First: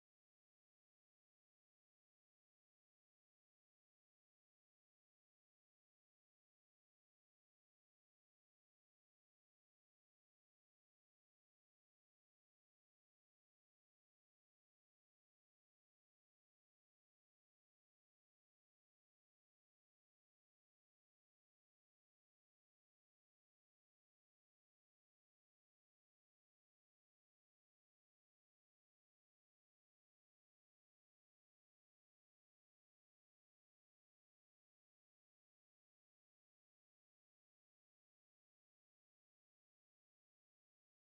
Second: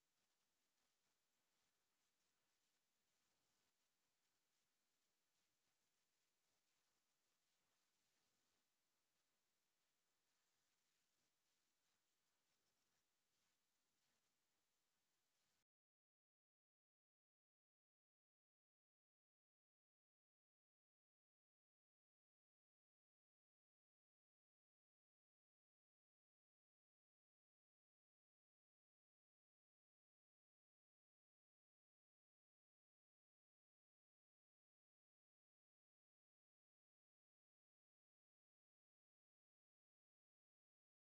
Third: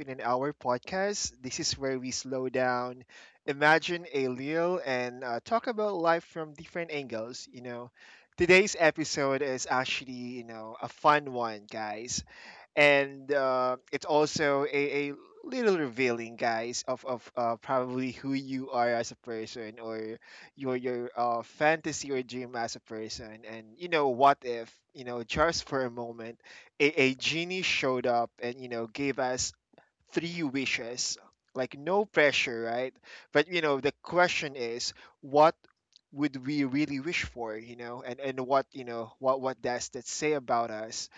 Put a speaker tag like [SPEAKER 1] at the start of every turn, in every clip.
[SPEAKER 1] in an Hour podcast. This is where we slow down, imagine a little, and talk about life from different angles. You know, today's episode is actually, a fun one, guys, and it's also a little revealing, guys, of probably who you are as a person, or your fantasy or dream as a person. And what if, just for a moment, a genie showed up and gave us three wishes? Like, no pressure, right? But the question is, what would we really wish for? And what, what does that say about us?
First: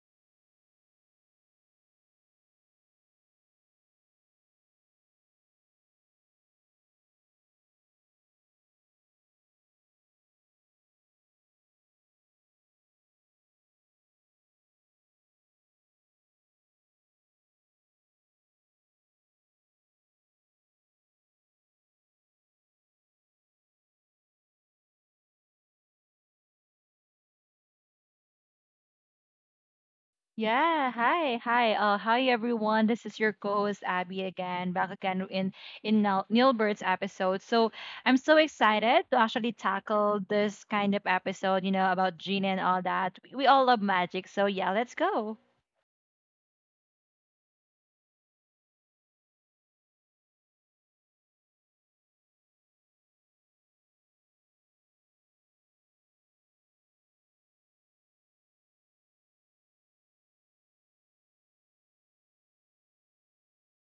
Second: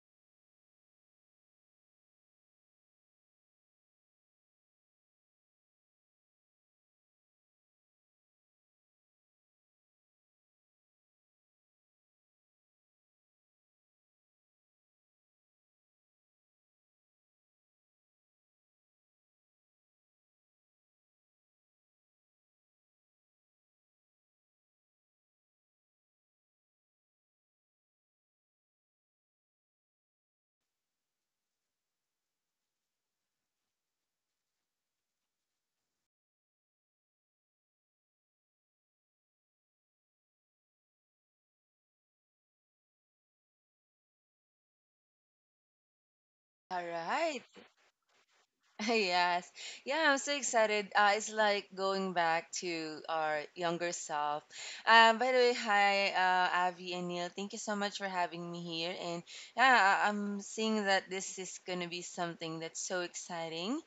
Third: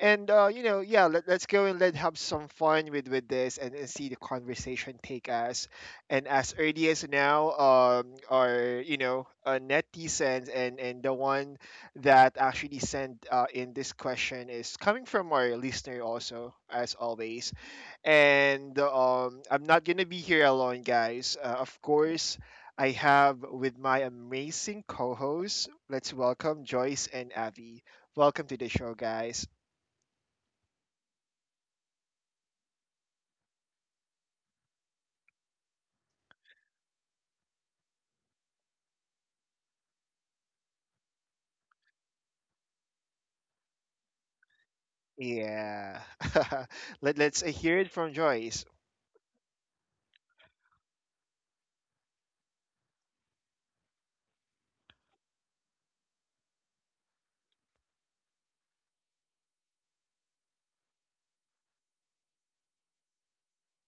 [SPEAKER 1] And yeah, let's go and let have some fun with this, and see the conversation take us. And as early as now, our, netizens, and the one that actually sent in this question is coming from our listener, also, as always. And I'm not gonna be here alone, guys, of course. I have with my amazing co-hosts. Let's welcome Joyce and Avi. Welcome to the show, guys.
[SPEAKER 2] Yeah, hi, hi everyone. This is your co-host Abby again, back again in Nilbert's episode. So I'm so excited to actually tackle this kind of episode, you know, about Gina and all that. We all love magic, so yeah, let's go.
[SPEAKER 1] Yeah.
[SPEAKER 3] All
[SPEAKER 1] Let's
[SPEAKER 3] right.
[SPEAKER 1] hear it from Joyce.
[SPEAKER 3] Yes. Yeah, I'm so excited. It's like going back to our younger self. By the way, hi, Avi and Neil. Thank you so much for having me here. And yeah, I'm seeing that this is going to be something that's so exciting.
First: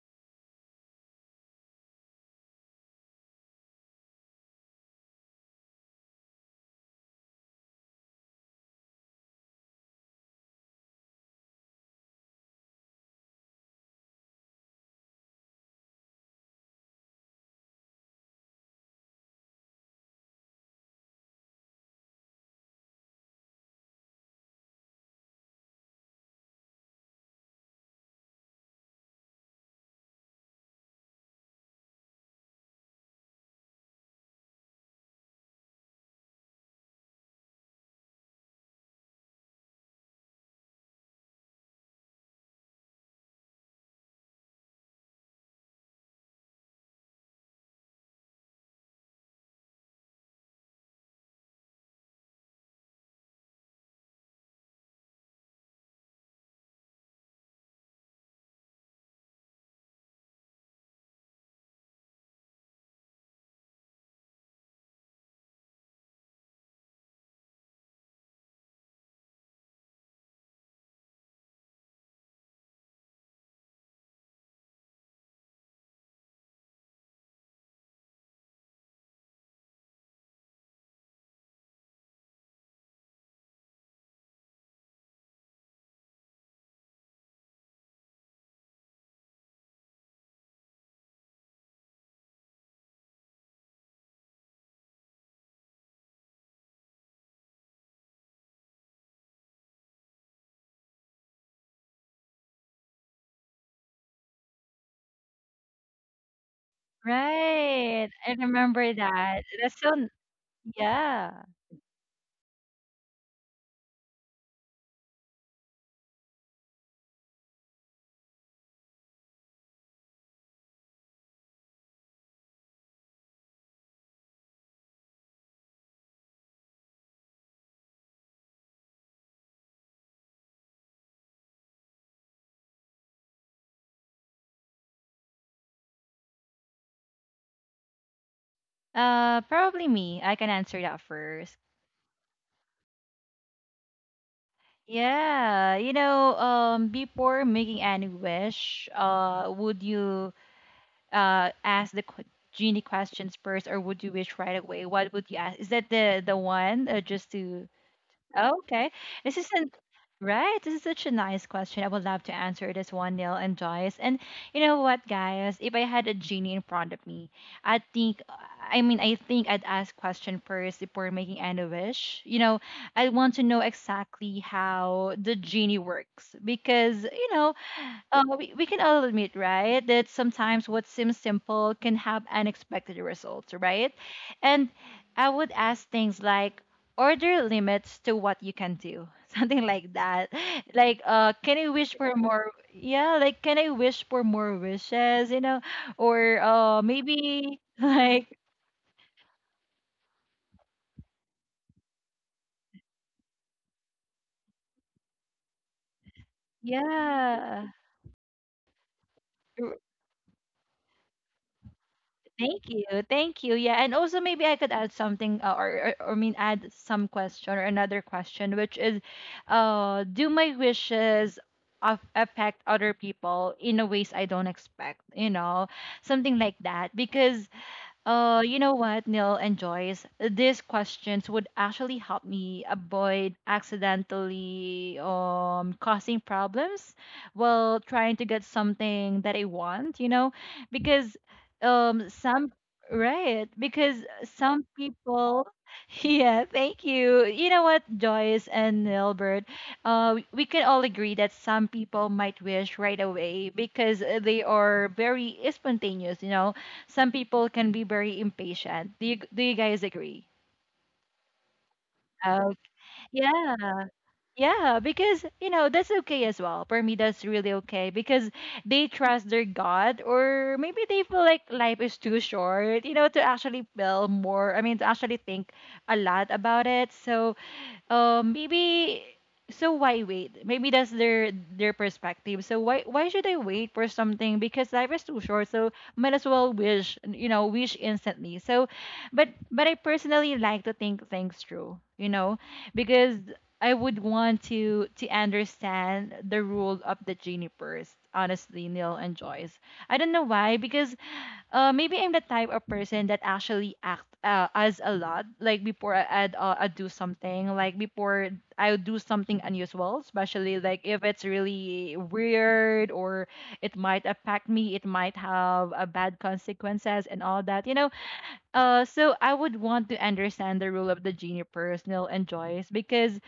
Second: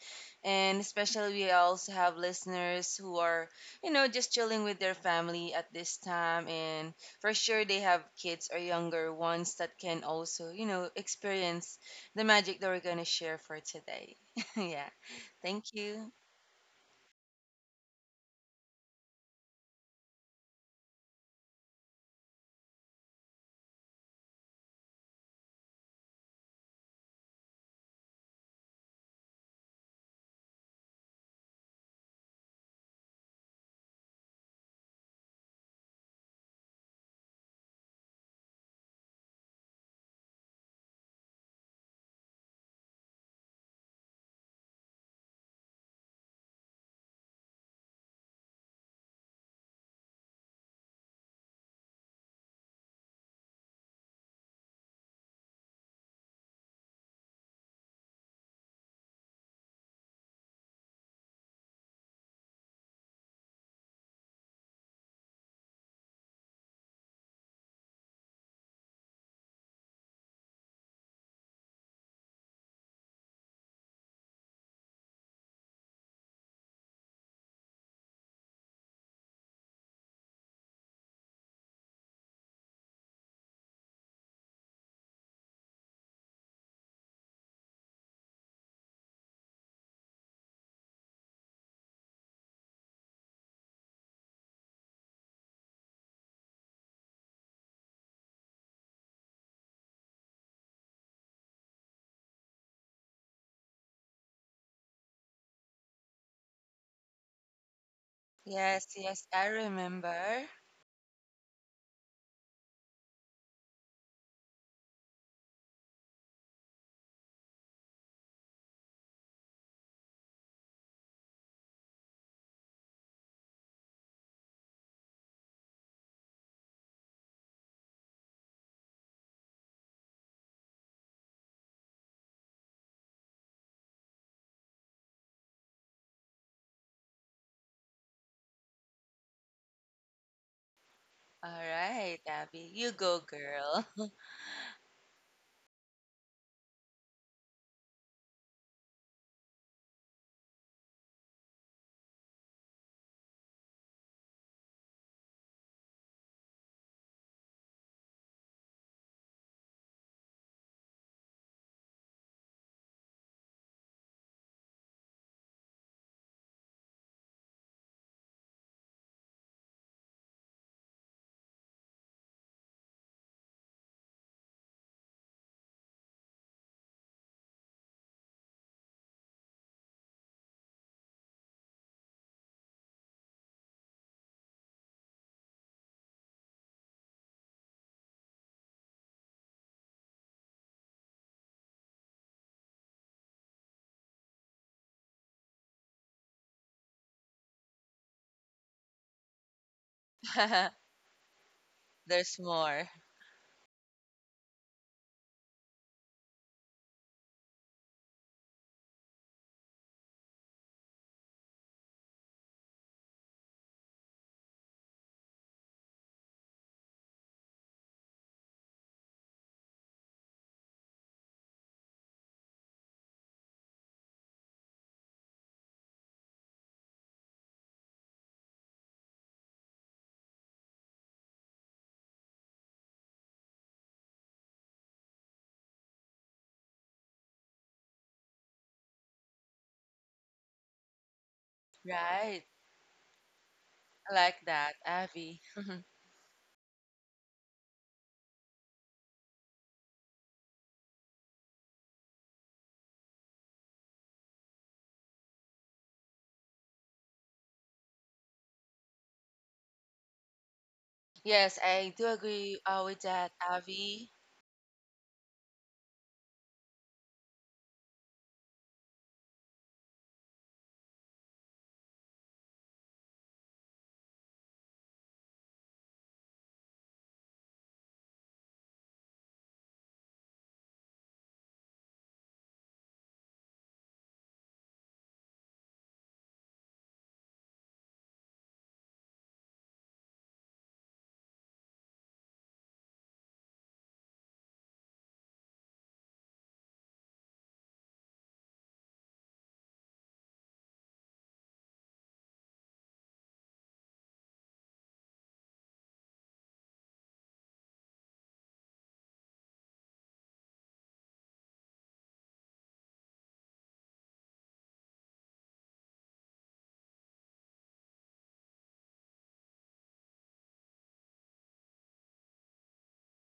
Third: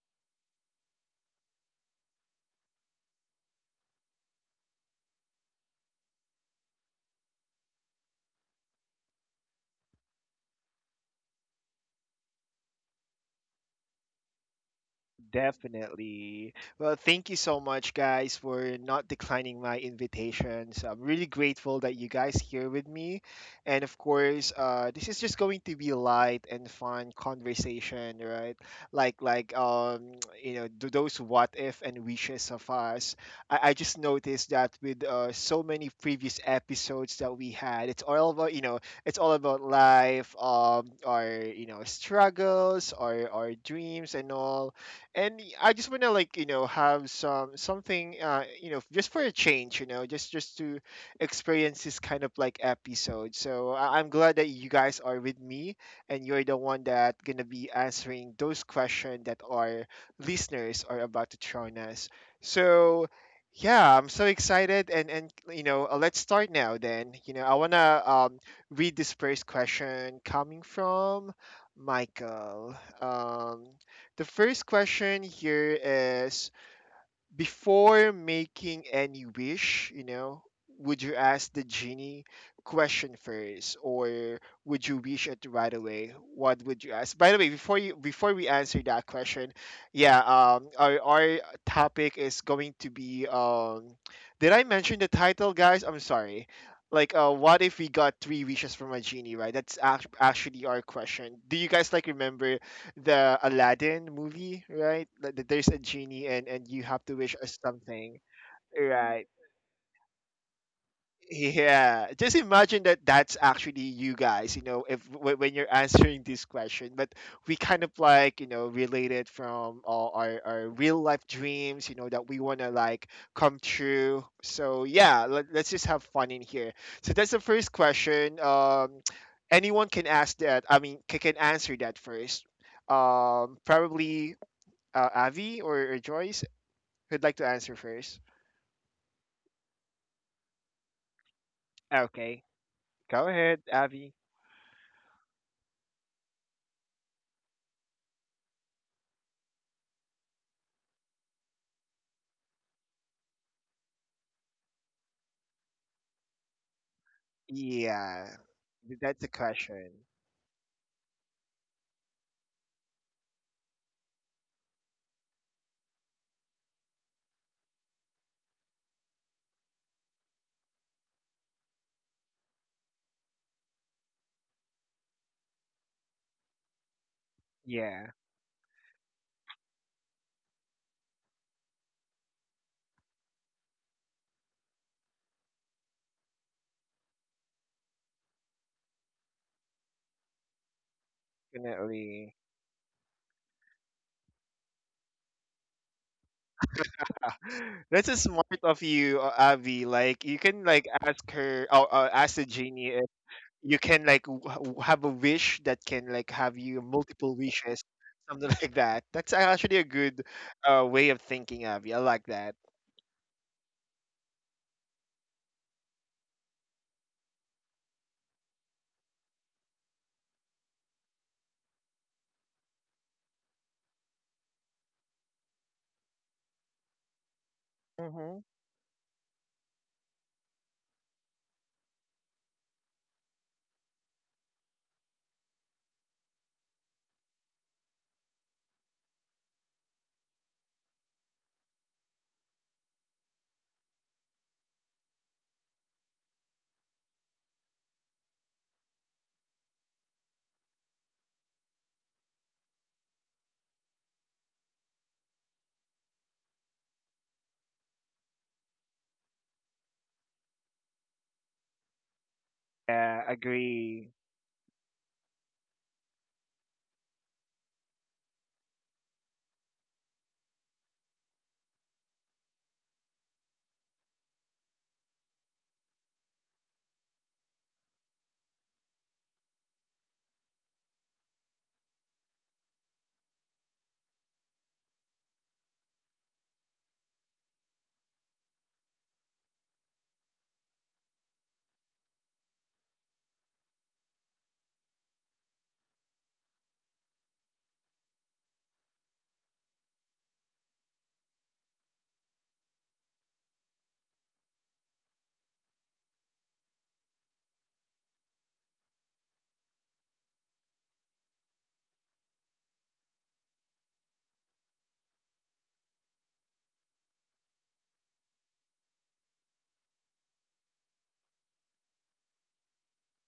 [SPEAKER 3] And especially, we also have listeners who are, just chilling with their family at this time. And for sure, they have kids or younger ones that can also, experience the magic that we're going to share for today. Yeah. Thank you.
[SPEAKER 1] Definitely. Well, thank you so much, guys, for not declining my invitations. I'm really grateful that you guys here with me. And of course, this is just going to be light and fun conversation, right? Like, those what if and wishes of us. I just noticed that with so many previous episodes that we had, it's all about, it's all about life, our, struggles, our dreams and all. And I just want to like have something, just for a change, just to experience this kind of like episode. So I'm glad that you guys are with me, and you're the one that gonna be answering those questions that our listeners are about to throw on us. So yeah, I'm so excited, and let's start now. Then, I wanna, read this first question coming from Michael. um the first question here is: before making any wish, would you ask the genie question first, or would you wish it right away? What would you ask? By the way, before we answer that question, yeah, our topic is going to be, did I mention the title, guys? I'm sorry. Like, what if we got three wishes from a genie, right? That's actually our question. Do you guys like remember the Aladdin movie, right? Like, that there's a genie, and you have to wish us
[SPEAKER 2] Right,
[SPEAKER 1] something,
[SPEAKER 2] I
[SPEAKER 3] Yes,
[SPEAKER 2] remember
[SPEAKER 1] right?
[SPEAKER 3] yes, I
[SPEAKER 2] that. That's so n-
[SPEAKER 3] remember.
[SPEAKER 2] yeah.
[SPEAKER 1] Yeah, just imagine that that's actually you guys, if when you're answering this question. But we kind of like, relate it from all our real life dreams, that we want to like come true. So yeah, let's just have fun in here. So, that's the first question. Anyone can ask that, I mean, can answer that first, probably, Avi, or Joyce, who'd like to answer first?
[SPEAKER 2] Probably me. I can answer that
[SPEAKER 3] All
[SPEAKER 2] first.
[SPEAKER 3] right,
[SPEAKER 1] Okay,
[SPEAKER 3] Abby. You go,
[SPEAKER 1] go ahead,
[SPEAKER 3] girl.
[SPEAKER 1] Avi.
[SPEAKER 2] Yeah, you know, before making any wish, would you ask the genie questions first, or would you wish right away? What would you ask? Is that the one? Just to
[SPEAKER 1] Yeah,
[SPEAKER 2] oh, okay,
[SPEAKER 1] that's the
[SPEAKER 2] this isn't
[SPEAKER 1] question.
[SPEAKER 2] right. This is such a nice question. I would love to answer this one, Neil and Joyce. And you know what, guys? If I had a genie in front of me, I think. I mean, I think I'd ask question first before making any wish. You know, I want to know exactly how the genie works because you know
[SPEAKER 1] Yeah,
[SPEAKER 2] we can all admit, right, that sometimes what seems simple can have unexpected results, right? And I would ask things like, order limits to what you can do, something like that. Like, can I wish for
[SPEAKER 1] definitely.
[SPEAKER 2] more? Yeah, like, can I wish for more wishes, you know? Or uh,
[SPEAKER 1] Ah,
[SPEAKER 2] maybe,
[SPEAKER 1] that's a
[SPEAKER 2] like,
[SPEAKER 1] smart of you, Avi. Like, you can like ask her, or ask
[SPEAKER 3] There's
[SPEAKER 1] the
[SPEAKER 3] more.
[SPEAKER 1] genie if you can like have a wish that can like have you multiple
[SPEAKER 2] yeah.
[SPEAKER 1] wishes, something like that. That's actually a good, way of thinking, Avi. I like that.
[SPEAKER 2] Thank you. Thank you. Yeah, and also maybe I could add something or mean add some question or another question, which is do my wishes of affect other people in a ways I don't expect, you know, something like that because
[SPEAKER 1] Mm-hmm.
[SPEAKER 2] you know what, Neil and Joyce? These questions would actually help me avoid accidentally causing problems while trying to get something that I want, you know? Because um
[SPEAKER 3] Right.
[SPEAKER 2] some right, because
[SPEAKER 3] I like
[SPEAKER 2] some
[SPEAKER 3] that, Abby.
[SPEAKER 2] people yeah, thank you. You know what, Joyce and Nilbert, we can all agree that some people might wish right away because they are very spontaneous, you know, some people can be very impatient. Do you guys agree?
[SPEAKER 3] Yes, I do
[SPEAKER 2] Uh,
[SPEAKER 3] agree with
[SPEAKER 1] Yeah,
[SPEAKER 3] that,
[SPEAKER 2] yeah,
[SPEAKER 3] Abby.
[SPEAKER 1] agree.
[SPEAKER 2] yeah, because you know that's okay as well. For me, that's really okay because they trust their God, or maybe they feel like life is too short, you know, to actually feel more. I mean, to actually think a lot about it. So maybe so why wait? Maybe that's their perspective. So why should I wait for something? Because life is too short. So might as well wish, you know, wish instantly. So, but I personally like to think things through, you know, because I would want to understand the rule of the genie first. Honestly, Neil and Joyce. I don't know why because maybe I'm the type of person that actually act as a lot. Like before I'd do something, like before I'll do something unusual, especially like if it's really weird or it might affect me, it might have a bad consequences and all that, you know. So I would want to understand the rule of the genie personal and joys because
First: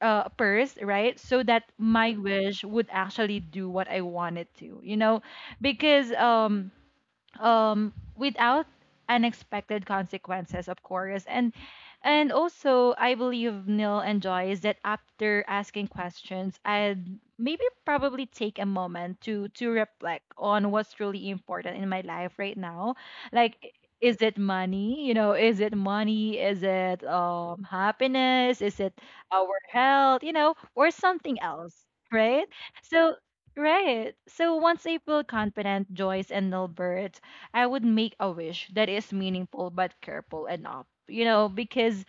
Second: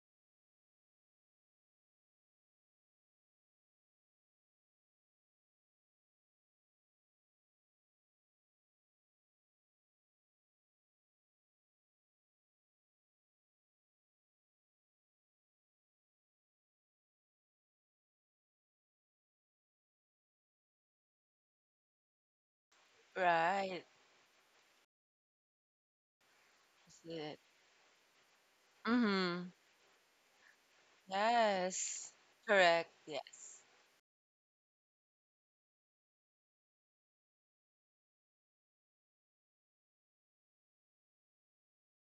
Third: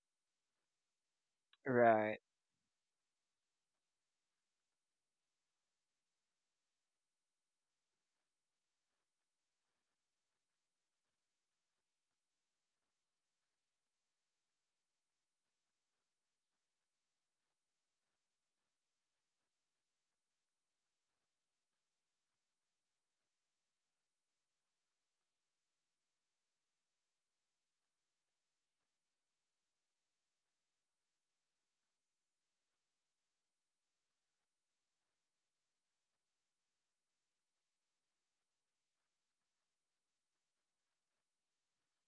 [SPEAKER 2] first, right? So that my
[SPEAKER 1] Right,
[SPEAKER 2] wish would actually do what I wanted to, you know, because without unexpected consequences, of course. And also I believe Neil enjoys that after asking questions, I'd maybe probably take a moment to reflect on what's really important in my life right now. like i-
[SPEAKER 3] Right.
[SPEAKER 2] is it money, you know, is it money, is it
[SPEAKER 3] That's it.
[SPEAKER 2] happiness, is it
[SPEAKER 3] Mm-hmm.
[SPEAKER 2] our health, you know, or something else,
[SPEAKER 3] Yes.
[SPEAKER 2] right?
[SPEAKER 3] Correct.
[SPEAKER 2] So
[SPEAKER 3] Yes.
[SPEAKER 2] right, so once I feel confident, Joyce and Nilbert, I would make a wish that is meaningful but careful enough. You know, because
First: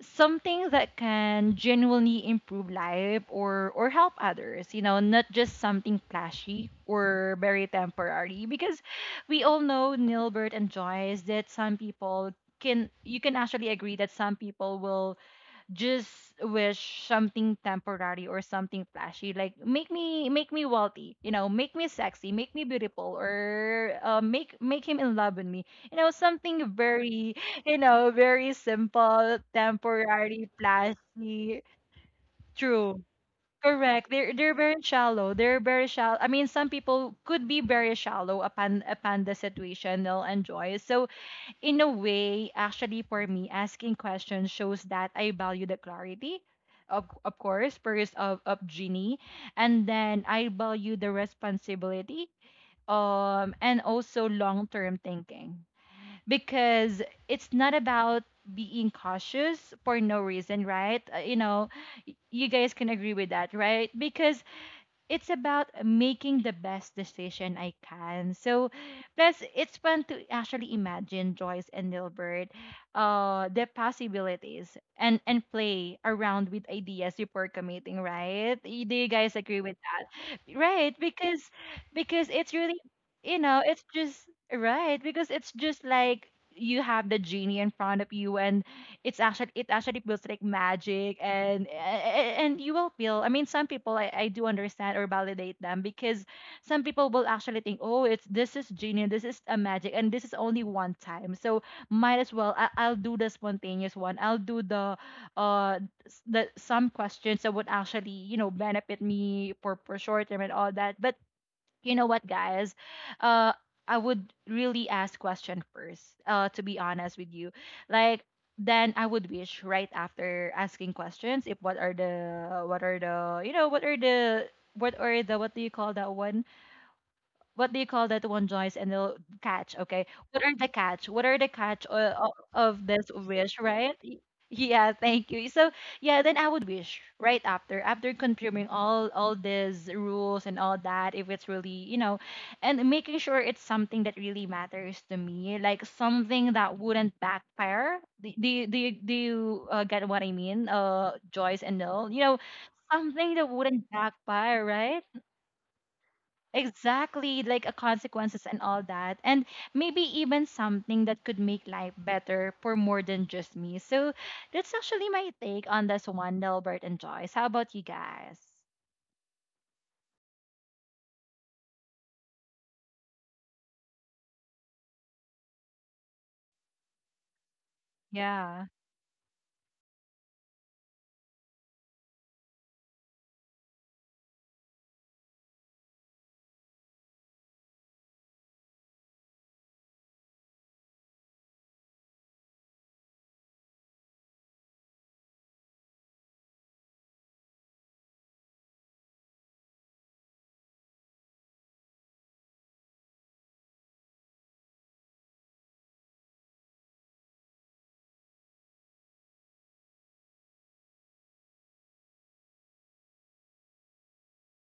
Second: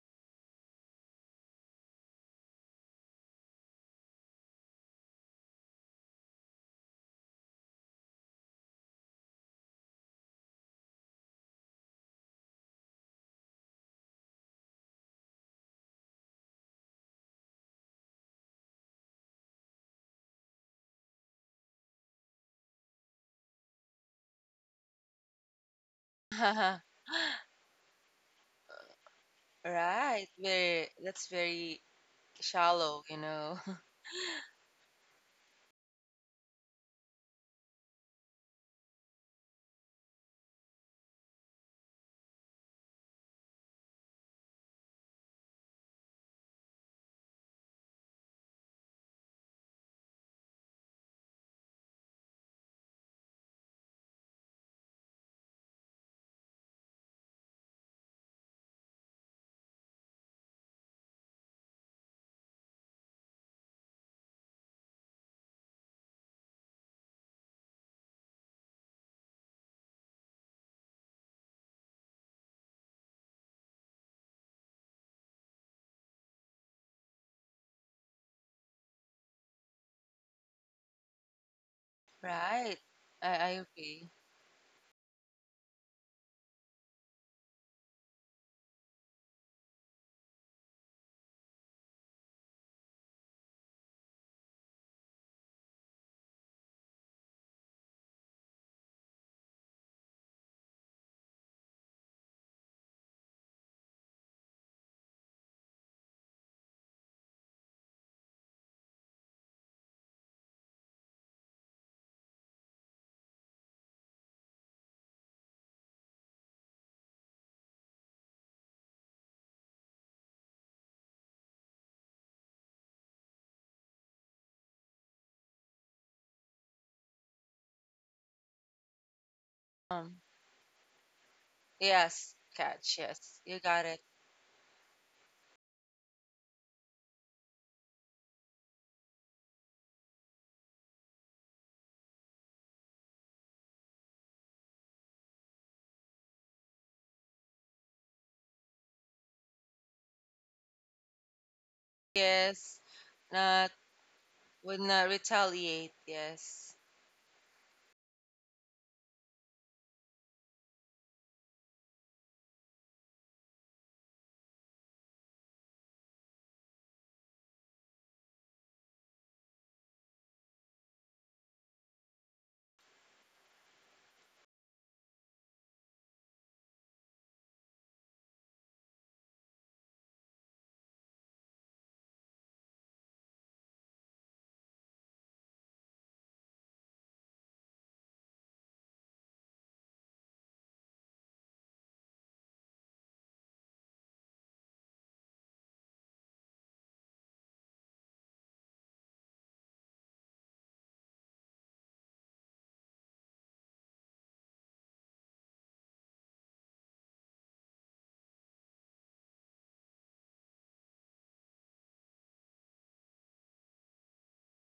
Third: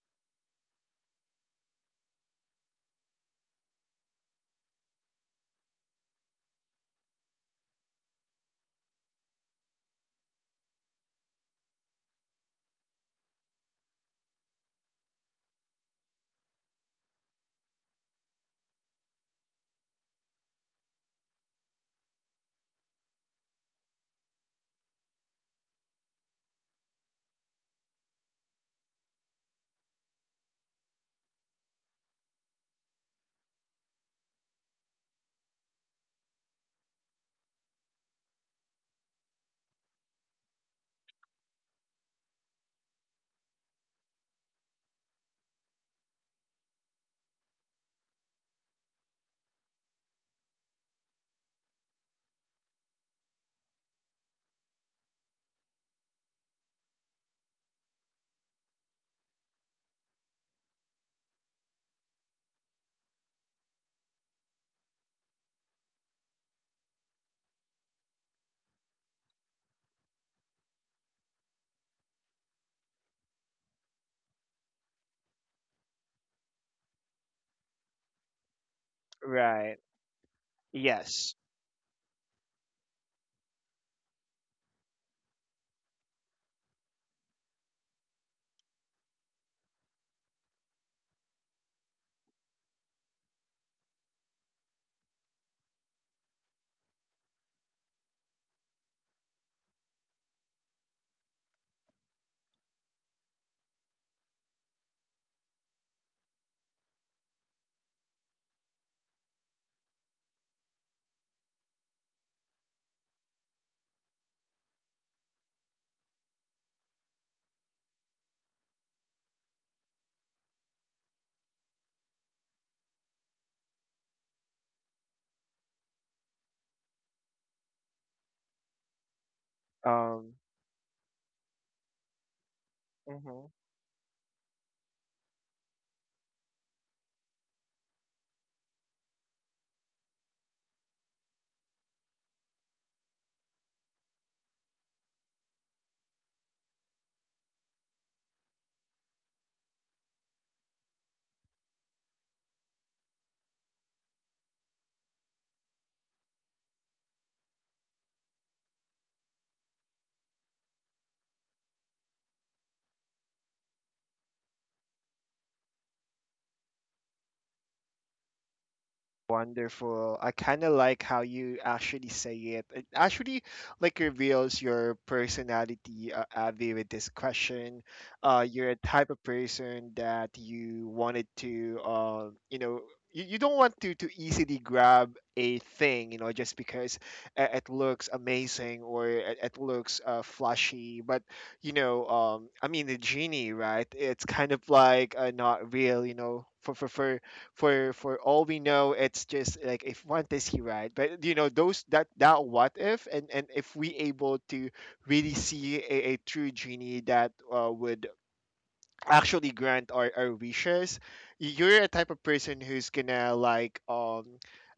[SPEAKER 2] something that can genuinely improve life or help others, you know, not just something flashy or very temporary. Because we all know Nilbert and Joyce that some people can, you can actually agree that some people will just wish something temporary or something flashy like make me wealthy, you know, make me sexy, make me beautiful, or make make him in love with me, you know, something very you know very simple,
[SPEAKER 3] Right.
[SPEAKER 2] temporary,
[SPEAKER 3] Very, that's
[SPEAKER 2] flashy.
[SPEAKER 3] very
[SPEAKER 2] True.
[SPEAKER 3] shallow.
[SPEAKER 2] Correct, they're very shallow, they're very shallow. I mean some people could be very shallow upon upon the situational and joy. So in a way, actually, for me, asking questions shows that I value the clarity, of course, first of Ginny, and then I value the responsibility and also long term thinking because it's not about being cautious for no reason, right? You know, you guys can agree with that, right? Because it's about making the best decision I can. So, plus it's fun to actually imagine Joyce and Nilbert, the possibilities and play around with ideas before committing. Right? Do you guys agree with?
[SPEAKER 1] right.
[SPEAKER 2] Right,
[SPEAKER 1] Yes.
[SPEAKER 2] because it's really
[SPEAKER 3] Right. I,
[SPEAKER 2] you
[SPEAKER 3] I
[SPEAKER 2] know it's
[SPEAKER 3] agree.
[SPEAKER 2] just right because it's just like you have the genie in front of you, and it's actually it actually feels like magic. And and you will feel, I mean some people, I do understand or validate them because some people will actually think, oh, it's this is genie, this is a magic and this is only one time. So might as well, I, I'll do the spontaneous one, I'll do the uh that some questions that would actually, you know, benefit me for short term and all that. But you know what, guys, uh I would really ask question first, to be honest with you, like then I would wish right after asking questions if what are the what are the, you know, what are the what are the what do you call that one, what do you call that one, Joyce? And they'll catch. Okay,
[SPEAKER 3] Um,
[SPEAKER 1] Um,
[SPEAKER 2] what are the catch? What are the catch
[SPEAKER 3] yes,
[SPEAKER 2] of
[SPEAKER 3] catch.
[SPEAKER 2] this
[SPEAKER 3] Yes.
[SPEAKER 1] mhm.
[SPEAKER 2] wish,
[SPEAKER 3] You got
[SPEAKER 2] right?
[SPEAKER 3] it.
[SPEAKER 2] Yeah, thank you. So yeah, then I would wish right after after confirming all these rules and all that, if it's really you know, and making sure it's something that really matters to me, like something that wouldn't backfire. Do you get what I mean, Joyce and Noel? You know,
[SPEAKER 3] Yes.
[SPEAKER 2] something that
[SPEAKER 3] Not
[SPEAKER 2] wouldn't backfire,
[SPEAKER 3] would
[SPEAKER 2] right?
[SPEAKER 3] not retaliate. Yes.
[SPEAKER 2] Exactly, like a consequences and all that. And maybe even something that could make life better for more than just me. So that's actually my take on this one, Delbert and Joyce. How about you guys?
[SPEAKER 1] Wonderful. I kind of like how you actually say it. It actually like reveals your personality, Avi, with this question.
[SPEAKER 2] Yeah.
[SPEAKER 1] You're a type of person that you wanted to, you don't want to easily grab a thing, just because it looks amazing, or it looks flashy. But, I mean, the genie, right? It's kind of like, not real, for for all we know. It's just like if want is he, right? But those, that what if, and if we able to really see a true genie that would actually grant our wishes, you're a type of person who's gonna like,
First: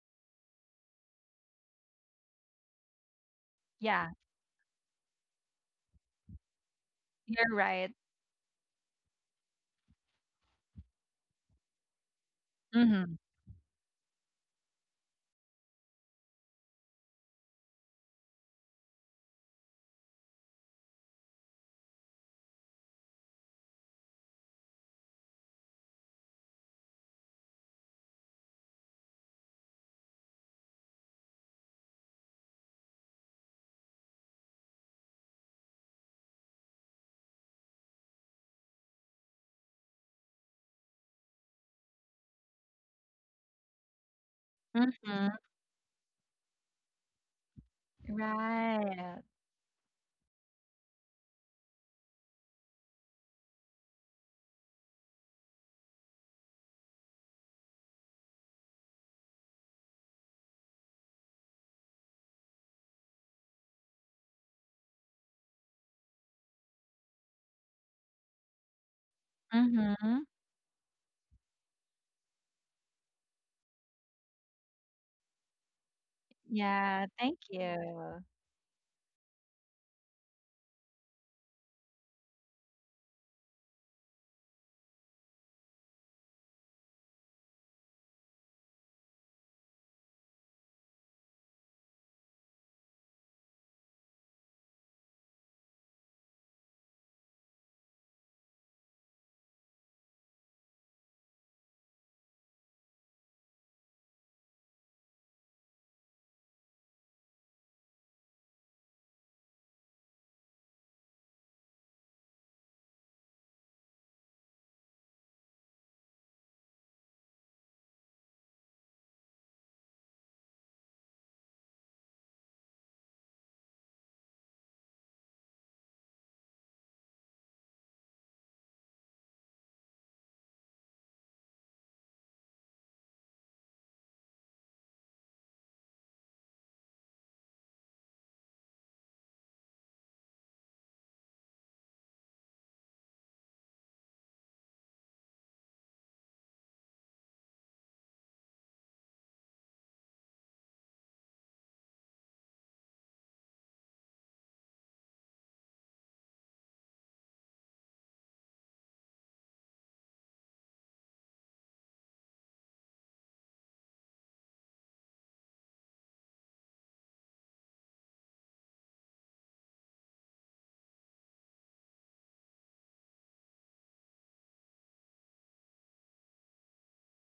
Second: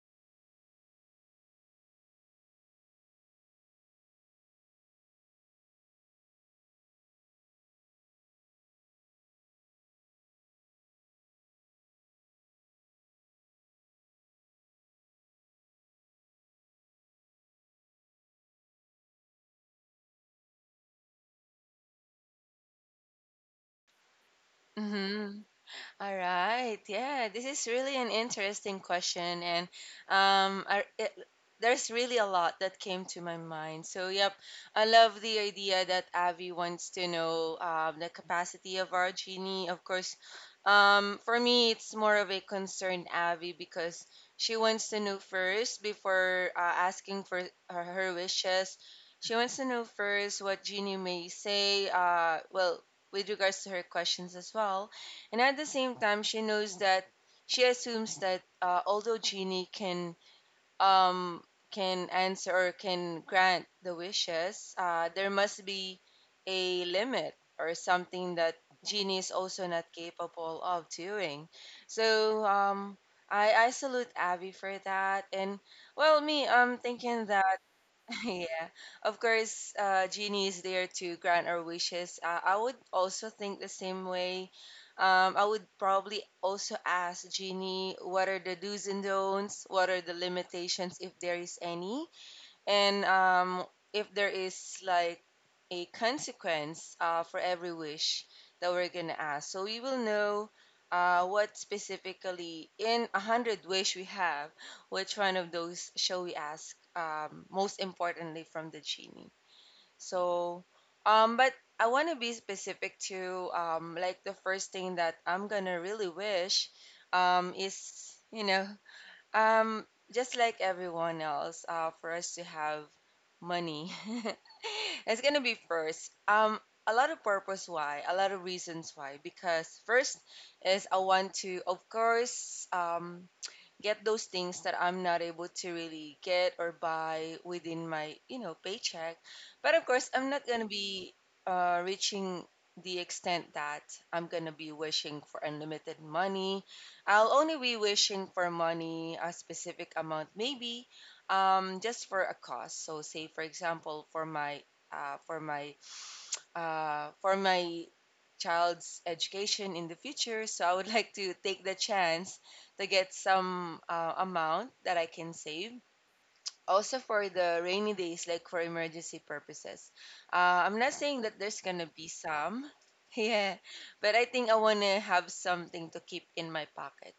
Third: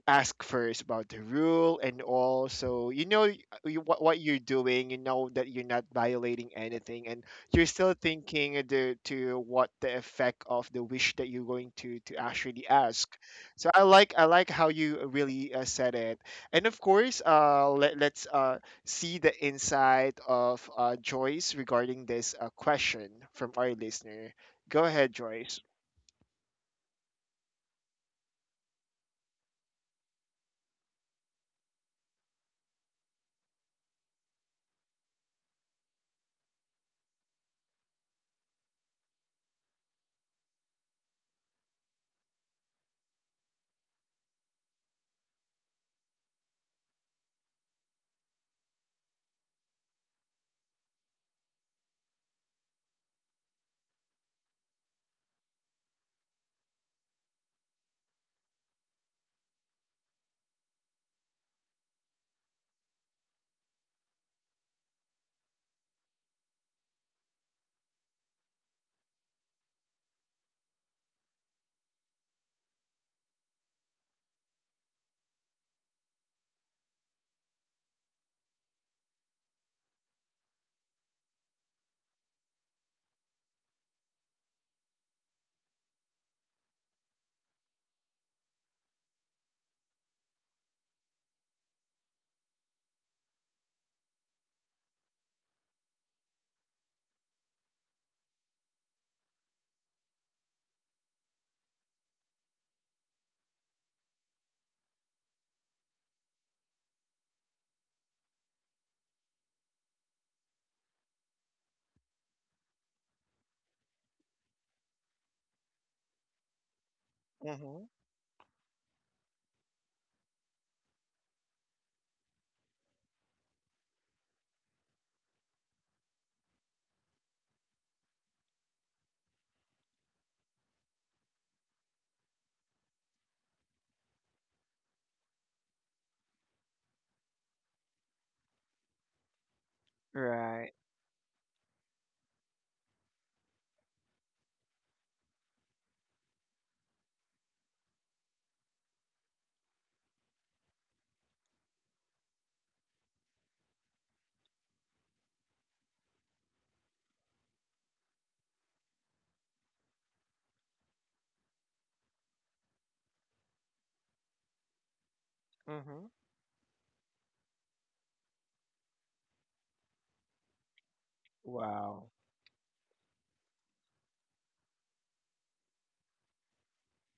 [SPEAKER 1] ask first about the rule and all, so you, what,
[SPEAKER 2] Yeah,
[SPEAKER 1] what you're doing, you know, that you're not violating anything, and
[SPEAKER 2] you're
[SPEAKER 1] you're
[SPEAKER 2] right.
[SPEAKER 1] still thinking to what the effect of the wish that you're going to actually
[SPEAKER 2] Mm-hmm.
[SPEAKER 1] ask. So I like how you really said it. And of course, let's see the insight of Joyce regarding this question from our listener. Go ahead,
[SPEAKER 3] Mm-hmm.
[SPEAKER 1] Joyce.
[SPEAKER 3] All right. Yeah, this is really an interesting question, and um, I, it, there's really a lot that came to my mind. So, yep, I love the idea that Avi wants to know the capacity of our genie. Of course, for me, it's more of a concerned Avi because she wants to know
[SPEAKER 2] Mm-hmm.
[SPEAKER 3] first before asking for her wishes.
[SPEAKER 2] Right.
[SPEAKER 3] She wants to know first what Genie may say. Well, with regards to her questions as well, and at the same time, she knows that she assumes that although Genie um, can answer or can grant the wishes, there must be a limit or something that Genie is also not
[SPEAKER 2] Mm-hmm.
[SPEAKER 3] capable of doing. So I salute Abby for that. And well, me, I'm
[SPEAKER 2] Yeah,
[SPEAKER 3] thinking
[SPEAKER 2] thank
[SPEAKER 3] that.
[SPEAKER 2] you.
[SPEAKER 3] Yeah, of course, Genie is there to grant our wishes. I would also think the same way. I would probably also ask Genie what are the do's and don'ts, what are the limitations, if there is any. And if there is like a consequence for every wish that we're going to ask. So we will know what specifically in a hundred wish we have, which one of those shall we ask most importantly from the genie. So, but I want to be specific to like the first thing that I'm going to really wish
[SPEAKER 1] Hmm.
[SPEAKER 3] is, um, just like everyone else, for us to have money, it's gonna be first. A lot of purpose why, a lot of reasons why. Because first is I want to, of course, get those things that I'm not able to really get or buy within my, paycheck. But of course, I'm not going to
[SPEAKER 1] Right.
[SPEAKER 3] be reaching the extent that I'm going to be wishing for unlimited money. I'll only be wishing for money, a specific amount, maybe just for a cause. So, say, for example, uh, for my for my child's education in the future. So I would like to take the chance to get some amount that I can save
[SPEAKER 1] Hmm.
[SPEAKER 3] also for the rainy days, like for emergency purposes. I'm not saying that there's gonna be
[SPEAKER 1] Wow.
[SPEAKER 3] some, yeah, but I think I wanna have something to keep in my pocket.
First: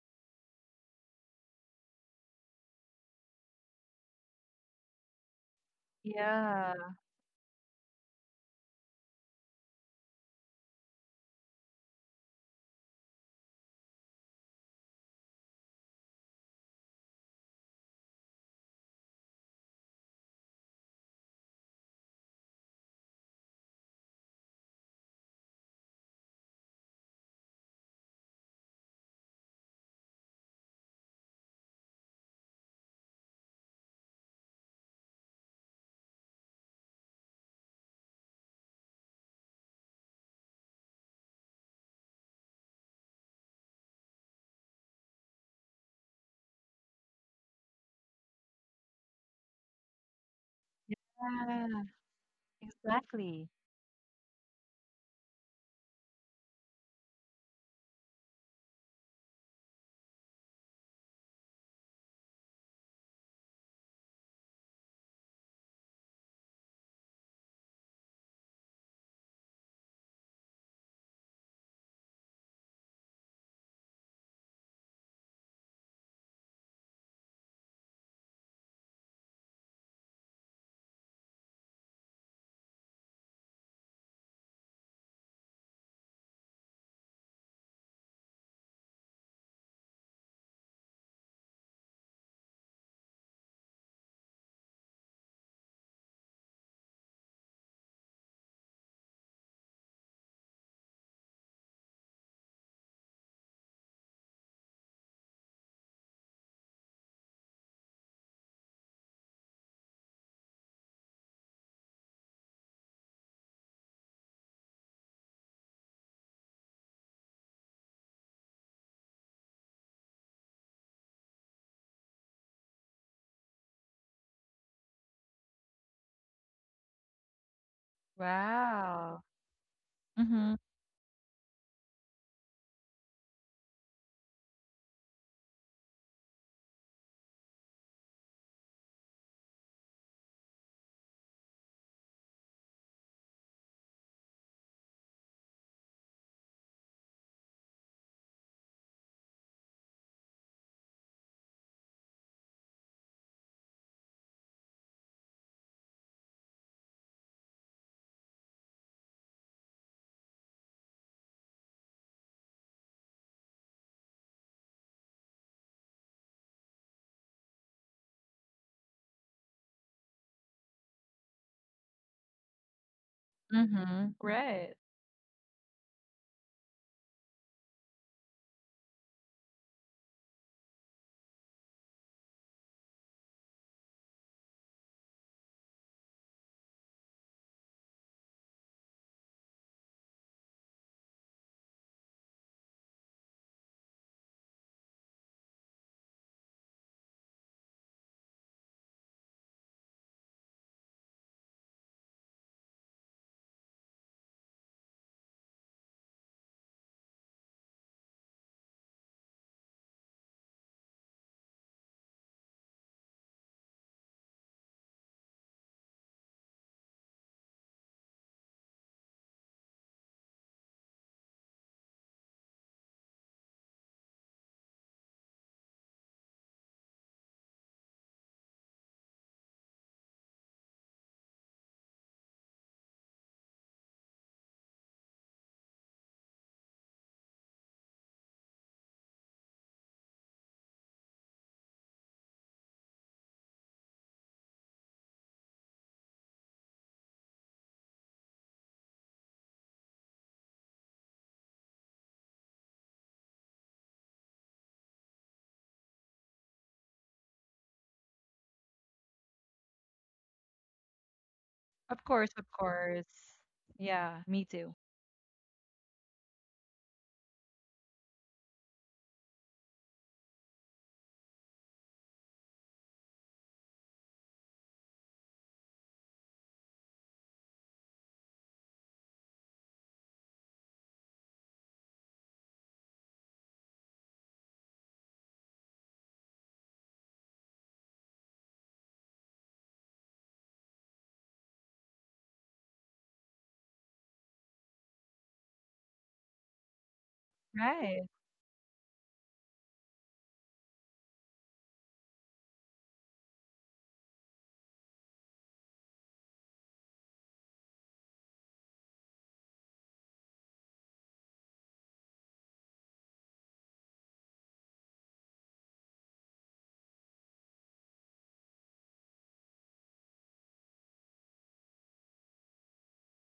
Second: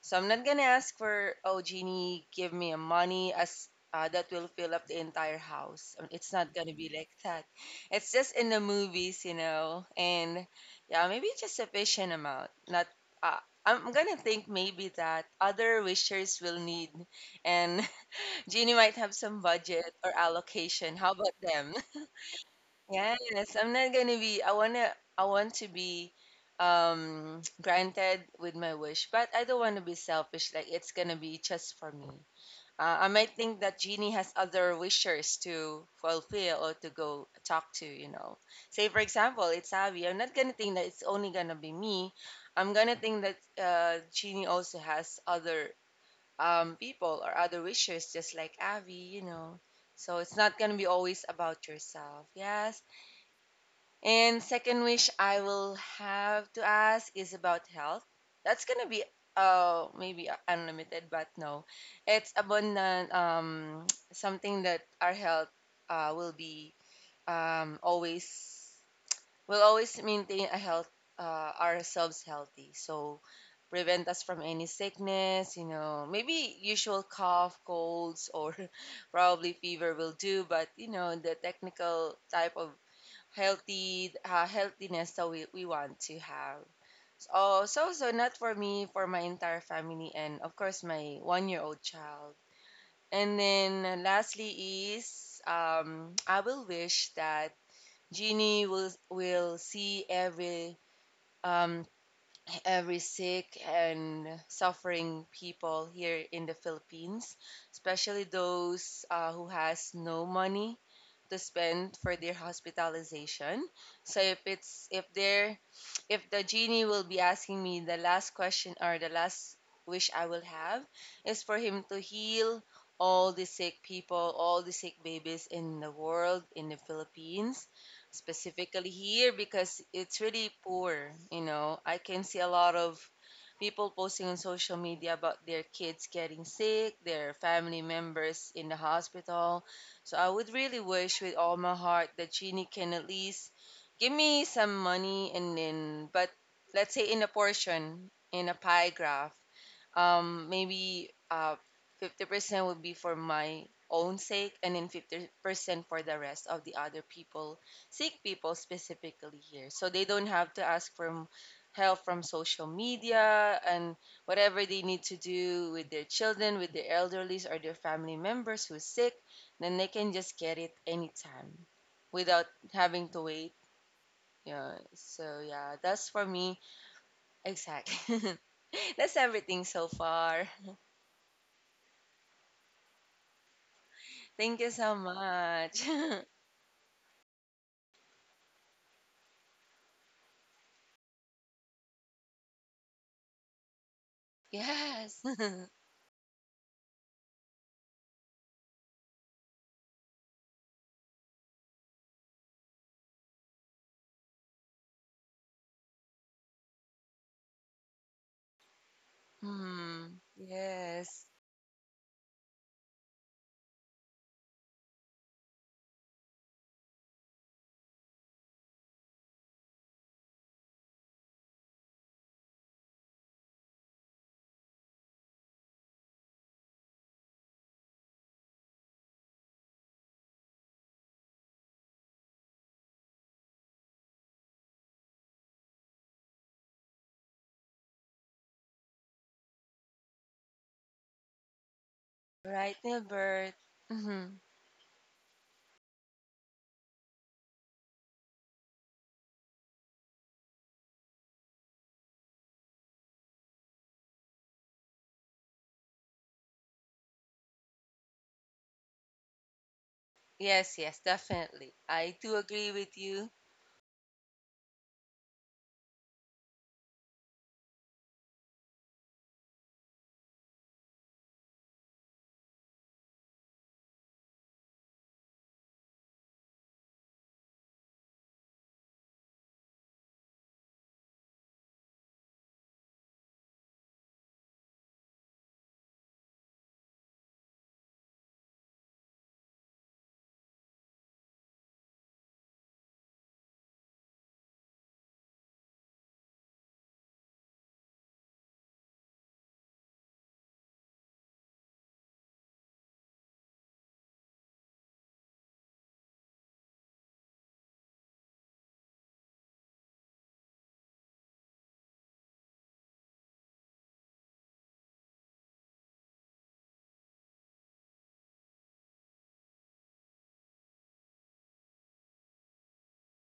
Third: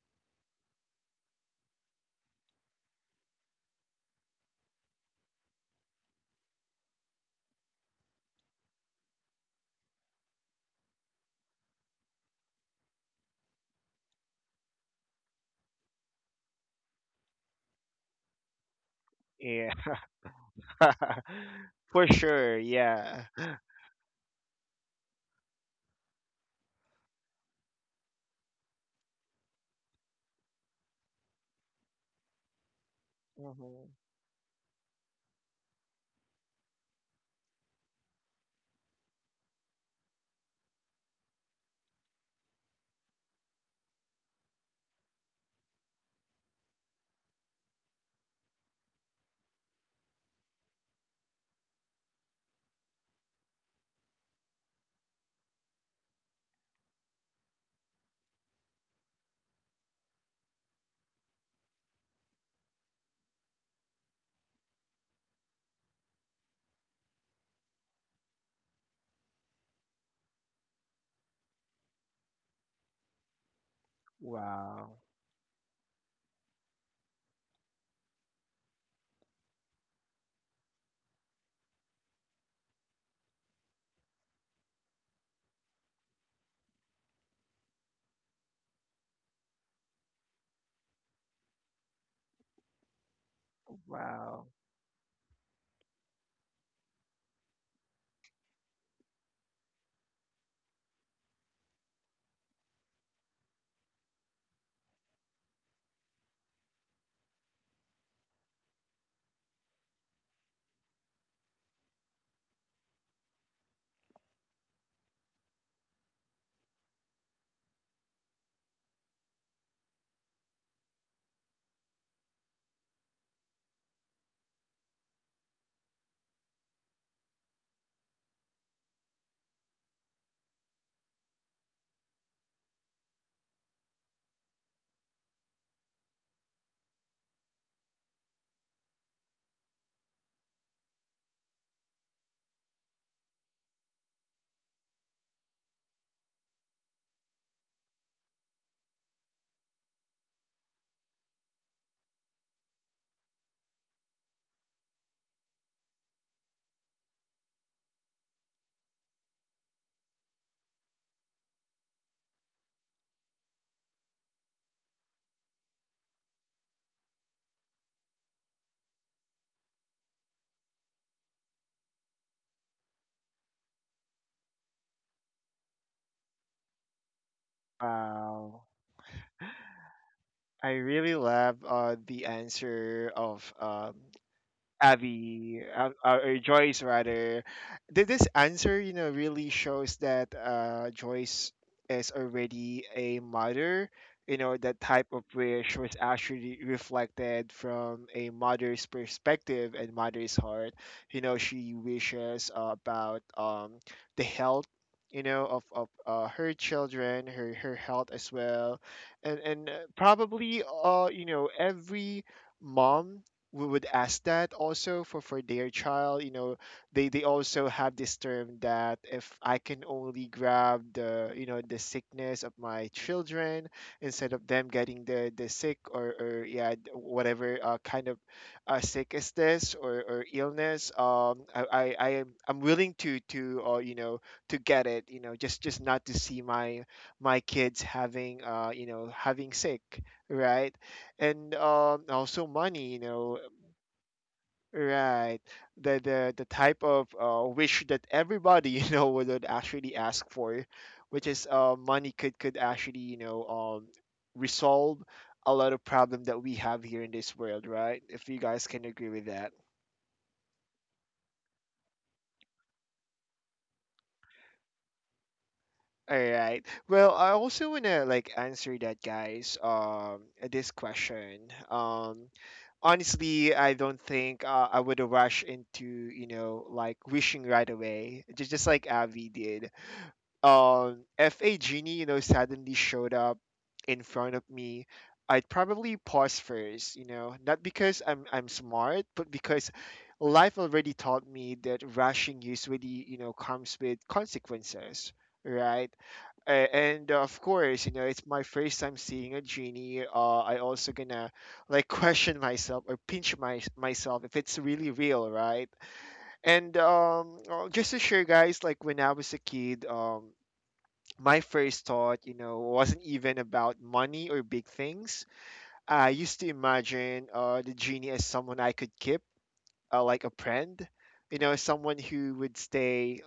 [SPEAKER 3] So I'm not gonna ask for, oh, Jeannie, give me a money as that will fill up the entire house. It's not gonna
[SPEAKER 2] Yeah.
[SPEAKER 3] be like that. It's just in the movies, and yeah, maybe just sufficient amount. Not, uh, I'm gonna think maybe that other wishers will need, and Jeannie might have some
[SPEAKER 1] Yeah.
[SPEAKER 3] budget or allocation. How about them?
[SPEAKER 1] For sure. Yeah.
[SPEAKER 3] Yes, I'm not gonna be. I wanna. I want to be granted with my wish, but I don't want to be selfish. Like it's gonna be just for me. I might think that
[SPEAKER 1] Hmm.
[SPEAKER 3] Jeannie has other wishers to fulfill or to go talk to. Say, for example, it's Abby. I'm not gonna think that it's only gonna be me. I'm gonna think that Jeannie also has other people or other wishers, just like Avi. So it's not going to be always about
[SPEAKER 2] Yeah,
[SPEAKER 3] yourself. Yes.
[SPEAKER 2] exactly.
[SPEAKER 3] And second wish I will have to ask is about health. That's going to be maybe unlimited, but no, it's abundant, something that our health will be always. We'll always maintain a health, ourselves healthy. So prevent us from any
[SPEAKER 1] Wow.
[SPEAKER 3] sickness, maybe usual cough, colds, or probably fever will do. But, the technical type of healthy healthiness that we want to have. Oh, so not for me, for my entire family, and of course my one-year-old child. And then
[SPEAKER 1] Wow.
[SPEAKER 3] lastly is I will wish that Jeannie will see um, every sick and suffering people here in the Philippines, especially those who has no money to spend for their hospitalization. So, if the genie will be asking me the last question or the last wish I will have is for him to heal all the sick people, all the sick babies in the world, in the Philippines, specifically
[SPEAKER 2] Wow.
[SPEAKER 3] here because it's really
[SPEAKER 2] Mm-hmm.
[SPEAKER 3] poor. I can see a lot of people posting on social media about their kids getting sick, their family members in the hospital. So I would really wish with all my heart that Genie can at least give me some money, and then, but let's say in a portion, in a pie graph, maybe 50% would be for my own sake and then 50% for the rest of the other people, sick people specifically here, so they don't have to ask for help from social media, and whatever they need to do with their children, with their elderlies, or their family members who's sick, then they can just get it anytime without having to wait.
[SPEAKER 2] Mm-hmm.
[SPEAKER 3] Yeah,
[SPEAKER 2] Great.
[SPEAKER 3] so yeah, that's for me exactly.
[SPEAKER 1] Wow.
[SPEAKER 3] That's everything so far.
[SPEAKER 1] I really love the answer of,
[SPEAKER 3] Thank you so
[SPEAKER 1] Abby,
[SPEAKER 3] much.
[SPEAKER 1] or Joyce rather. This answer, really shows that Joyce is already a mother. That type
[SPEAKER 3] Yes.
[SPEAKER 1] of wish was actually reflected from a mother's perspective and mother's heart. She wishes about, the health. Of her children, her health as well, and and
[SPEAKER 3] Hmm.
[SPEAKER 1] probably,
[SPEAKER 3] Yes.
[SPEAKER 1] every mom, we would ask that also for their child. They also have this term that if I can only grab the you know the sickness of my children instead of them getting the sick, or yeah, whatever kind of sick is this, or illness, I I'm willing to to get it, just not to see my kids having, having sick, right? And also
[SPEAKER 3] Right,
[SPEAKER 1] money,
[SPEAKER 3] Nilbert. Hmm.
[SPEAKER 1] Right. The type of wish that everybody would actually ask for, which is money, could actually, resolve a lot of problem that we have here in this world, right? If you guys can agree with that.
[SPEAKER 3] Yes, yes, definitely.
[SPEAKER 2] Of
[SPEAKER 3] I
[SPEAKER 2] course,
[SPEAKER 3] do
[SPEAKER 2] of
[SPEAKER 3] agree with you.
[SPEAKER 2] course. Yeah, me too.
[SPEAKER 1] All right. Well, I also wanna like answer that, guys, this question. Honestly, I don't think I would rush into, like wishing right away. Just like Avi did. If a genie, suddenly showed up in front of me, I'd probably pause first, not because I'm smart, but because life already taught me that rushing usually, comes with consequences, right? And of course,
[SPEAKER 2] Right,
[SPEAKER 1] it's my first time seeing a genie. I also gonna like question myself, or pinch my myself if it's really real, right? And just to share, guys, like when I was a kid, my first thought, wasn't even about money or big things. I used to imagine the genie as someone I could keep, like a friend, someone who would stay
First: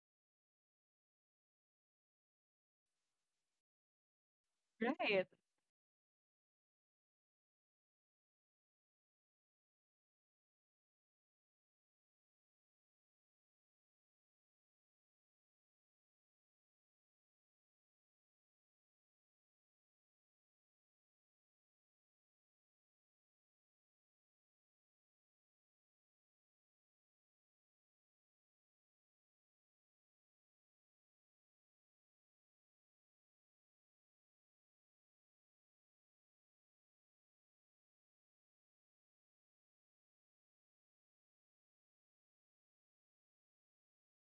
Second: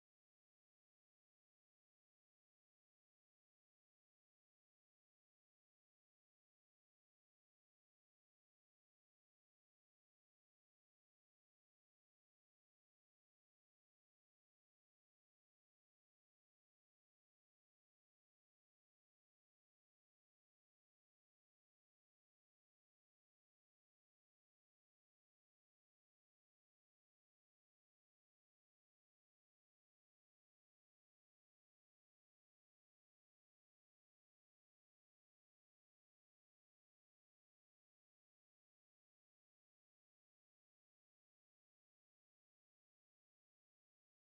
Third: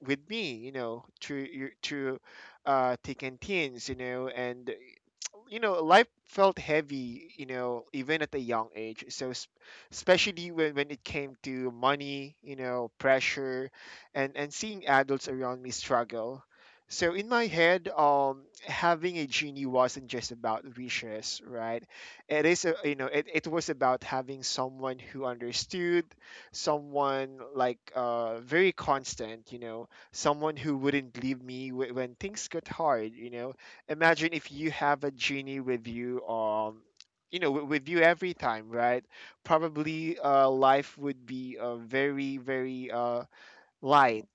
[SPEAKER 1] with me, through through thick and thins, and,
[SPEAKER 2] right.
[SPEAKER 1] life felt heavy, even at a young age. So, especially when it came to money, pressure, and seeing adults around me struggle. So in my head, having a genie wasn't just about wishes, right? It is, a, you know, it was about having someone who understood, someone like, very constant, someone who wouldn't leave me when things got hard, imagine if you have a genie with you, with you every time, right? Probably, life would be, very very, light.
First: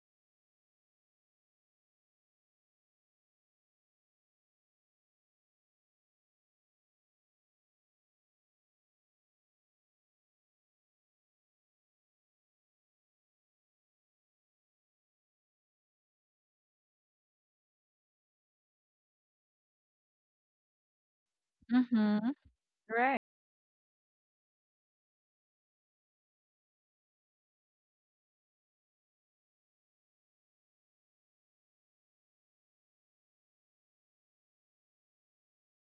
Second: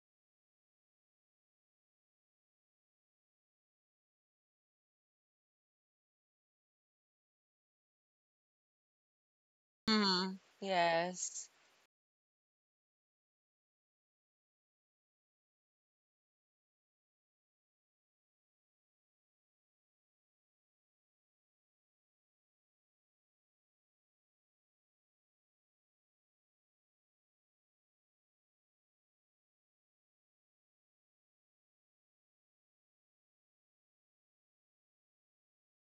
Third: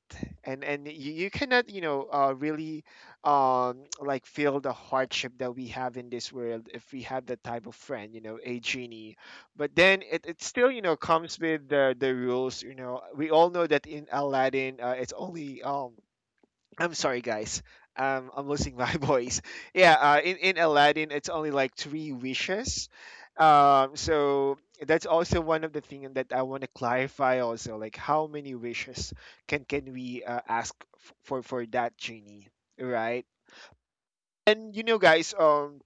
[SPEAKER 1] And you cannot, really, like feel the hardship that we have in this world if we have that type of friend, a genie. But then it,
[SPEAKER 3] Hmm.
[SPEAKER 1] it still, comes
[SPEAKER 3] Yes.
[SPEAKER 1] with the rules. We all know that in Aladdin, it's only, I'm sorry, guys. I'm losing my voice. Yeah, in Aladdin, it's only like three
[SPEAKER 2] Mm-hmm.
[SPEAKER 1] wishes.
[SPEAKER 2] Right.
[SPEAKER 1] So that's also one of the things that I want to clarify. Also, like, how many wishes can we ask for that genie, right? And you know, guys,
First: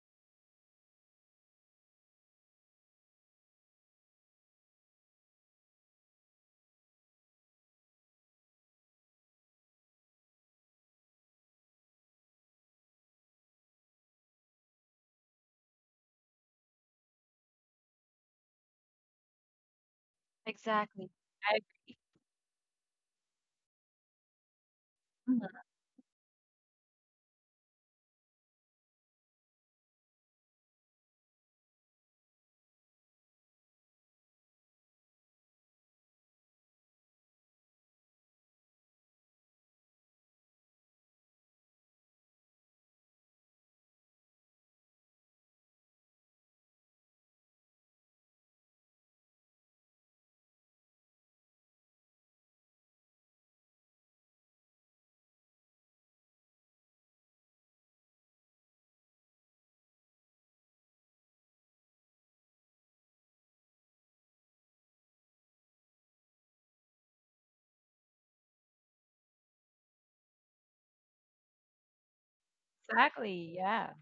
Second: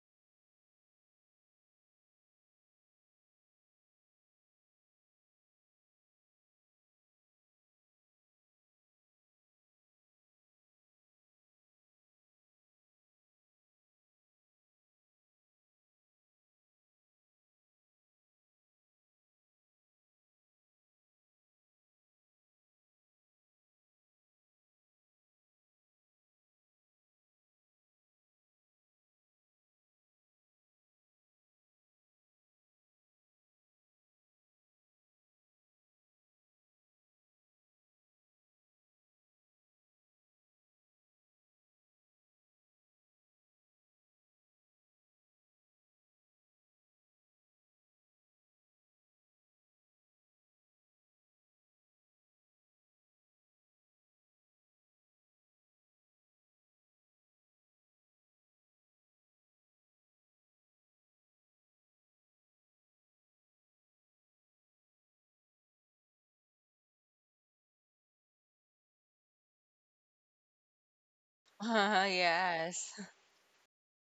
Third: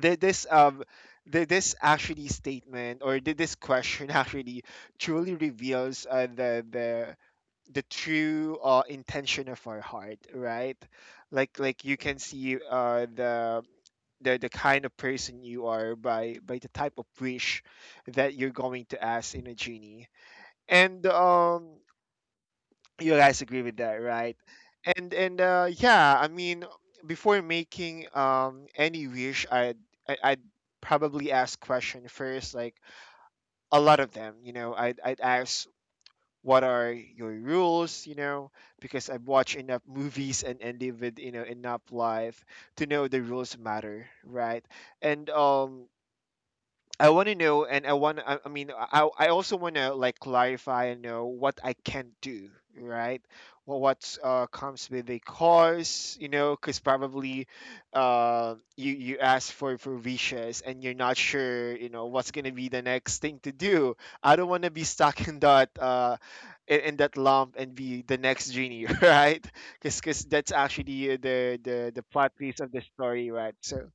[SPEAKER 1] thi- this um this actually statement or this question actually truly reveals the the true intention of our heart, right? Like you can see the the kind of person you are by the type of wish that you're going to ask in a genie. And
[SPEAKER 2] Exactly. I,
[SPEAKER 1] you guys agree with that, right? and and
[SPEAKER 2] mhm,
[SPEAKER 1] uh yeah, I mean, before making any wish, I'd probably ask question first, like a lot of them, you know. I'd ask what are your rules, you know, because I've watched enough movies and lived, you know, enough life to know the rules matter, right? And I want to know, and I want. I mean, I also want to like clarify and know what I can do, right? Well, what comes with the cars, you know, because probably, you ask for wishes, and you're not sure, you know, what's gonna be the next thing to do. I don't want to be stuck in that in that lump and be the next genie, right? Because that's actually the the plot piece of the
[SPEAKER 3] Yes.
[SPEAKER 1] story,
[SPEAKER 2] exactly.
[SPEAKER 1] right?
[SPEAKER 2] Yeah.
[SPEAKER 1] So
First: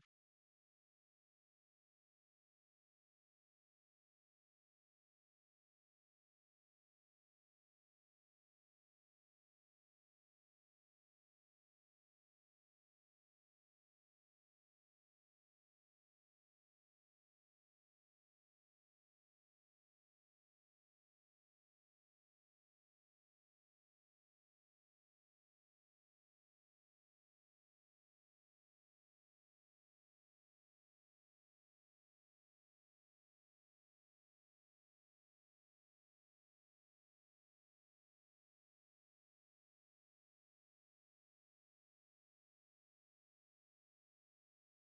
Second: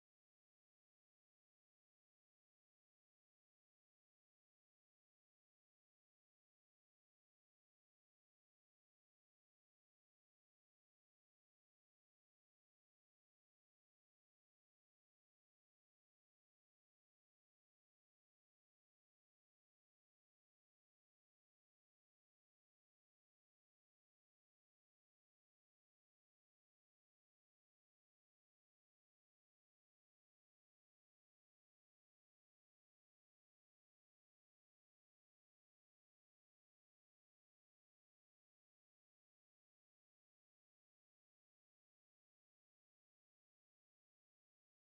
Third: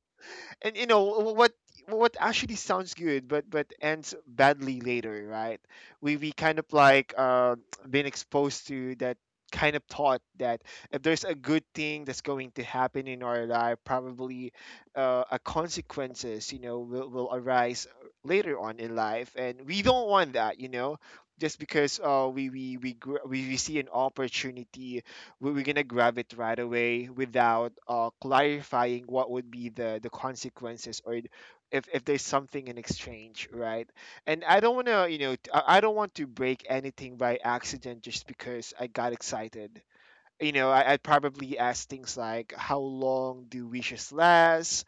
[SPEAKER 1] and you know what actually sounds good, but ends badly later, right? We kind of like been exposed to that kind of thought that if there's a good thing that's going to happen in our life, probably a consequences, you know, will arise later on in life, and we don't want that, you know. Just because we see an opportunity, we're gonna grab it right away without clarifying what would be the consequences or if there's something in exchange, right? And I don't want to, you know, I don't want to break anything by accident just because I got excited, you know. I'd probably ask things like how long do wishes last,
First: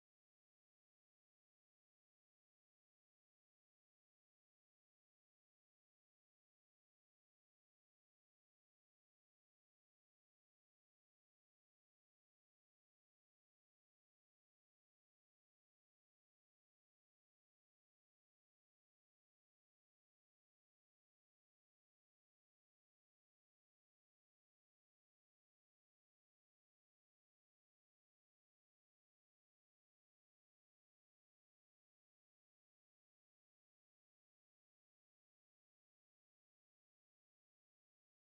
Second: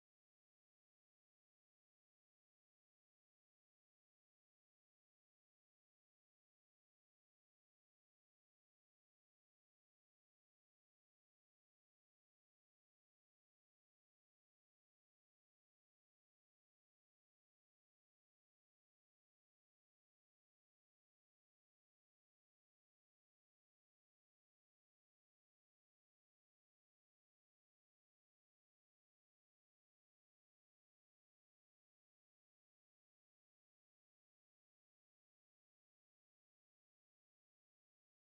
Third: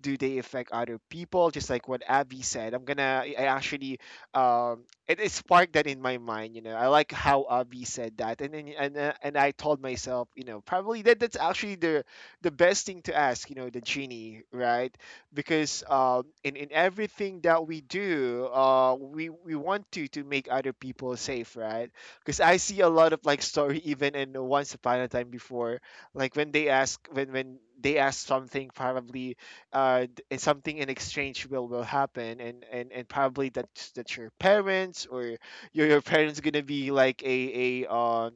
[SPEAKER 1] do they affect other people, just like what Abby said. I actually it sparked that in my mind, you know. I like how Abby said that, and then and I told myself, you know, probably that's actually the best thing to ask, you know, the genie, right? Because in everything that we do, we want to make other people safe, right? Because I see a lot of like story even in Once Upon a Time before, like when they ask, when they ask something, probably and something in exchange will happen, and and probably that that your parents or your parents gonna be like a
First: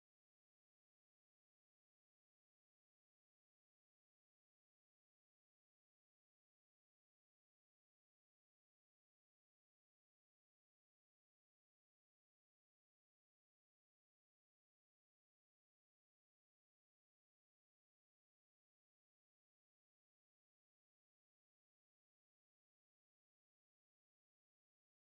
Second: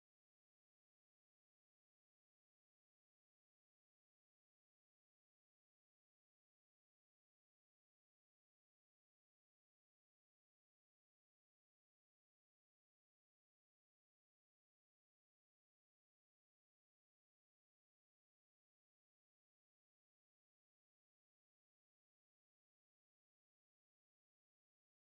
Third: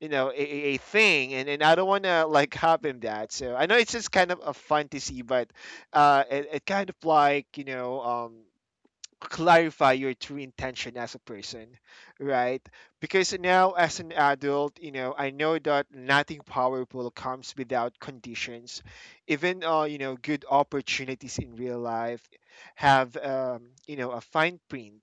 [SPEAKER 1] you know, a thing. And I don't want to like happen that. So I know it's just kind of a fantasy, but it kind of like, you know, clarify your true intention as a person, right? Because now, as an adult, you know, I know that nothing powerful comes without conditions. Even, you know, good opportunities in real life have, you know, a fine print.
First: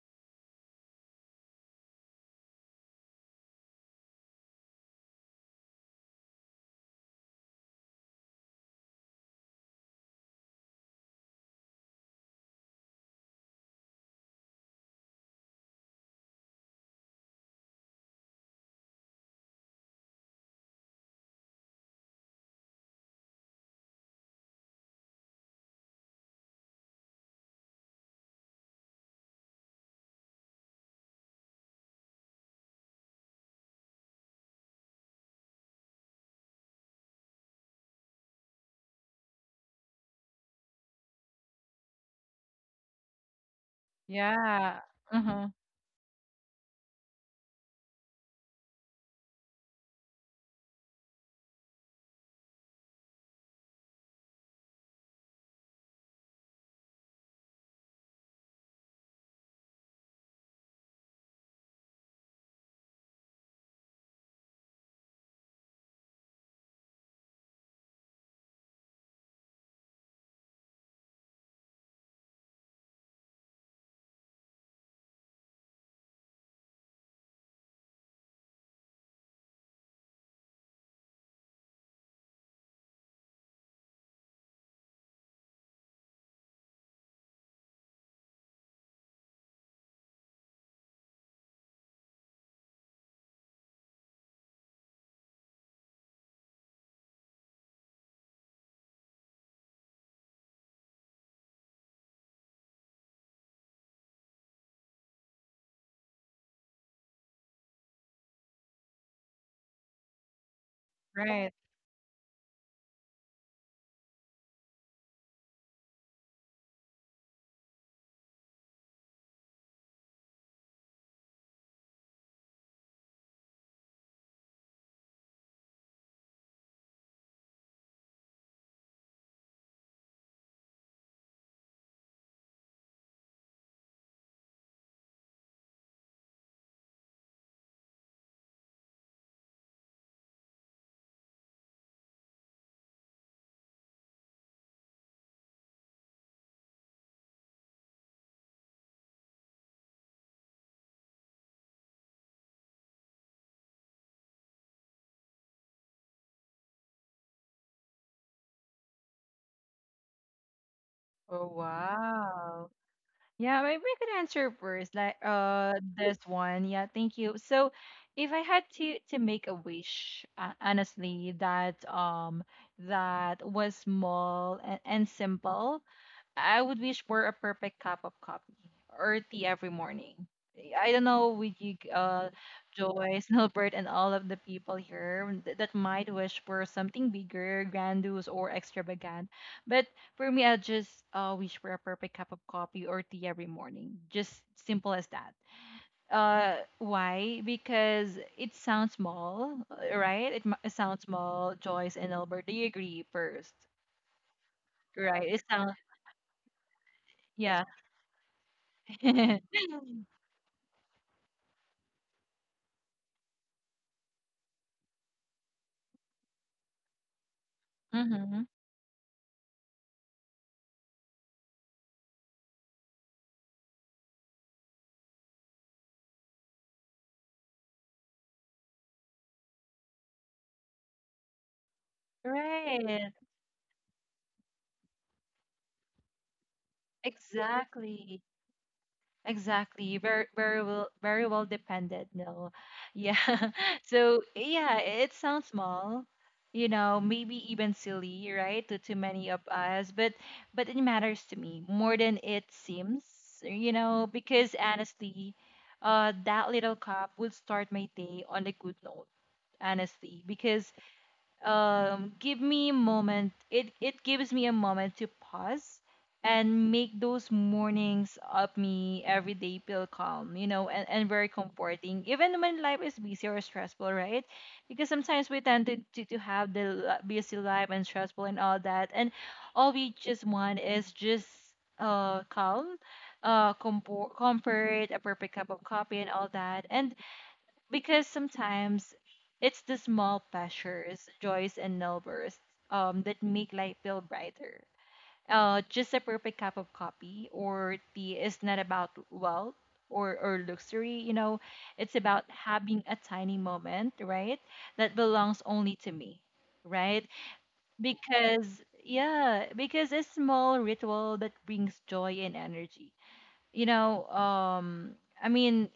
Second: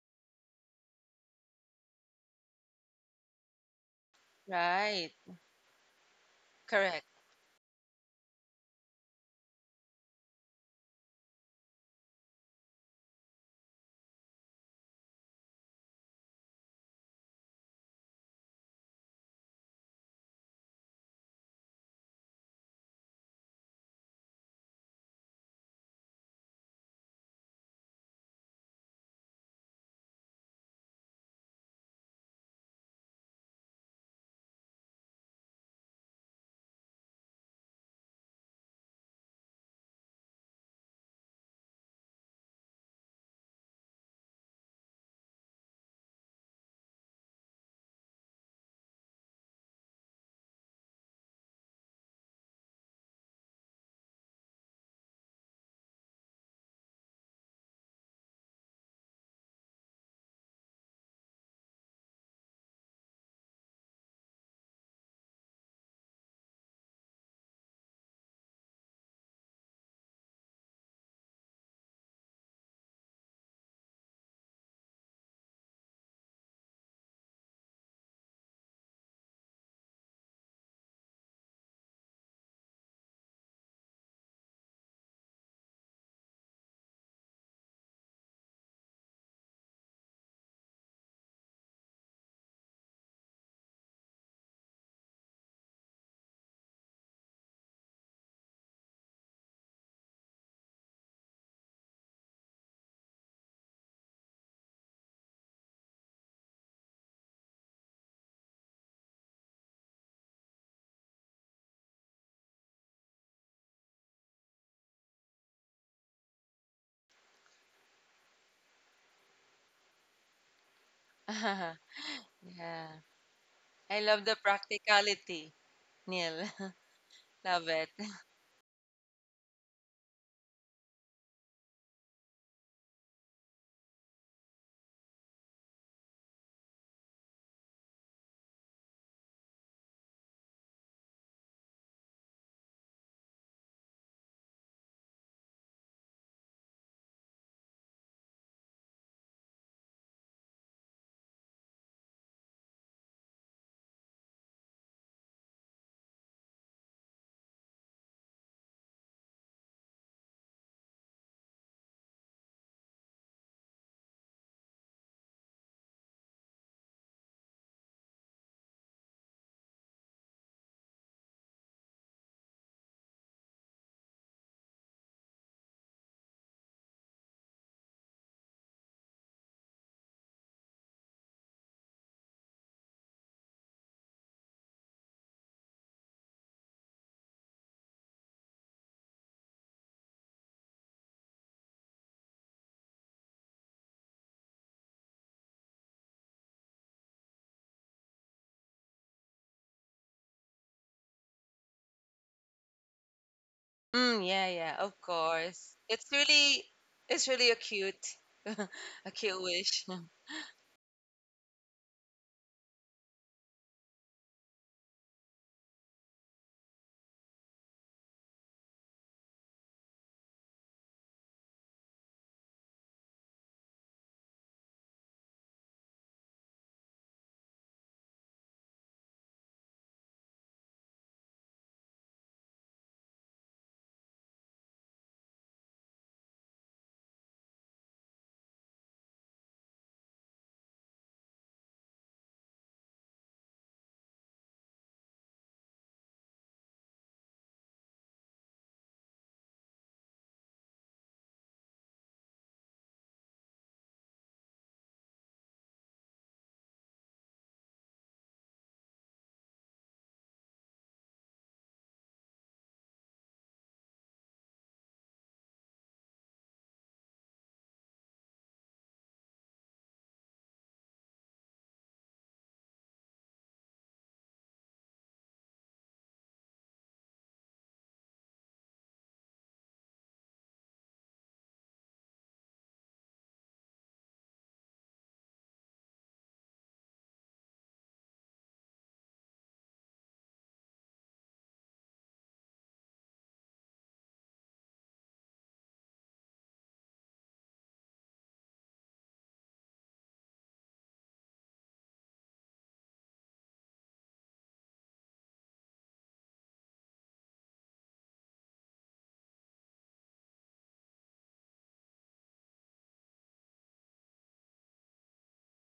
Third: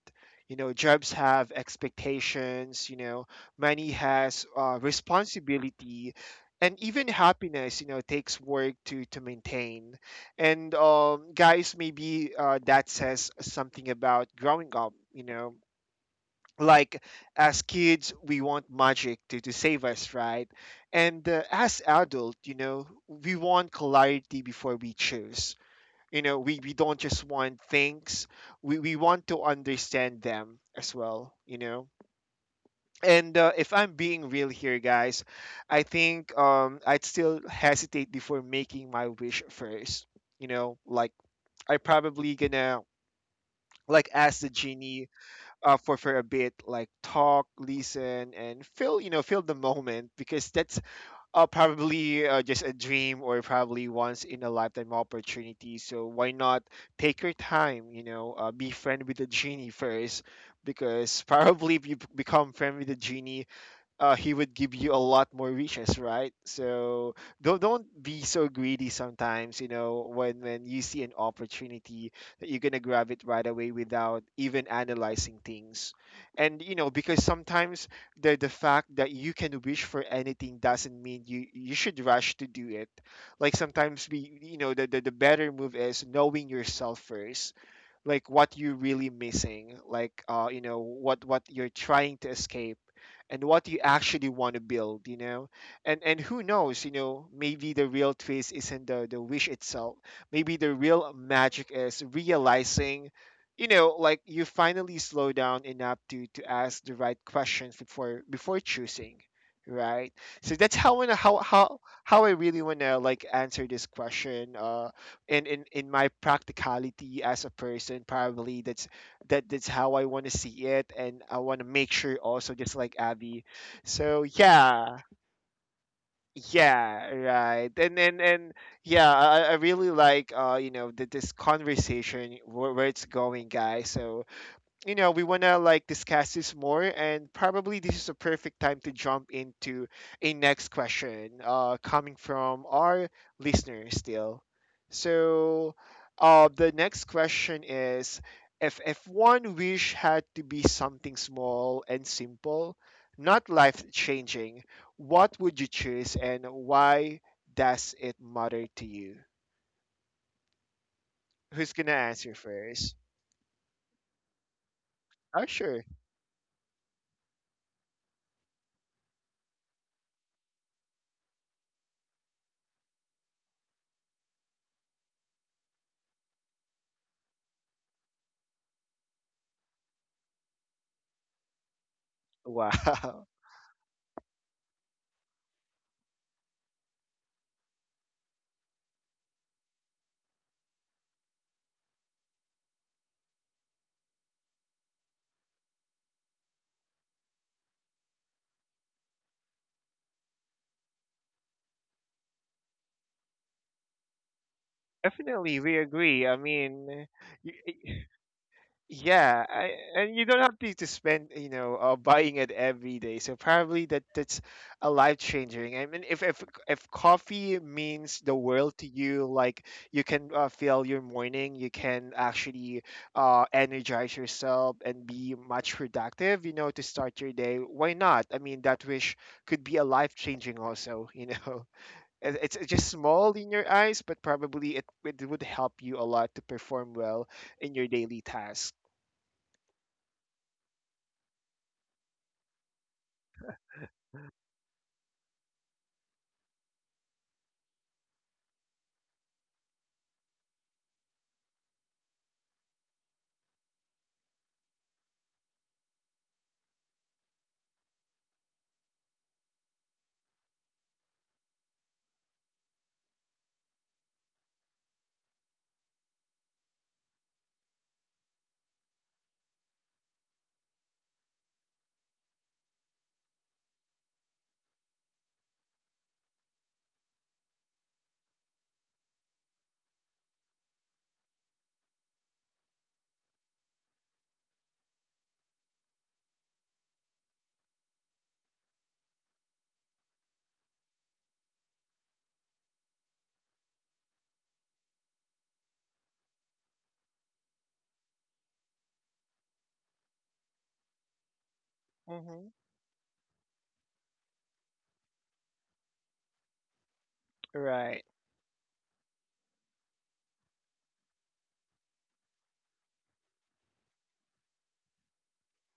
[SPEAKER 1] You know, jobs have expectations, you know, money has
[SPEAKER 3] Right.
[SPEAKER 1] responsibility, and
[SPEAKER 3] Correct.
[SPEAKER 1] even happiness, you know, takes work to maintain. And guys, maybe that says something about growing up, you know. Like as kids, we want magic to save us, right? And as adult, you know, we want clarity before we choose. You know, we don't just want things, we want to understand them as well, you know. And if I'm being real here, guys, I think I'd still hesitate before making my wish first, you know. Like I probably gonna like ask the
[SPEAKER 2] Yeah.
[SPEAKER 1] genie
[SPEAKER 2] Mm-hmm.
[SPEAKER 1] for a bit, like talk, listen, and feel, you know, feel the moment, because that's probably just a dream or probably once in a lifetime opportunity. So why not take your time? You know, be friend with the genie first, because probably if you become friend with the genie, he would give you a lot more riches, right? So don't be so greedy sometimes. You know, when you see an opportunity that you're gonna grab it right away without even analyzing things, and you know, because sometimes the fact that you can wish for anything doesn't mean you should rush to do it. Like sometimes we, you know, the better move is knowing yourself first, like what you're really missing, like you know, what you're trying to escape, and what you actually want to build, you know. And who knows, you know, maybe the real twist isn't the wish itself. Maybe the real magic is realizing, you know, like you finally slow down enough to ask the right questions before choosing, right? So that's how I wanna-
[SPEAKER 2] Right.
[SPEAKER 1] how I really wanna like answer this question. And in my practicality as a person, probably that's that's how I want to see it, and I want to make sure also just
[SPEAKER 3] Yeah.
[SPEAKER 1] like Abby.
[SPEAKER 3] I
[SPEAKER 1] So
[SPEAKER 3] love the
[SPEAKER 1] yeah,
[SPEAKER 3] practicality, Neil.
[SPEAKER 1] yeah,
[SPEAKER 3] Love
[SPEAKER 1] right.
[SPEAKER 3] it.
[SPEAKER 1] And Yeah, I, I really like, you know, this conversation where it's going, guys. So you know, we want to like discuss this more, and probably this is a perfect time to jump into a next question coming from our listener still. So, the next question is if one wish had to be something small and simple, not life changing, what would you choose and why does it matter to you?
[SPEAKER 2] Oh,
[SPEAKER 1] Who's going to answer
[SPEAKER 2] wow.
[SPEAKER 1] first?
[SPEAKER 2] Yeah, maybe I could answer first, like
[SPEAKER 1] Oh, sure.
[SPEAKER 2] this one. Yeah, thank you. So, if I had to make a wish, honestly, that that was small and simple, I would wish for a perfect cup of coffee or tea every morning. I don't know with you,
[SPEAKER 1] Wow.
[SPEAKER 2] Joyce, Nilbert, and all of the people here that might wish for something bigger, grandiose, or extravagant. But for me, I just wish for a perfect cup of coffee or tea every morning. Just simple as that. Why? Because it sounds small, right? It sounds small, Joyce and Albert. Do you agree first?
[SPEAKER 3] Mm, yeah, yeah, of
[SPEAKER 2] Right? It
[SPEAKER 1] Definitely, we
[SPEAKER 2] sounds,
[SPEAKER 3] course. It's
[SPEAKER 1] agree. I
[SPEAKER 3] really,
[SPEAKER 1] mean,
[SPEAKER 3] it's
[SPEAKER 1] y-
[SPEAKER 3] really a
[SPEAKER 2] yeah.
[SPEAKER 1] y-
[SPEAKER 3] cute, a cute
[SPEAKER 1] yeah, I,
[SPEAKER 3] wish.
[SPEAKER 1] and you don't have to spend, you know, buying it every day. So probably that's a life changing. I mean, if if coffee means the
[SPEAKER 2] Mm-hmm.
[SPEAKER 1] world to you, like you can fill your morning, you can actually energize yourself and be much productive, you know, to start your day. Why not? I mean, that wish could be a life changing also, you know. It- It's just
[SPEAKER 2] Right.
[SPEAKER 1] small in your eyes, but probably it, it would help you a lot to perform well in your daily
[SPEAKER 2] Exactly.
[SPEAKER 1] task.
[SPEAKER 2] Exactly. Very, very well, very well dependent. No. Yeah. So yeah, it sounds small, you know, maybe even silly, right, to many of us, but it matters to me more than it seems, you know, because honestly, that little cup would start my day on a good note, honestly, because give me a moment. It gives me a moment to pause and make those mornings of me every day feel calm, you know, and very comforting. Even when life is busy or stressful, right? Because sometimes we tend to have the busy life and stressful and all that. And all we just want is just calm, comfort, a perfect cup of coffee and all that. And because sometimes it's the small pleasures, joys, and nail bursts that make life feel brighter. Just a perfect cup of coffee or tea is not about wealth or luxury, you know, it's about
[SPEAKER 1] Mhm.
[SPEAKER 2] having a tiny moment, right? That belongs only to me, right?
[SPEAKER 1] Right,
[SPEAKER 2] Because, yeah, because a small ritual that brings joy and energy. You know, I mean,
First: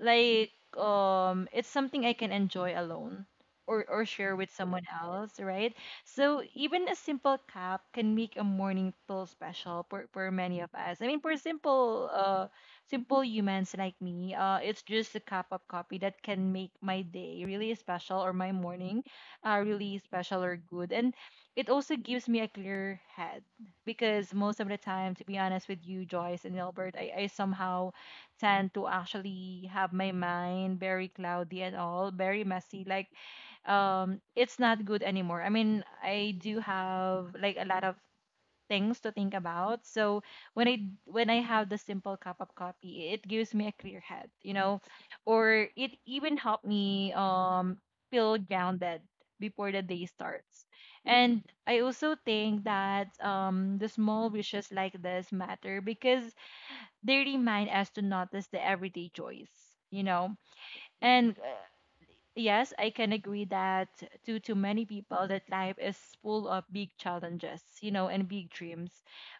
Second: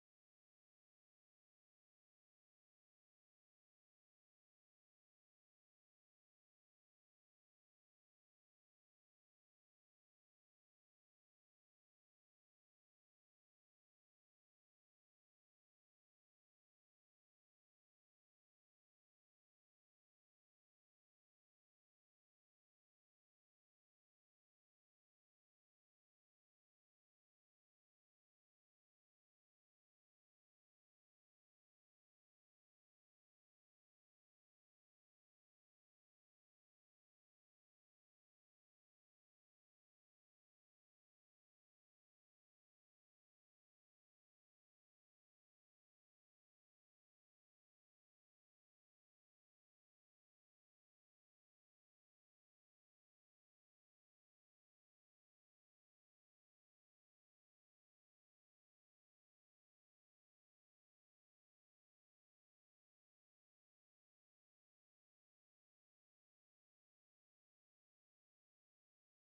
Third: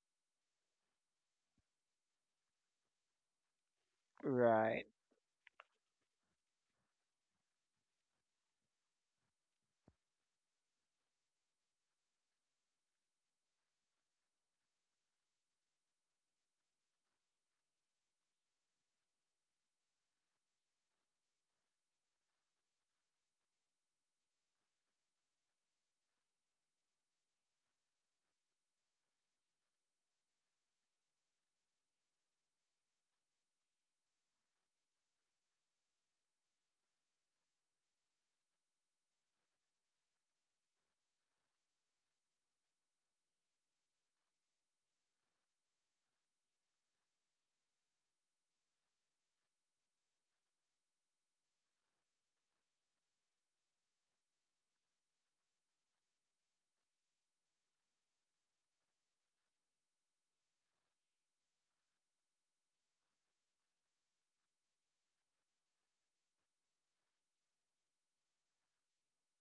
[SPEAKER 2] like it's something I can enjoy alone or share with someone
[SPEAKER 1] right.
[SPEAKER 2] else, right? So even a simple cup can make a morning feel special for many of us. I mean for simple humans like me, it's just a cup of coffee that can make my day really special or my morning really special or good. And it also gives me a clear head because most of the time, to be honest with you, Joyce and Albert, I somehow tend to actually have my mind very cloudy and all, very messy. It's not good anymore. I mean, I do have like a lot of things to think about. So when I have the simple cup of coffee, it gives me a clear head, or it even helped me feel grounded before the day starts. And I also think that the small wishes like this matter because they remind us to notice the everyday joys, you know. And Yes, I can agree that to many people that life is full of big challenges, you know, and big dreams,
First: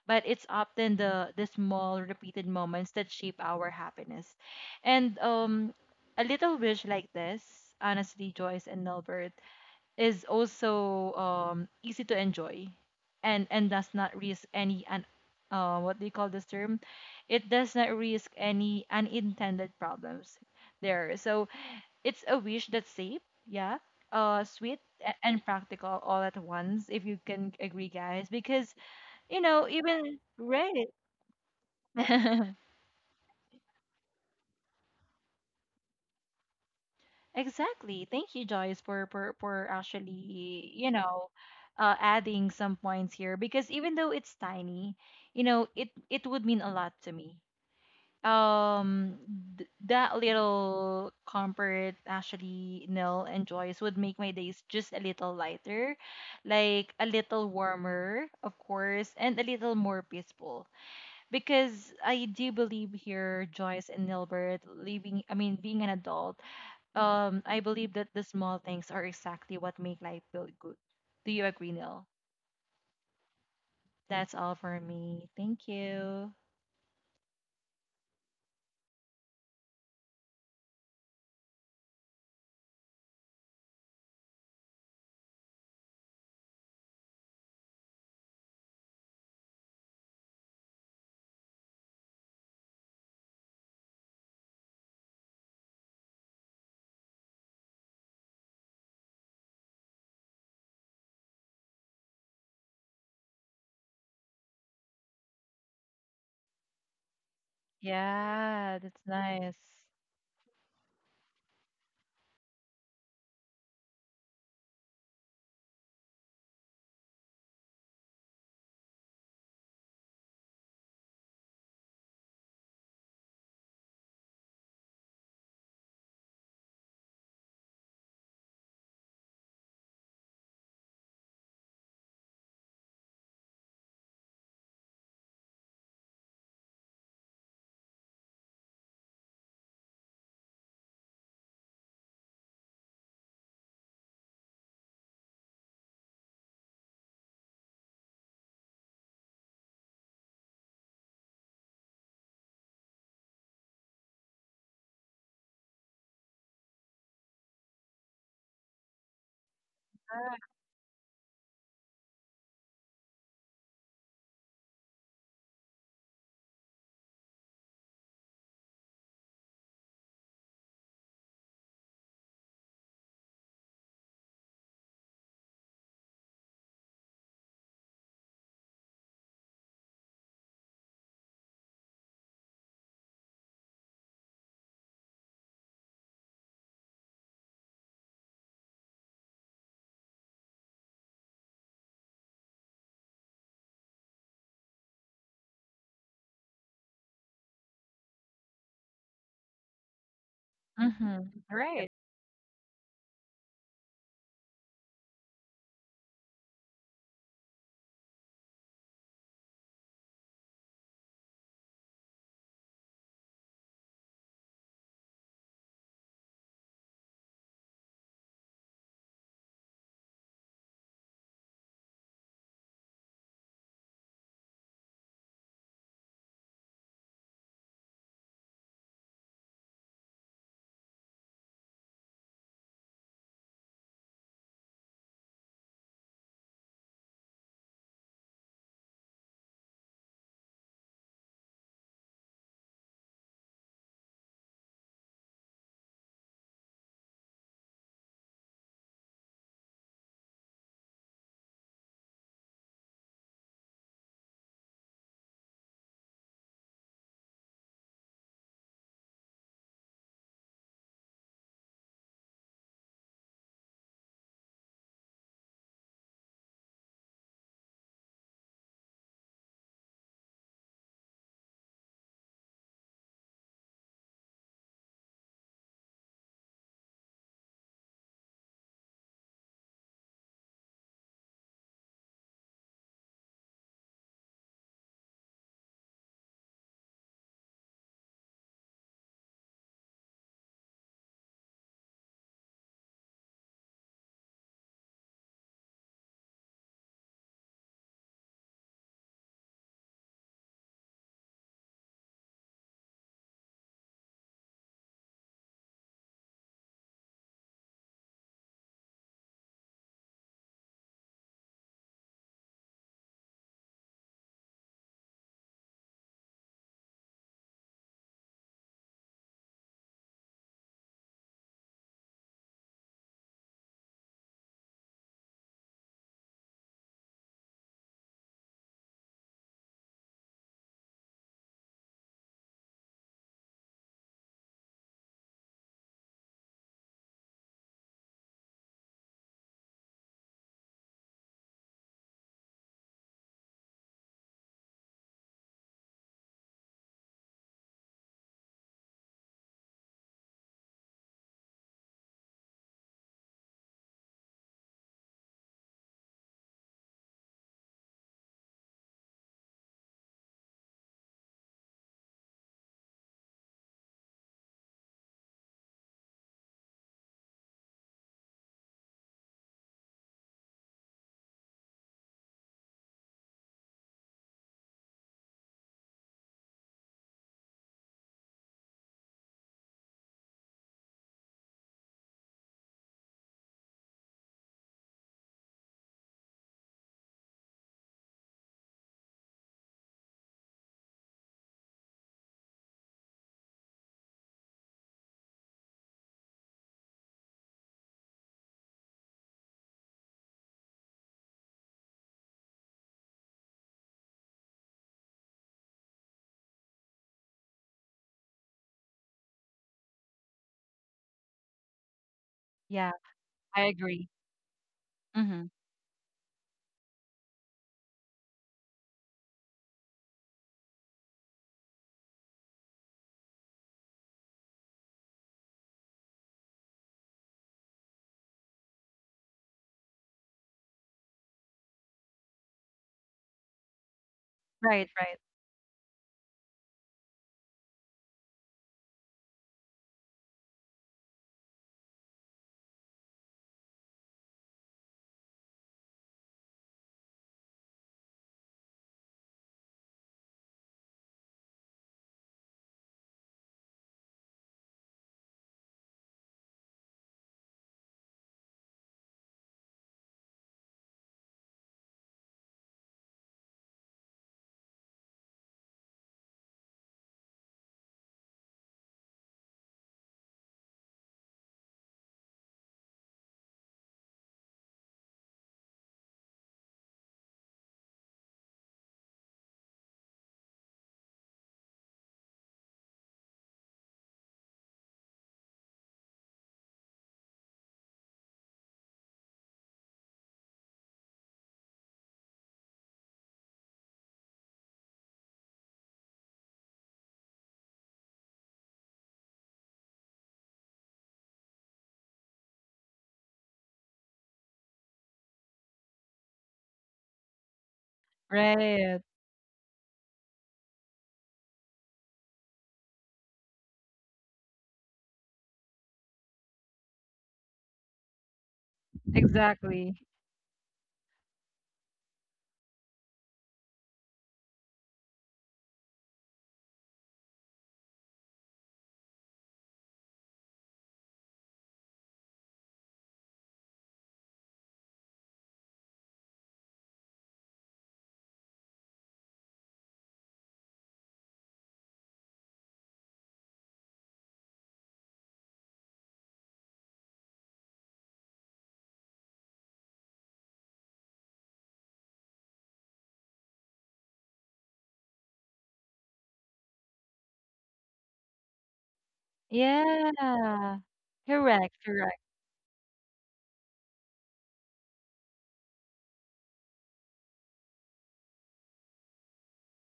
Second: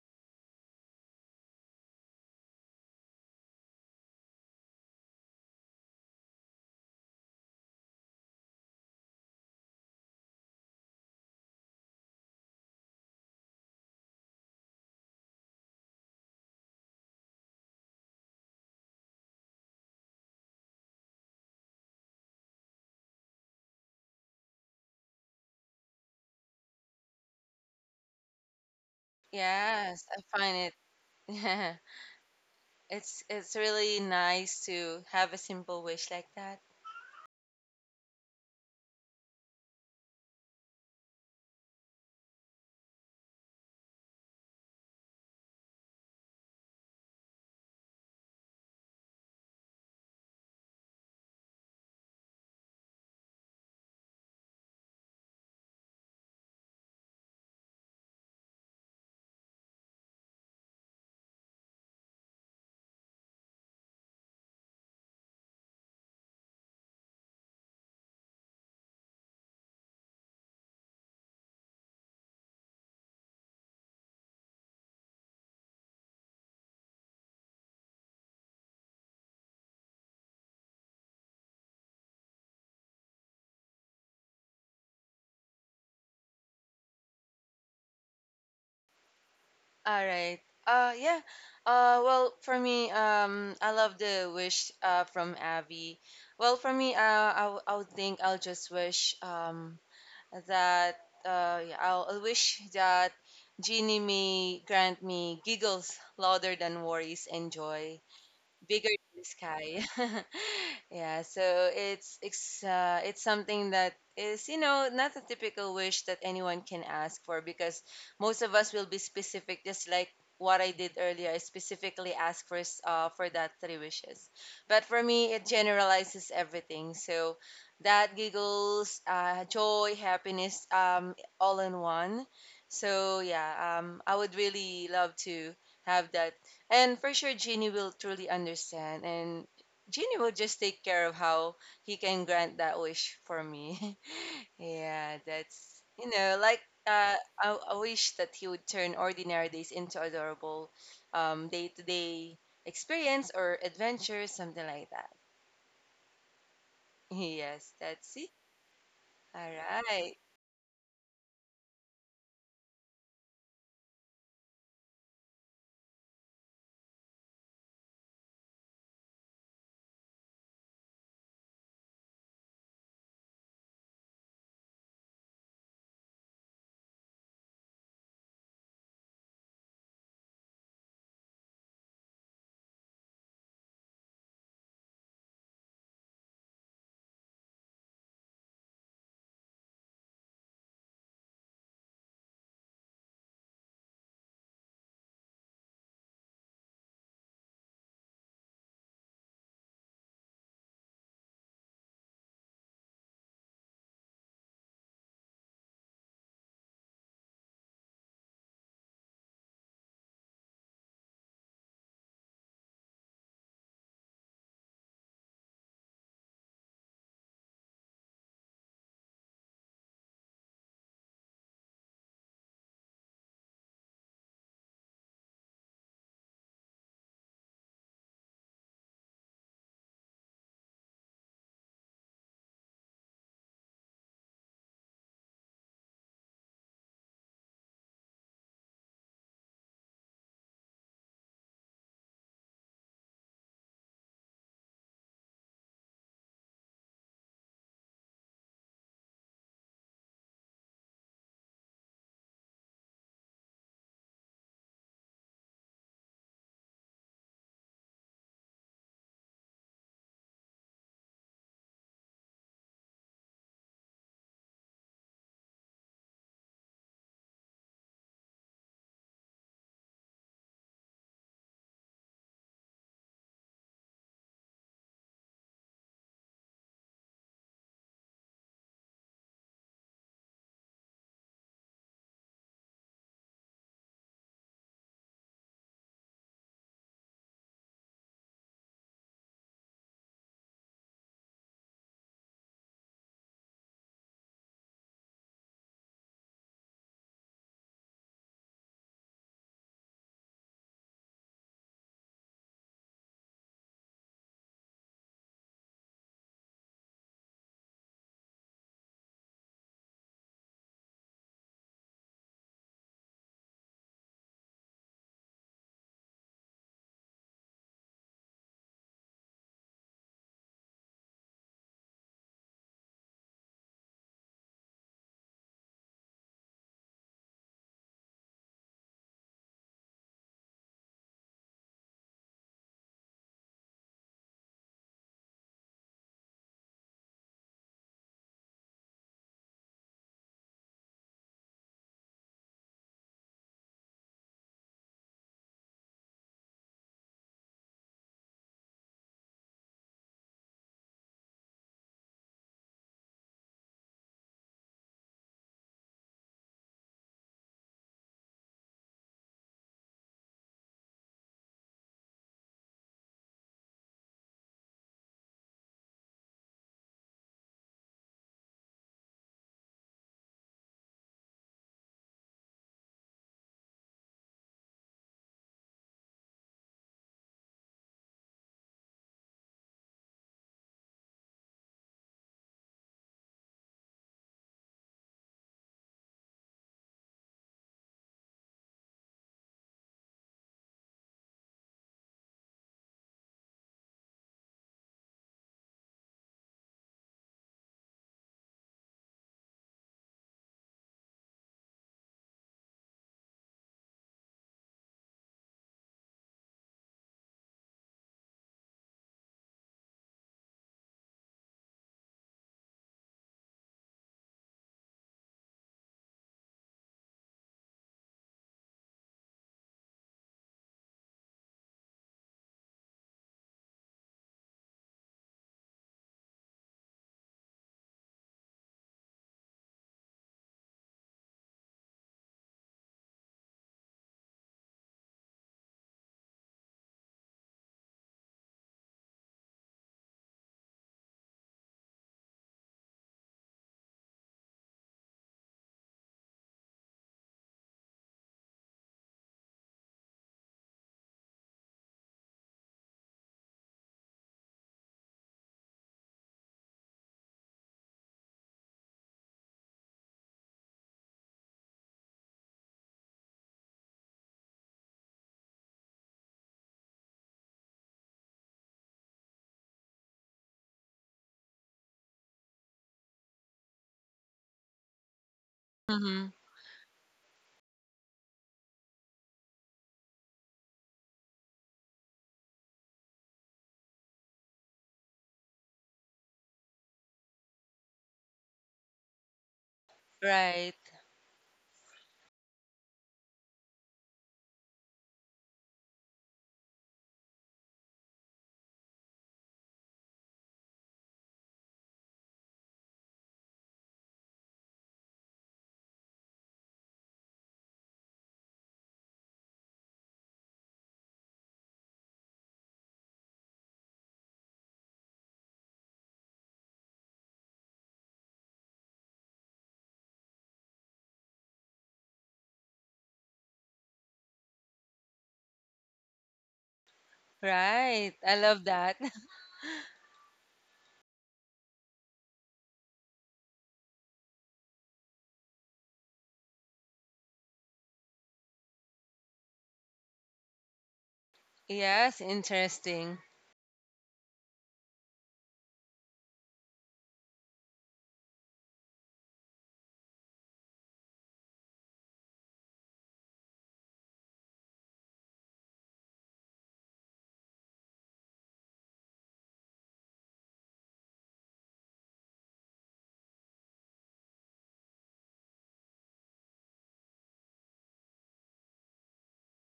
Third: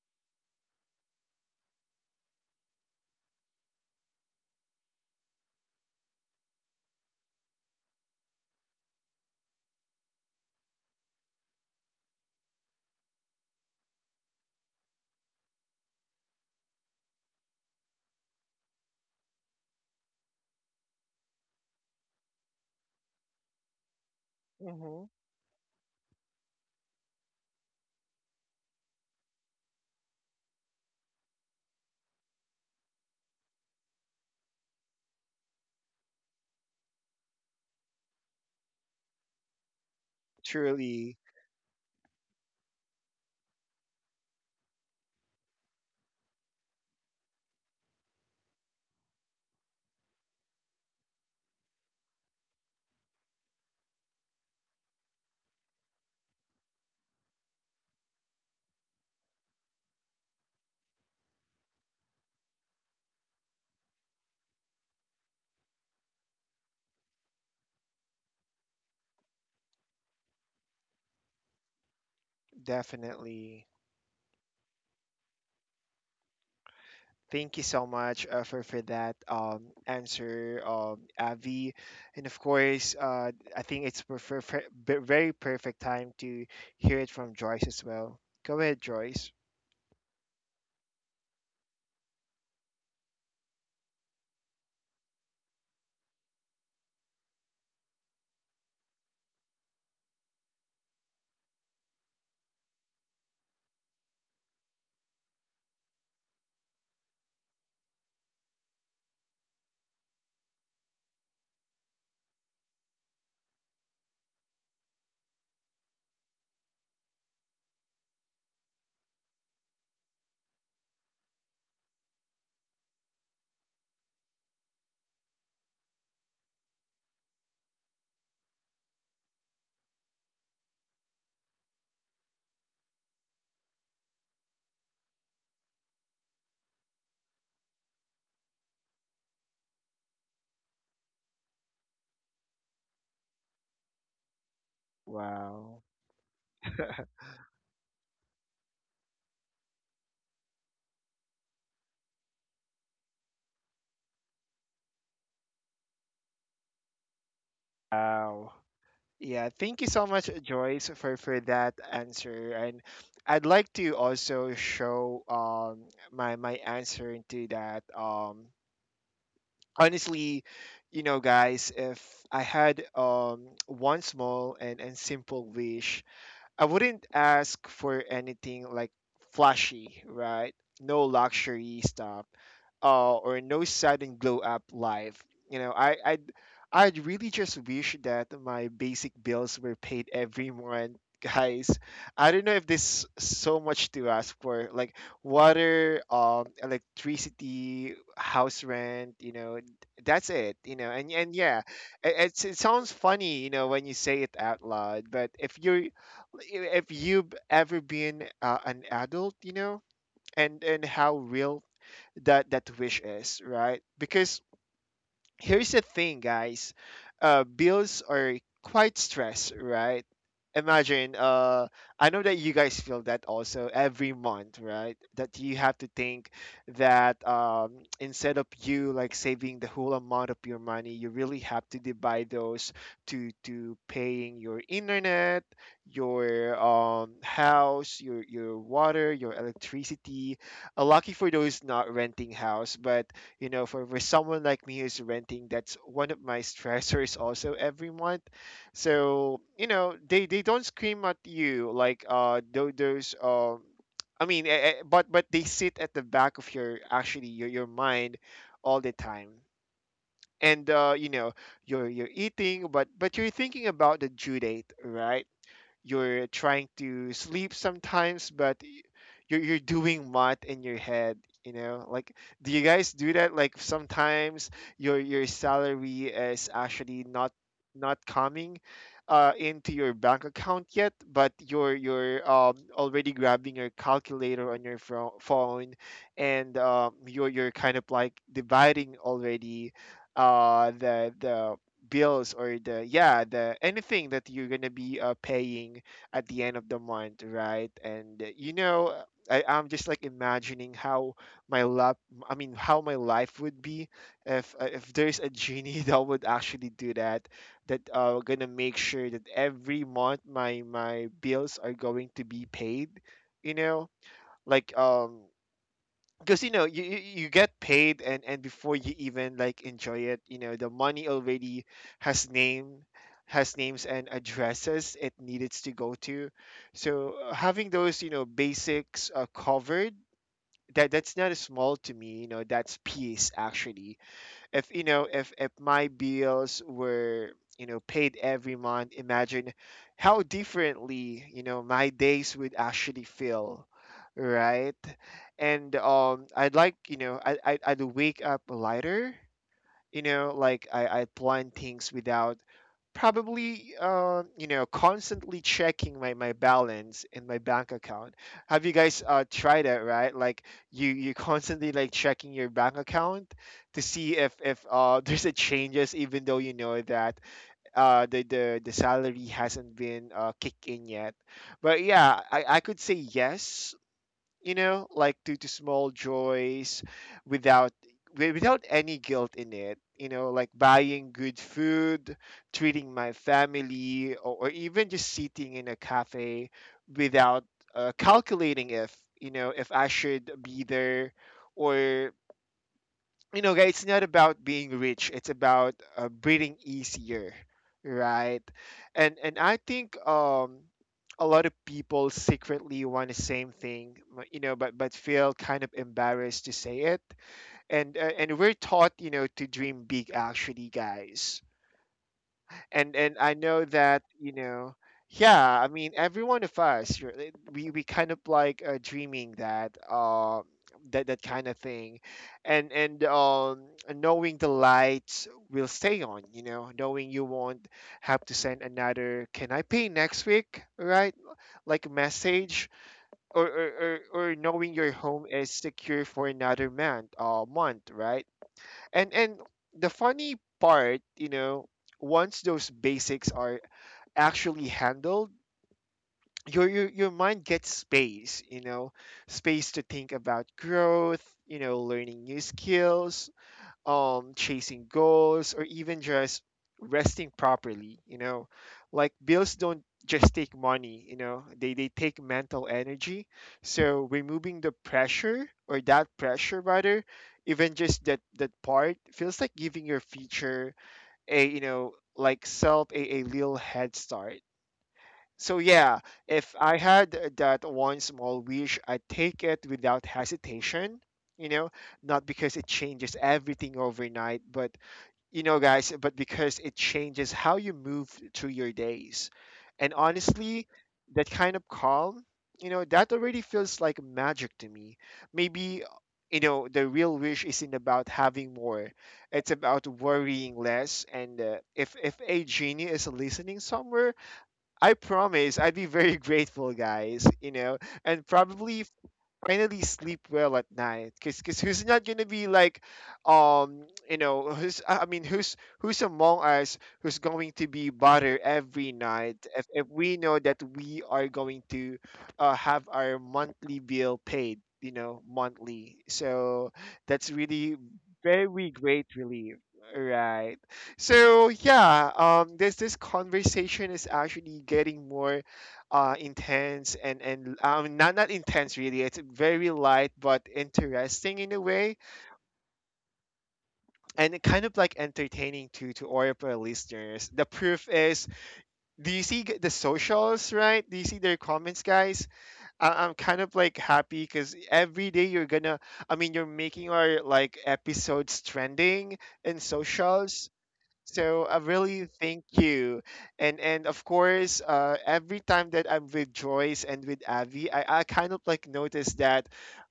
[SPEAKER 2] but it's often the small repeated moments that shape our happiness. And a little wish like this, honestly, Joyce and Nilbert, is also easy to enjoy and does not risk any what do you call this term, it does not risk any unintended problems there, so it's a wish that's safe, yeah, sweet,
[SPEAKER 1] Mhm.
[SPEAKER 2] and practical all at once, if you can agree, guys, because you know
[SPEAKER 3] Yes,
[SPEAKER 2] even
[SPEAKER 3] I find
[SPEAKER 2] right
[SPEAKER 3] it. It's really nice to have a simple wish like that.
[SPEAKER 2] Exactly. Thank you, Joyce, for for actually, you
[SPEAKER 1] Truly,
[SPEAKER 2] know, adding some points here because even though it's tiny, you know, it would mean a lot to me. Um, that little comfort actually, Nil and Joyce, would make my days just a little lighter, like a little warmer, of course, and a little more peaceful. Because I do believe here, Joyce and Nilbert, living, I mean, being an adult, I believe that the small things are exactly what make life feel good. Do you agree, Neil?
[SPEAKER 1] definitely.
[SPEAKER 2] That's all for me. Thank you.
[SPEAKER 1] Thank you so much for that answer, Avi, and of course, I think it's very perfect time to hear it from Joyce as well. Go ahead, Joyce.
[SPEAKER 3] All right. Yeah. Well, for me, I love the wish from Abby. Well, for me, I would think I'll just wish that yeah, I'll wish that Genie may grant me giggles louder than worries and joy,
[SPEAKER 2] Yeah,
[SPEAKER 3] bigger
[SPEAKER 2] that's
[SPEAKER 3] than the
[SPEAKER 2] nice.
[SPEAKER 3] sky. Yeah, so it's something that is not a typical wish that anyone can ask for because most of us will be specific, just like what I did earlier. I specifically asked for that three wishes, but for me it generalizes everything. So that giggles, joy, happiness, all in one. So yeah, I would really love to have that, and for sure, Genie will truly understand. And Genie will just take care of how he can grant that wish for me. Yeah,
[SPEAKER 1] Wow,
[SPEAKER 3] that's, like uh, I wish that he would turn ordinary days into adorable day-to-day experience or adventure, something like that. Yes, that's it.
[SPEAKER 1] wow. Yeah,
[SPEAKER 3] All
[SPEAKER 1] thank you so
[SPEAKER 3] right.
[SPEAKER 1] much, Joyce, for that answer. And I'd like to also show my answer into that. Honestly, you know, guys, if I had one small and simple wish, I wouldn't ask for anything like flashy, right? No luxury stuff, or no sudden glow up life. You know, I'd really just wish that my basic bills were paid every month, guys. I don't know if this so much to ask for, like water, electricity, house rent. You know, that's it. You know,
[SPEAKER 2] Mm-hmm.
[SPEAKER 1] and yeah,
[SPEAKER 2] Right.
[SPEAKER 1] it's, it sounds funny, you know, when you say it out loud, but if you've ever been an adult, you know, and how real that wish is, right? Because here's the thing, guys. Bills are quite stress, right? Imagine, I know that you guys feel that also every month, right? That you have to think that instead of you like saving the whole amount of your money, you really have to divide those to paying your internet, your house, your water, your electricity. Lucky for those not renting house, but you know for someone like me who's renting, that's one of my stressors also every month. So you know, they don't scream at you like tho- those I mean eh, eh, but they sit at the back of your actually your mind all the time. And you know, you're eating, but you're thinking about the due date, right? You're trying to sleep sometimes, but you're doing math in your head. You know, like do you guys do that? Like sometimes your salary is actually not coming, into your bank account yet, but you're already grabbing your calculator on your phone, and you're kind of like dividing already, the bills, or the yeah the anything that you're gonna be paying at the end of the month, right? And you know, I'm just like imagining how my lap I mean how my life would be if there's a genie that would actually do that gonna make sure that every month my bills are going to be paid, you know, like because you know you you get paid, and before you even like enjoy it, you know, the money already has name, has names and addresses it needed to go to. So having those, you know, basics covered, that's not a small to me, you know, that's peace actually. If you know, if my bills were, you know, paid every month, imagine how differently, you know, my days would actually feel, right? And I'd like, you know, I'd wake up lighter, you know, like I plan things without probably, you know, constantly checking my balance in my bank account. Have you guys tried that, right? Like you constantly like checking your bank account to see if there's a changes, even though you know that, the salary hasn't been kicked in yet. But yeah, I could say yes, you know, like to, small joys without without any guilt in it. You know, like buying good food, treating my family, or, even just sitting in a cafe without calculating if, you know, if I should be there, or, you know, guys, it's not about being rich. It's about breathing easier, right? And I think a lot of people secretly want the same thing, you know, but feel kind of embarrassed to say it. And we're taught, you know, to dream big, actually, guys, and
[SPEAKER 2] Yeah,
[SPEAKER 1] and I know
[SPEAKER 2] I
[SPEAKER 1] that,
[SPEAKER 2] agree.
[SPEAKER 1] you know,
[SPEAKER 2] Mm-hmm.
[SPEAKER 1] yeah. I mean, every one of us, we kind of like dreaming that that kind of thing, and knowing the lights will stay on. You know, knowing you won't have to send another, "Can I pay next week?" Right? Like, message, or or, knowing
[SPEAKER 2] Right,
[SPEAKER 1] your
[SPEAKER 2] right,
[SPEAKER 1] home is secure for another month. Right? And the funny part, you know, once those basics are actually handled, your mind gets space, you know, space to think about growth, you know, learning new skills, chasing goals, or even just resting properly, you know, like bills don't just take money, you know, they take mental energy. So removing the pressure, or that pressure rather, even just that part feels like giving your future, a, you know, like self, a little head start. So yeah,
[SPEAKER 3] Mm-hmm.
[SPEAKER 1] if I had that one small wish, I'd take it without hesitation, you know, not because it changes everything overnight, but, you know, guys, but because it changes how you move through your days. And honestly,
[SPEAKER 3] Right,
[SPEAKER 1] that kind of calm, you know, that already feels like magic to me. Maybe, you know, the real wish isn't about having more. It's about worrying less. And if a genie is listening somewhere, I promise I'd be very grateful, guys, you know, and probably
[SPEAKER 2] right.
[SPEAKER 1] finally sleep well at night because cause who's not gonna be like, you know, who's I mean, who's among us who's going to be bothered every night if,
[SPEAKER 2] Exactly.
[SPEAKER 1] we know that we are going to have our monthly bill paid, you know, monthly. So that's really
[SPEAKER 3] right. I love
[SPEAKER 1] very
[SPEAKER 3] that.
[SPEAKER 1] great relief, right? So yeah, this conversation is actually getting more intense, and, not intense really, it's very light but interesting in a way,
[SPEAKER 3] Yes, interesting.
[SPEAKER 1] and it kind of like entertaining to Orpa listeners. The proof is, do you see the socials, right? Do you see their comments, guys? I'm kind of like happy because every day you're gonna, I mean, you're making our like episodes trending in
[SPEAKER 2] Yeah,
[SPEAKER 1] socials. So I
[SPEAKER 2] correct,
[SPEAKER 1] really
[SPEAKER 2] correct.
[SPEAKER 1] thank you, and of course, every time that I'm with Joyce and with Avi, I kind of like notice that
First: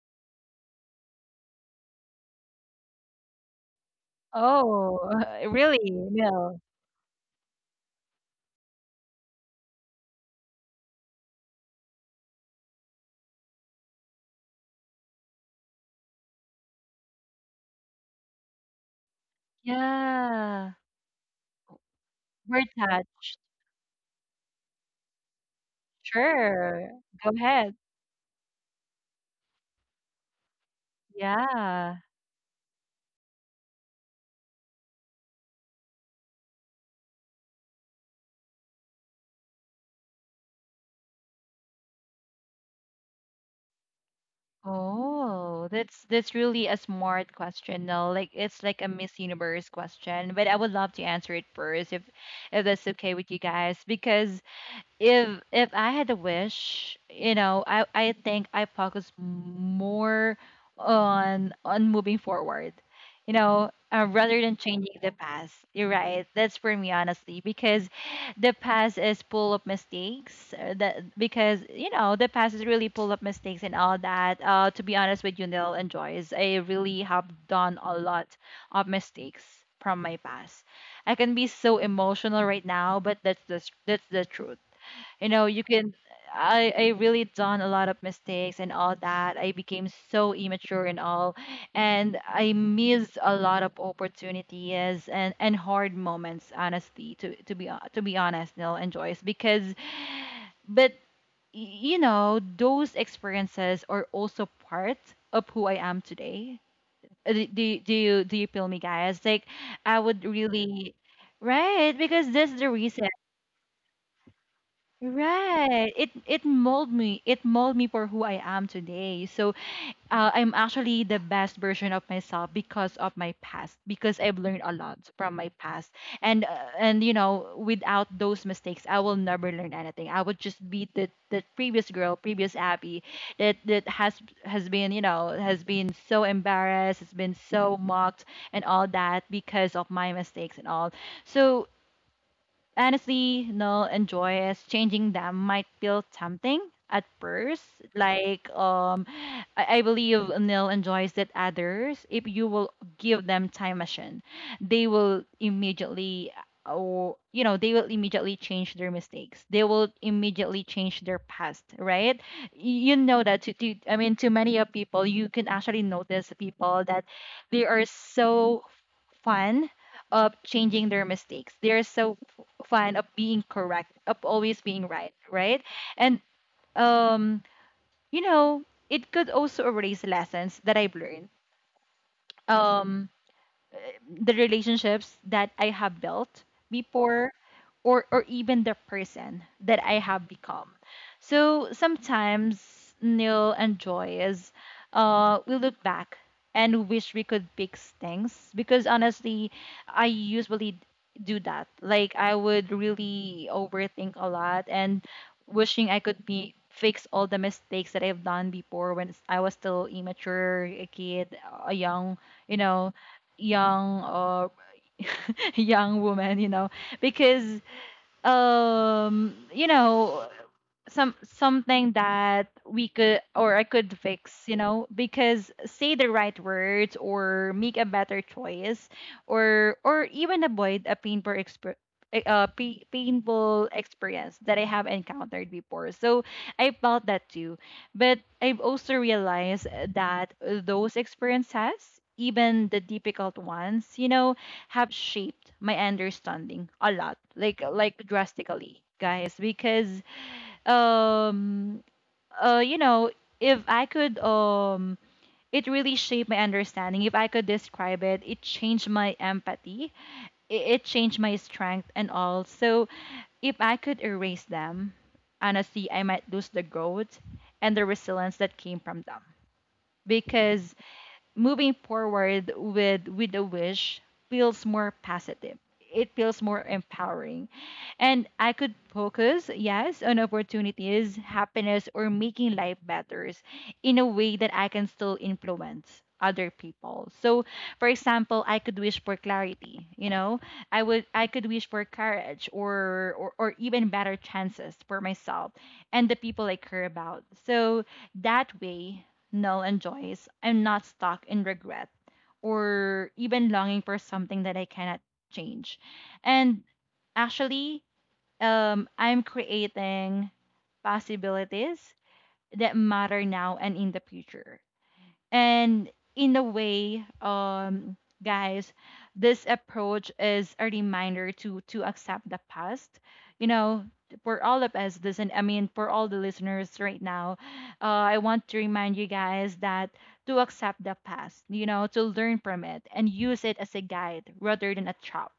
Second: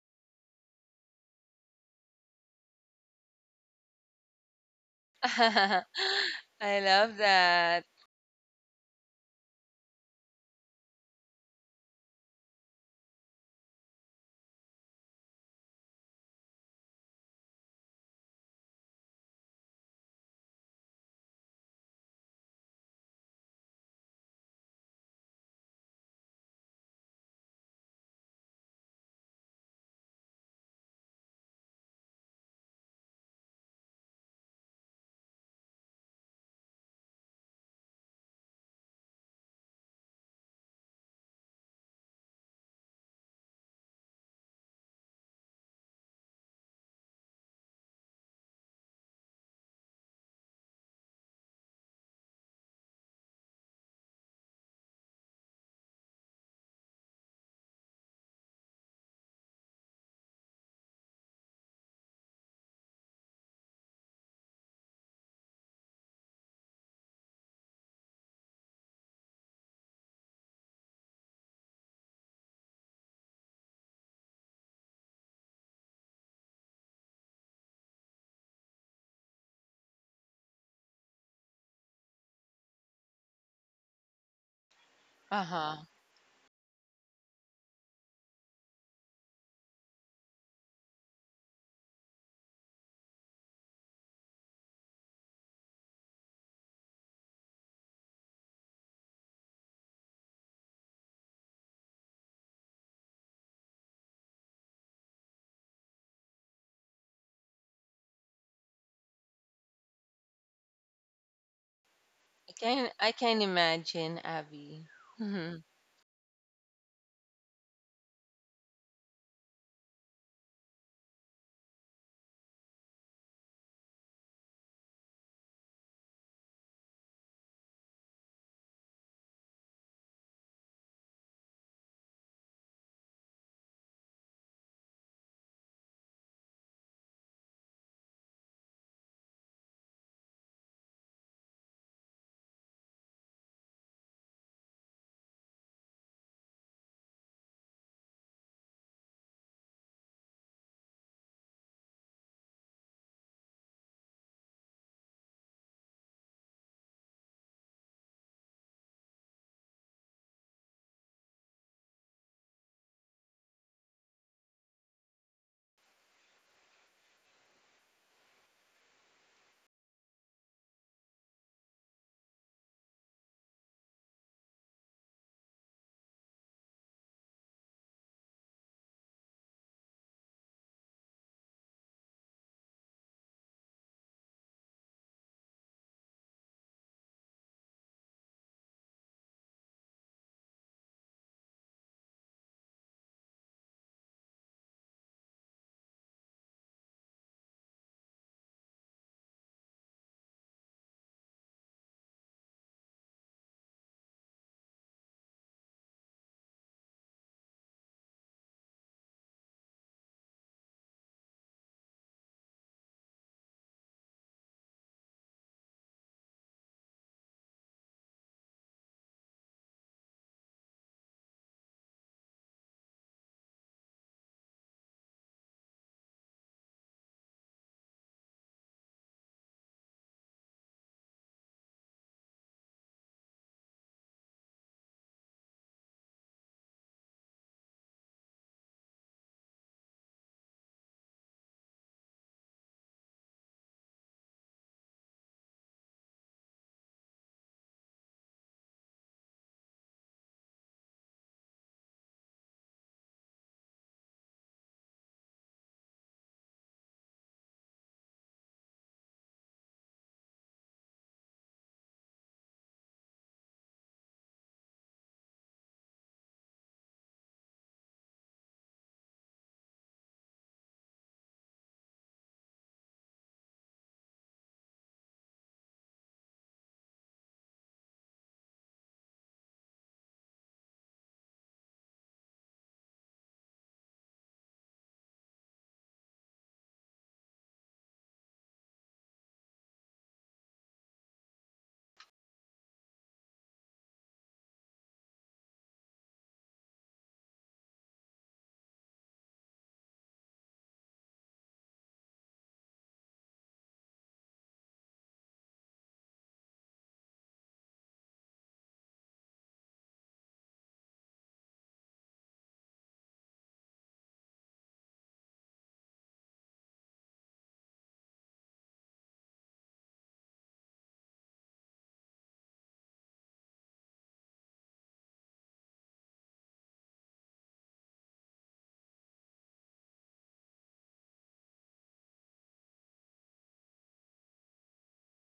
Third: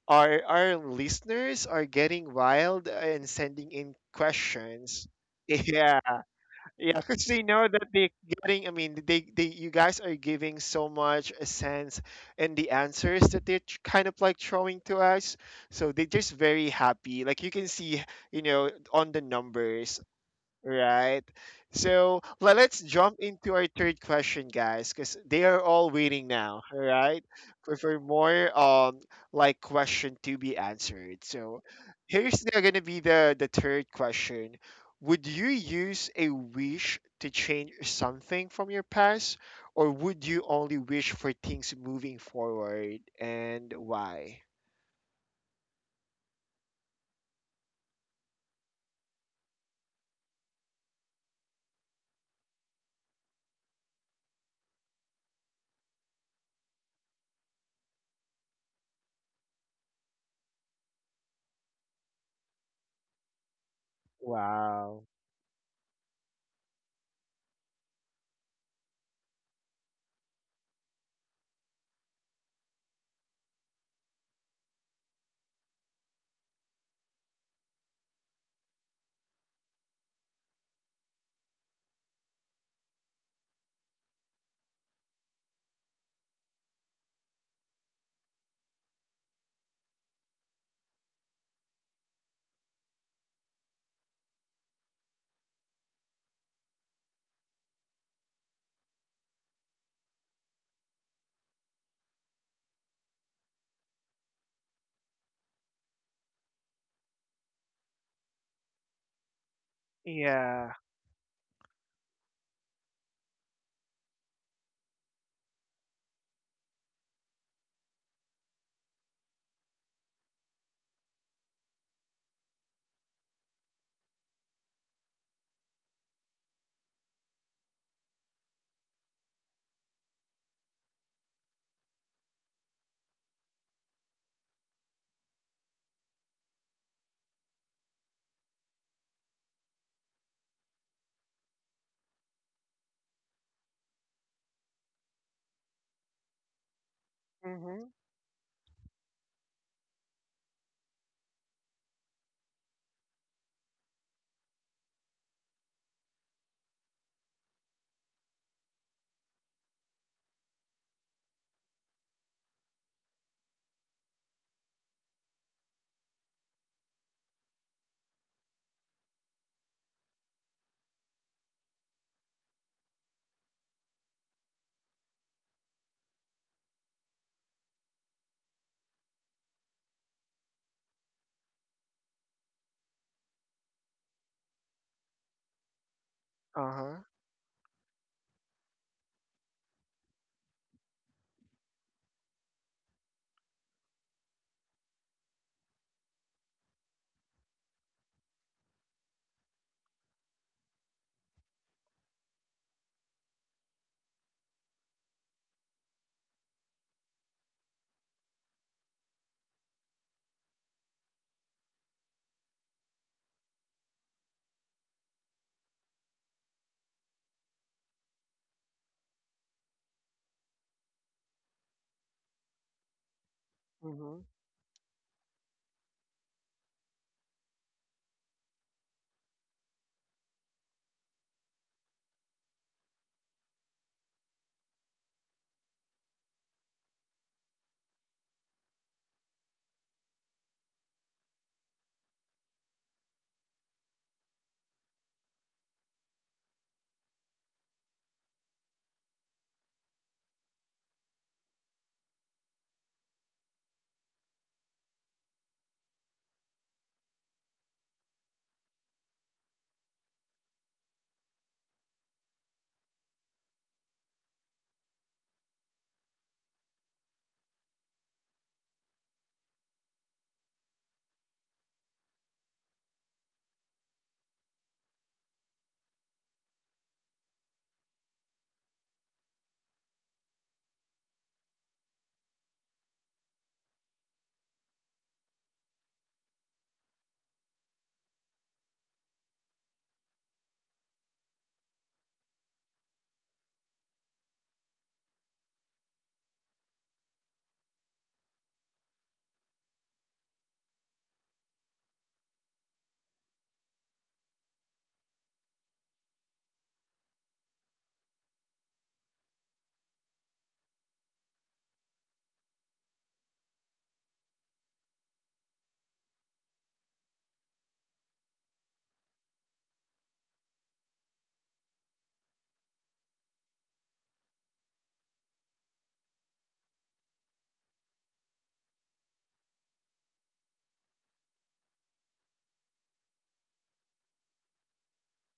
[SPEAKER 1] our listeners are getting wild and sending in
[SPEAKER 2] Oh,
[SPEAKER 1] questions.
[SPEAKER 2] really?
[SPEAKER 3] I
[SPEAKER 1] Yeah,
[SPEAKER 2] No.
[SPEAKER 1] yeah,
[SPEAKER 3] love
[SPEAKER 1] because they know
[SPEAKER 3] that.
[SPEAKER 1] that they getting, I mean, they you guys are giving so much a sense, and the answers that they're kind of like throwing to us. So they're just very happy. Like, you can see, you know, on the numbers.
[SPEAKER 2] Yeah,
[SPEAKER 1] Right. So
[SPEAKER 2] we're
[SPEAKER 1] let's jump
[SPEAKER 2] touched.
[SPEAKER 1] into our third question, guys, because they are all waiting now. All
[SPEAKER 2] Sure.
[SPEAKER 1] right.
[SPEAKER 2] Go ahead.
[SPEAKER 1] For, more like question to be answered. So
[SPEAKER 2] Yeah.
[SPEAKER 1] here's the, gonna be the third question. Would you use a wish to change something from your past, or would you only wish for things moving forward, and why?
[SPEAKER 2] Oh, that's really a smart question. No, like it's like a Miss Universe question, but I would love to answer it first if that's okay with you guys because if I had a wish, you know, I think I focus more on moving forward, you know, rather than changing
[SPEAKER 1] Wow.
[SPEAKER 2] the past. You're right. That's for me honestly because the past is full of mistakes. That because you know the past is really full of mistakes and all that. To be honest with you, Neil and Joyce, I really have done a lot of mistakes from my past. I can be so emotional right now, but that's the truth, you
[SPEAKER 3] Uh
[SPEAKER 2] know, you
[SPEAKER 3] huh.
[SPEAKER 2] can I really done a lot of mistakes and all that, I became so immature and all, and I missed a lot of opportunities and hard moments, honestly, to be honest, Neil and Joyce, because but you know those experiences are also part of who I am today. Do you feel me, guys? Like I would
[SPEAKER 1] Yeah.
[SPEAKER 2] really, right, because
[SPEAKER 3] I
[SPEAKER 2] that's the
[SPEAKER 3] can
[SPEAKER 2] reason.
[SPEAKER 3] I can imagine, Abby. Mhm.
[SPEAKER 2] Right. It mold me. It mold me for who I am today. So I'm actually the best version of myself because of my past. Because I've learned a lot from my past, and you know, without those mistakes, I will never learn anything. I would just be the previous girl, previous Abby, that has been, you know, has been so embarrassed, has been so mocked and all that because of my mistakes and all. So honestly, no, enjoy is, changing them might feel tempting at first.
[SPEAKER 1] Mm-hmm.
[SPEAKER 2] Like um I believe Neil enjoys that others, if you will give them time machine, they will immediately, or you know, they will immediately change their mistakes, they will immediately change their past, right? You know that, to I mean, to many of people you can actually notice people that they are so fun of changing their mistakes. They're so fond of being correct, of always being right, right? And um, you know, it could also erase lessons that I've learned. Um, the relationships that I have built
[SPEAKER 1] Uh-huh.
[SPEAKER 2] before, or even the person that I have become. So sometimes, Neil and Joy is, we look back and wish we could fix things because honestly I usually do that. Like I would really overthink a lot and wishing I could be fix all the mistakes that I've done before when I was still immature, a kid, a young, you know, young or young woman, you know, because you know something that we could or I could
[SPEAKER 1] Mm-hmm.
[SPEAKER 2] fix, you know, because say the right words or make a better choice, or even avoid a painful exp a painful experience that I have encountered before. So I felt that too. But I've also realized that those experiences, even the difficult ones, you know, have shaped my understanding a lot, like drastically, guys. Because um you know, if I could it really shaped my understanding. If I could describe it, it changed my empathy. It changed my strength and all. So if I could erase them, honestly, I might lose the growth and the resilience that came from them. Because moving forward with a wish feels more positive, it feels more empowering, and I could focus, yes, on opportunities, happiness, or making life better in a way that I can still influence other people. So for example, I could wish for clarity, you know, I could wish for courage, or even better chances for myself and the people I care about. So that way, null and joys, I'm not stuck in regret or even longing for something that I cannot change. And actually, I'm creating possibilities that matter now and in the future. And in a way, guys, this approach is a reminder to accept the past. You know, for all of us, listen, I mean, for all the listeners right now, I want to remind you guys that to accept the past, you know, to learn from it and use it as a guide rather than a trap,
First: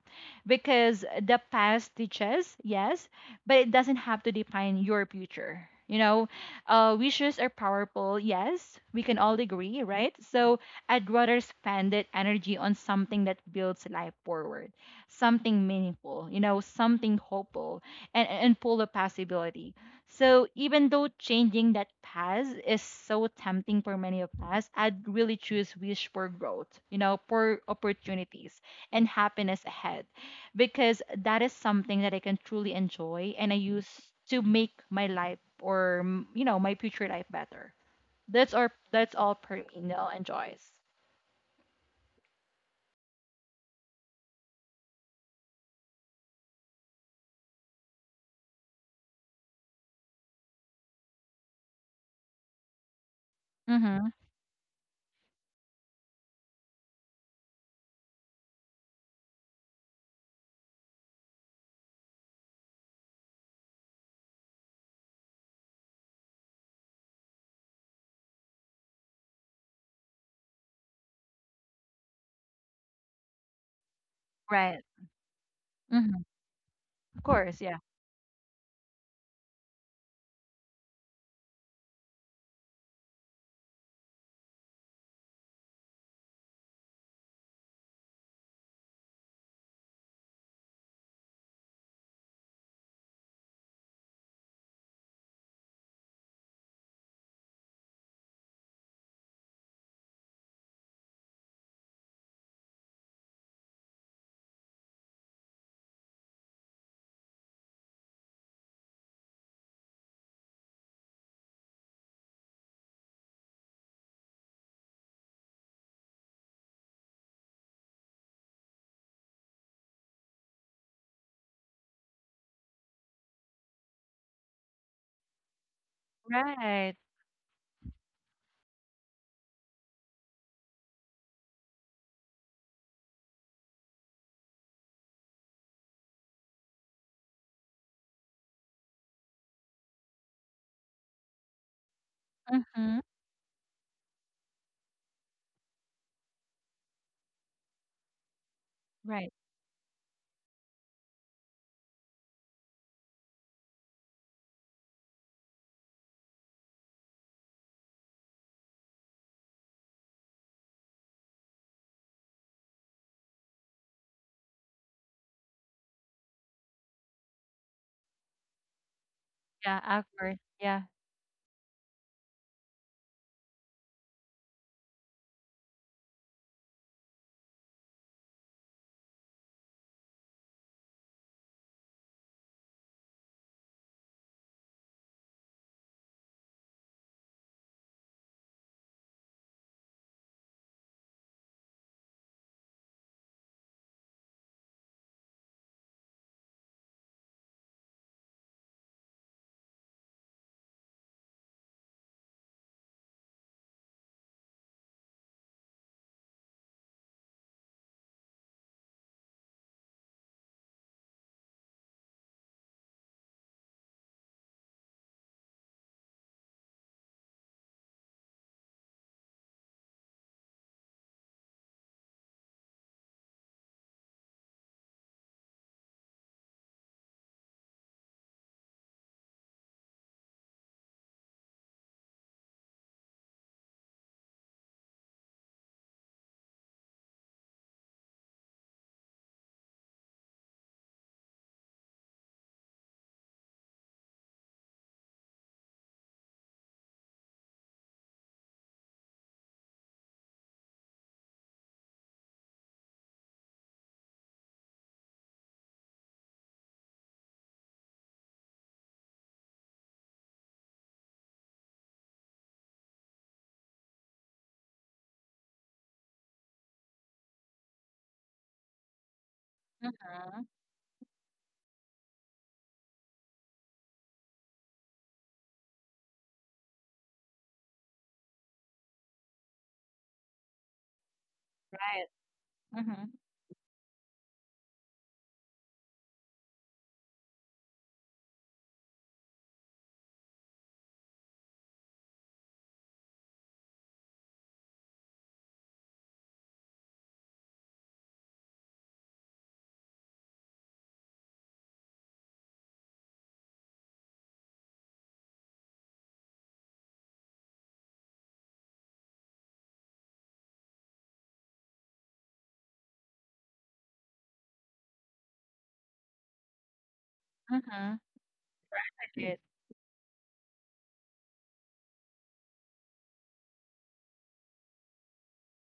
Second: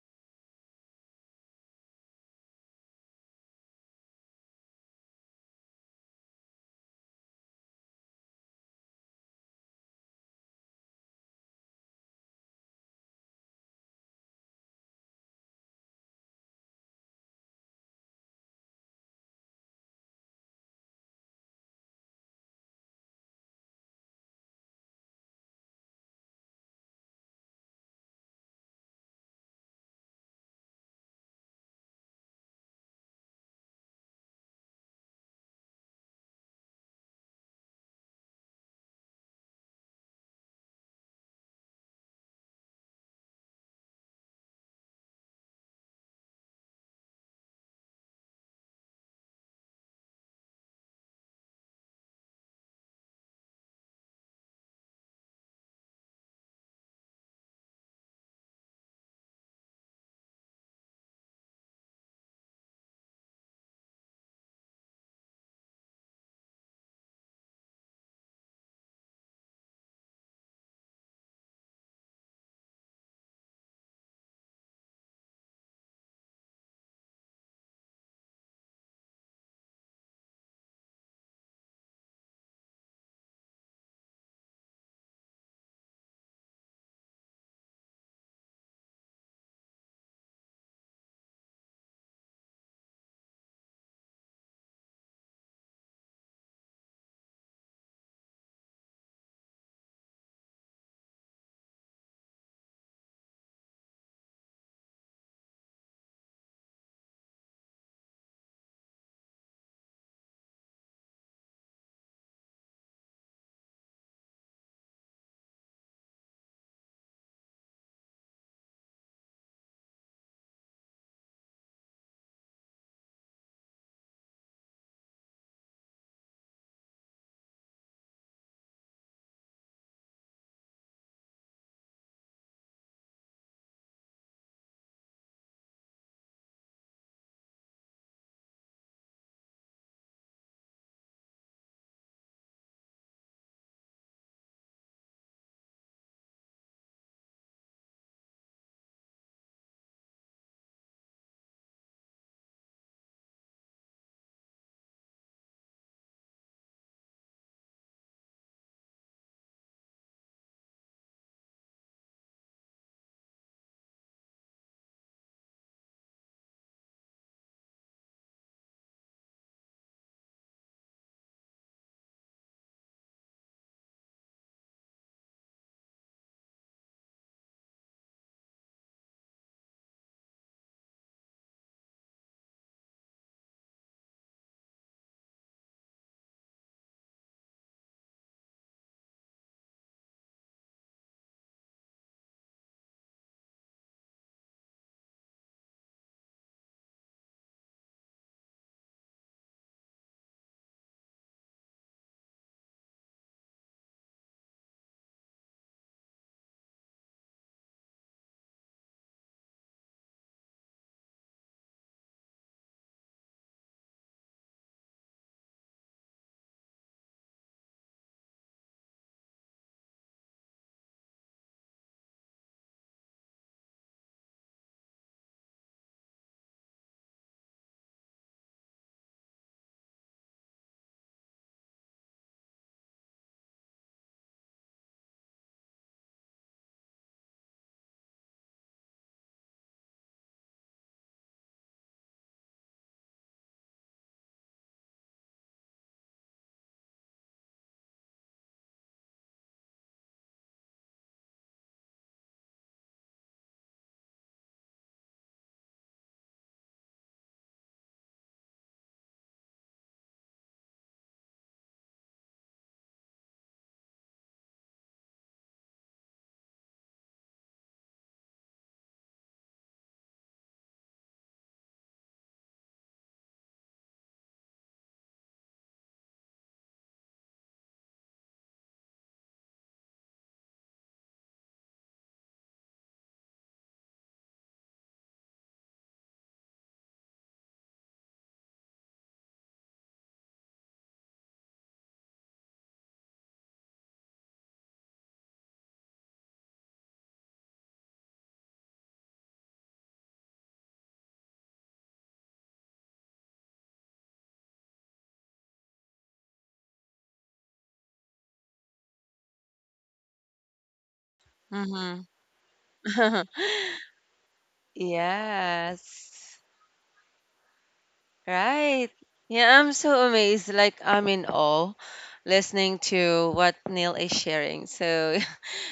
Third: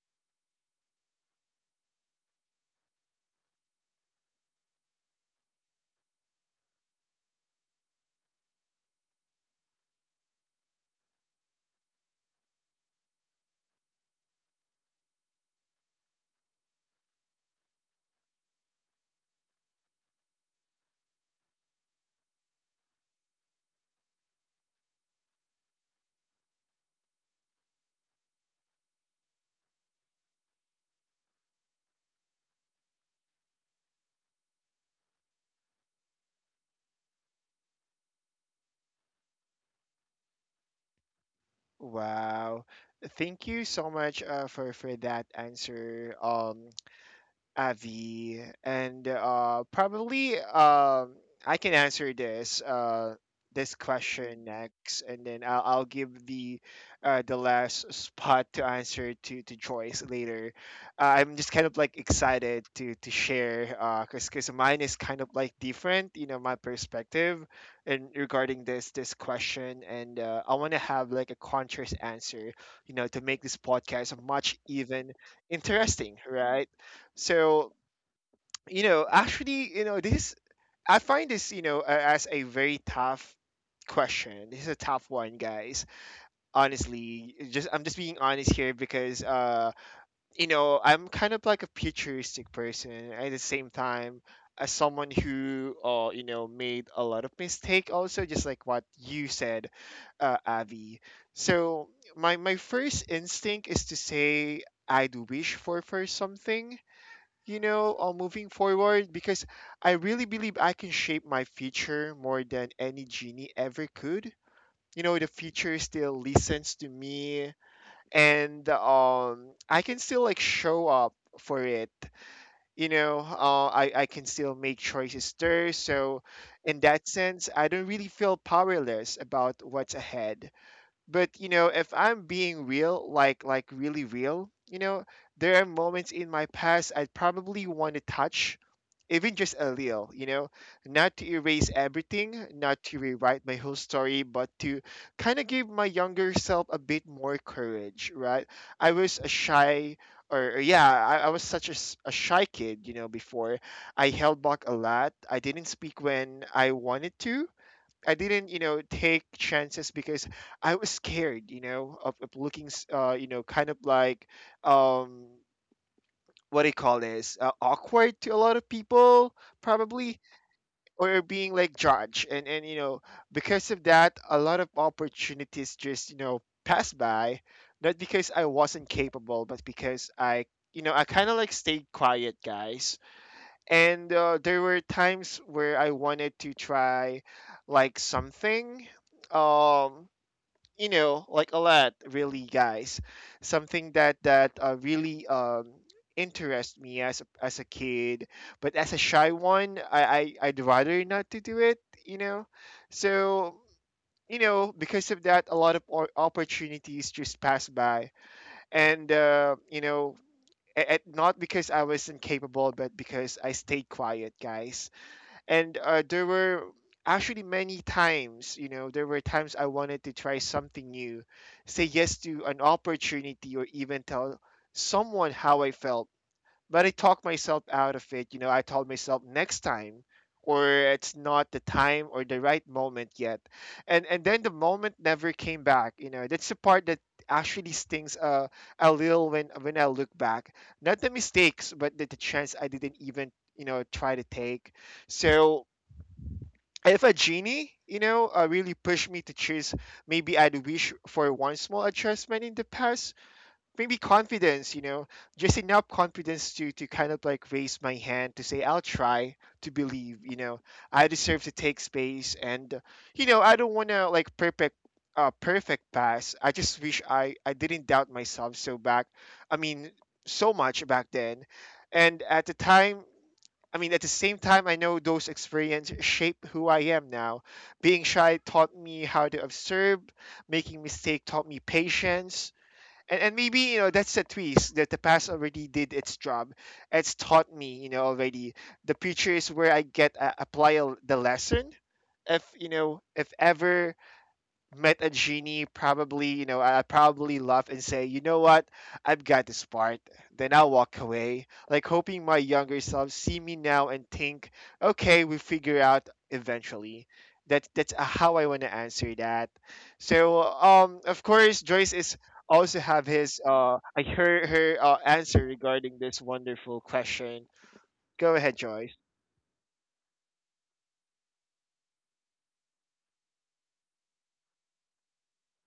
[SPEAKER 2] because the past teaches, yes, but it doesn't have to define your future. You know, wishes are powerful, yes, we can all agree, right? So I'd rather spend that energy on something that builds life forward, something meaningful, you know, something hopeful and full of possibility. So even though changing that path is so tempting for many of us, I'd really choose wish for growth, you know, for opportunities and happiness ahead, because that is something that I can truly enjoy and I use to make my life, or you know, my future life better. That's our, that's all per enjoys.
[SPEAKER 1] Wow. Thank you so much for that answer, Avi, and probably I can answer this this
[SPEAKER 2] Mm-hmm.
[SPEAKER 1] question next, and then I'll give the last spot to answer to Joyce later. I'm just kind of like excited to share cause cause mine is kind of like different, you know, my perspective, and regarding this question, and I want to have like a contrast answer, you know, to make this podcast much
[SPEAKER 2] Right.
[SPEAKER 1] even
[SPEAKER 2] Mm-hmm.
[SPEAKER 1] interesting, right?
[SPEAKER 2] Of course.
[SPEAKER 1] So,
[SPEAKER 2] Yeah.
[SPEAKER 1] you know, actually, you know, this I find this, you know, as a very tough question. This is a tough one, guys. Honestly, just I'm just being honest here because you know, I'm kind of like a futuristic person at the same time as someone who you know, made a lot of mistake also, just like what you said, Avi. So, my first instinct is to say I do wish for something, you know, moving forward because I really believe I can shape my future more than any genie ever could. You know, the future still listens to me, and I can still like show up for it. You know, I can still make choices there. So, in
[SPEAKER 2] Right.
[SPEAKER 1] that sense, I don't really feel powerless about what's ahead. But you know, if I'm being real, like really real, you know, there are moments in my past I'd probably want to touch, even just a little, you know, not to erase everything, not to
[SPEAKER 2] Mm-hmm.
[SPEAKER 1] rewrite my whole story, but to kind of give my younger self a bit more courage, right? I was a
[SPEAKER 2] Right.
[SPEAKER 1] shy, or yeah, I was such a, a shy kid, you know, before. I held back a lot, I didn't speak when I wanted to. I didn't, you know, take chances because I was scared, you know, of, looking, you know, kind of like, um, what do you call this? Awkward to a lot of people,
[SPEAKER 2] Yeah.
[SPEAKER 1] probably,
[SPEAKER 2] Awkward. Yeah.
[SPEAKER 1] or being like judged. And, you know, because of that, a lot of opportunities just, you know, passed by. Not because I wasn't capable, but because I, you know, I kind of like stayed quiet, guys, and there were times where I wanted to try like something, um you know, like a lot really, guys, something that really interest me as a, kid, but as a shy one, I, I'd rather not to do it, you know. So, you know, because of that, a lot of opportunities just passed by, and you know, and not because I was incapable, but because I stayed quiet, guys. And there were actually many times, you know, there were times I wanted to try something new, say yes to an opportunity, or even tell someone how I felt, but I talked myself out of it. You know, I told myself, next time, or it's not the time, or the right moment yet. And then the moment never came back. You know, that's the part that actually stings a little, when I look back. Not the mistakes, but the, chance I didn't even, you know, try to take. So if a genie, you know, really pushed me to choose, maybe I'd wish for one small adjustment in the past. Maybe confidence, you know, just enough confidence to kind of like raise my hand, to say I'll try, to believe, you know, I deserve to take space. And you know, I don't want to like perfect perfect pass. I just wish I didn't doubt myself so back, I mean, so much back then. And at the time, I mean, at the same time, I know those experiences shape who I am now. Being shy taught me how to observe, making mistake taught me
[SPEAKER 2] Right.
[SPEAKER 1] patience,
[SPEAKER 2] Mm-hmm.
[SPEAKER 1] and maybe, you know, that's a twist, that the past already did its job. It's taught me, you know, already. The future is where I get apply a, the lesson. If you know, if ever met a genie, probably, you know, I probably laugh and say, you know what, I've got this part. Then I'll walk away, like hoping my younger self see me now and think, okay, we figure out eventually. That's how I want to answer that. So of course, Joyce
[SPEAKER 3] Mhm.
[SPEAKER 1] is also have his like her answer regarding this
[SPEAKER 3] Yes.
[SPEAKER 1] wonderful question.
[SPEAKER 2] Mm-hmm.
[SPEAKER 1] Go ahead,
[SPEAKER 3] Right.
[SPEAKER 1] Joyce.
[SPEAKER 2] Right.
[SPEAKER 3] Yeah, I'm so amazed. Like I'm in awe listening to what Neil is sharing. So,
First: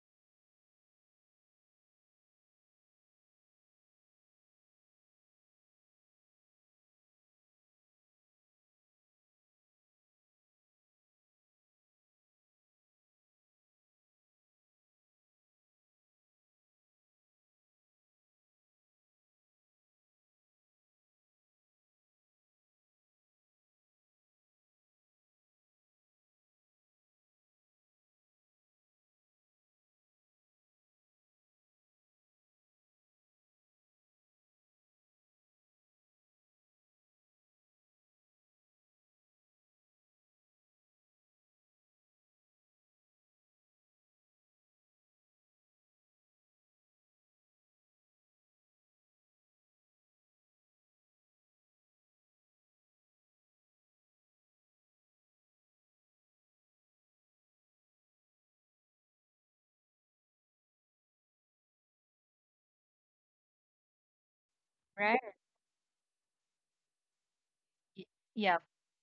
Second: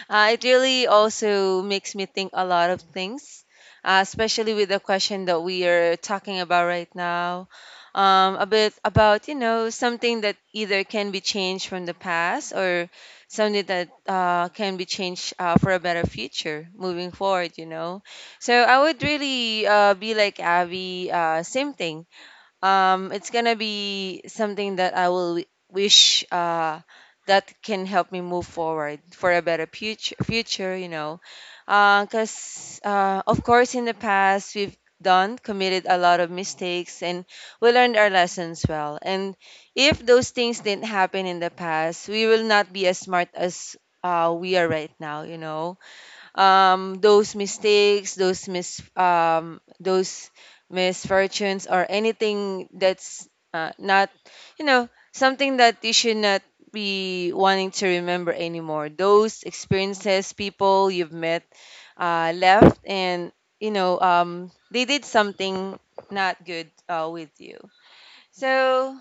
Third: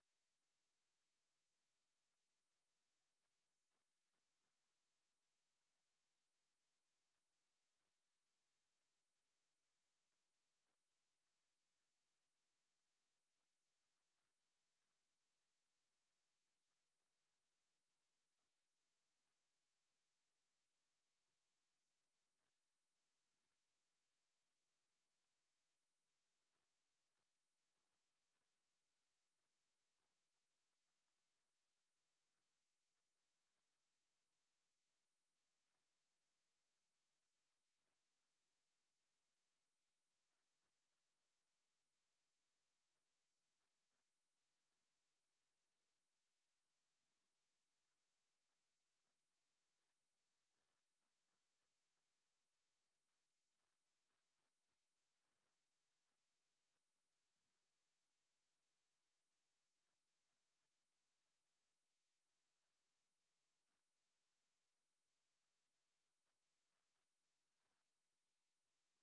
[SPEAKER 3] It really also makes me think a lot of things, especially with the question that we are talking about right now. A bit about, something that either can be changed from the past, or something that can be changed for a better future moving forward. So I would really be like Abby, same thing, it's gonna be something that I will wish that can help me move forward for a better future. Future, because of course, in the past, we've done committed a lot of mistakes, and we learned our lessons well. And if those things didn't happen in the past, we will not be as smart as we are right now. Those mistakes, those misfortunes, or anything that's not, something that you should not be wanting to remember anymore. Those experiences, people you've met, left, and they did
[SPEAKER 2] Right.
[SPEAKER 3] something not good with you.
[SPEAKER 2] Y- Yeah.
[SPEAKER 3] So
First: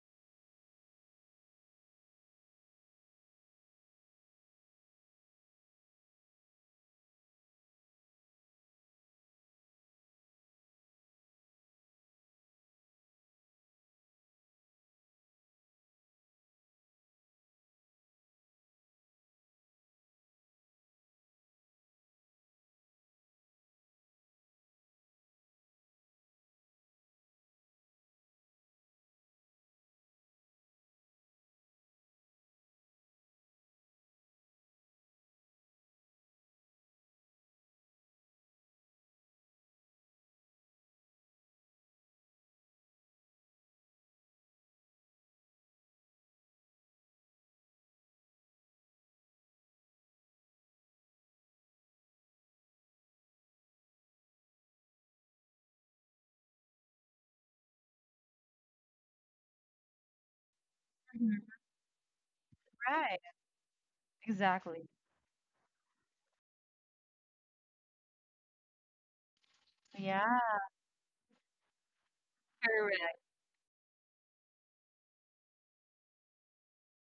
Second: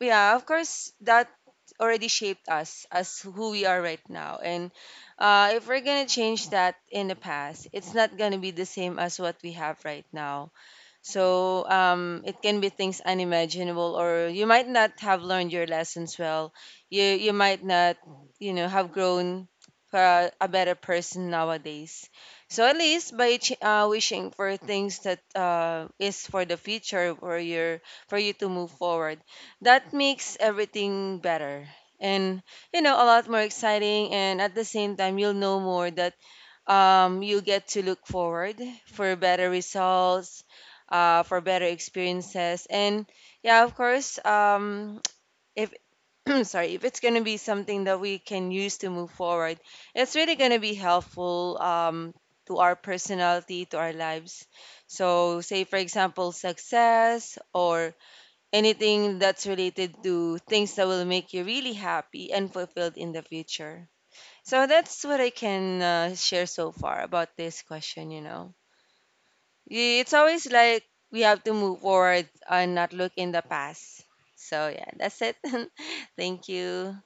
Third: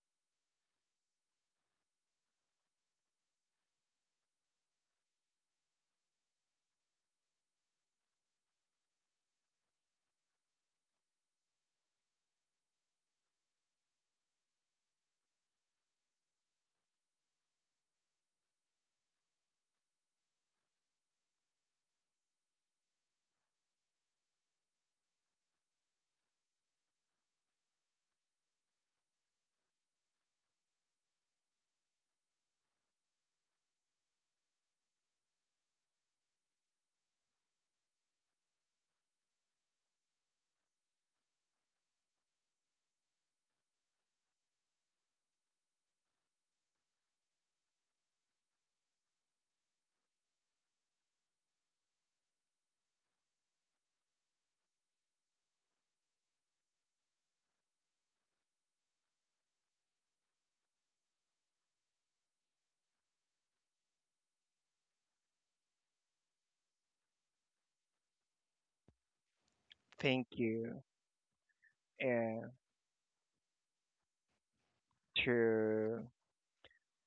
[SPEAKER 3] yeah, of course, that already shaped us as who we are right now. And if we're gonna change that in the past, it's not gonna be the same as what we have right now. So it can be things unimaginable, or you might not have learned your lessons well. You might not, have grown a better person nowadays. So at least by wishing for things that is for the future, for your for you to move forward, that makes everything better, and a lot more exciting. And at the same time, you'll know more that you get to look forward for better results, for better experiences, and yeah, of course, if sorry, if it's gonna be something that we can use to move forward, it's really gonna be helpful to our personality, to our lives. So, say, for example, success or anything that's related to things that will make
[SPEAKER 2] Mhm.
[SPEAKER 3] you really happy and fulfilled in
[SPEAKER 2] Right.
[SPEAKER 3] the future. So
[SPEAKER 2] Exactly.
[SPEAKER 3] that's what I can share so far about this question. It's
[SPEAKER 1] Thank
[SPEAKER 2] Yeah.
[SPEAKER 3] always
[SPEAKER 1] you.
[SPEAKER 3] like we have to move forward
[SPEAKER 1] Yeah,
[SPEAKER 3] and not look
[SPEAKER 2] Correct.
[SPEAKER 3] in the past. So yeah, that's it.
[SPEAKER 1] true.
[SPEAKER 3] Thank you.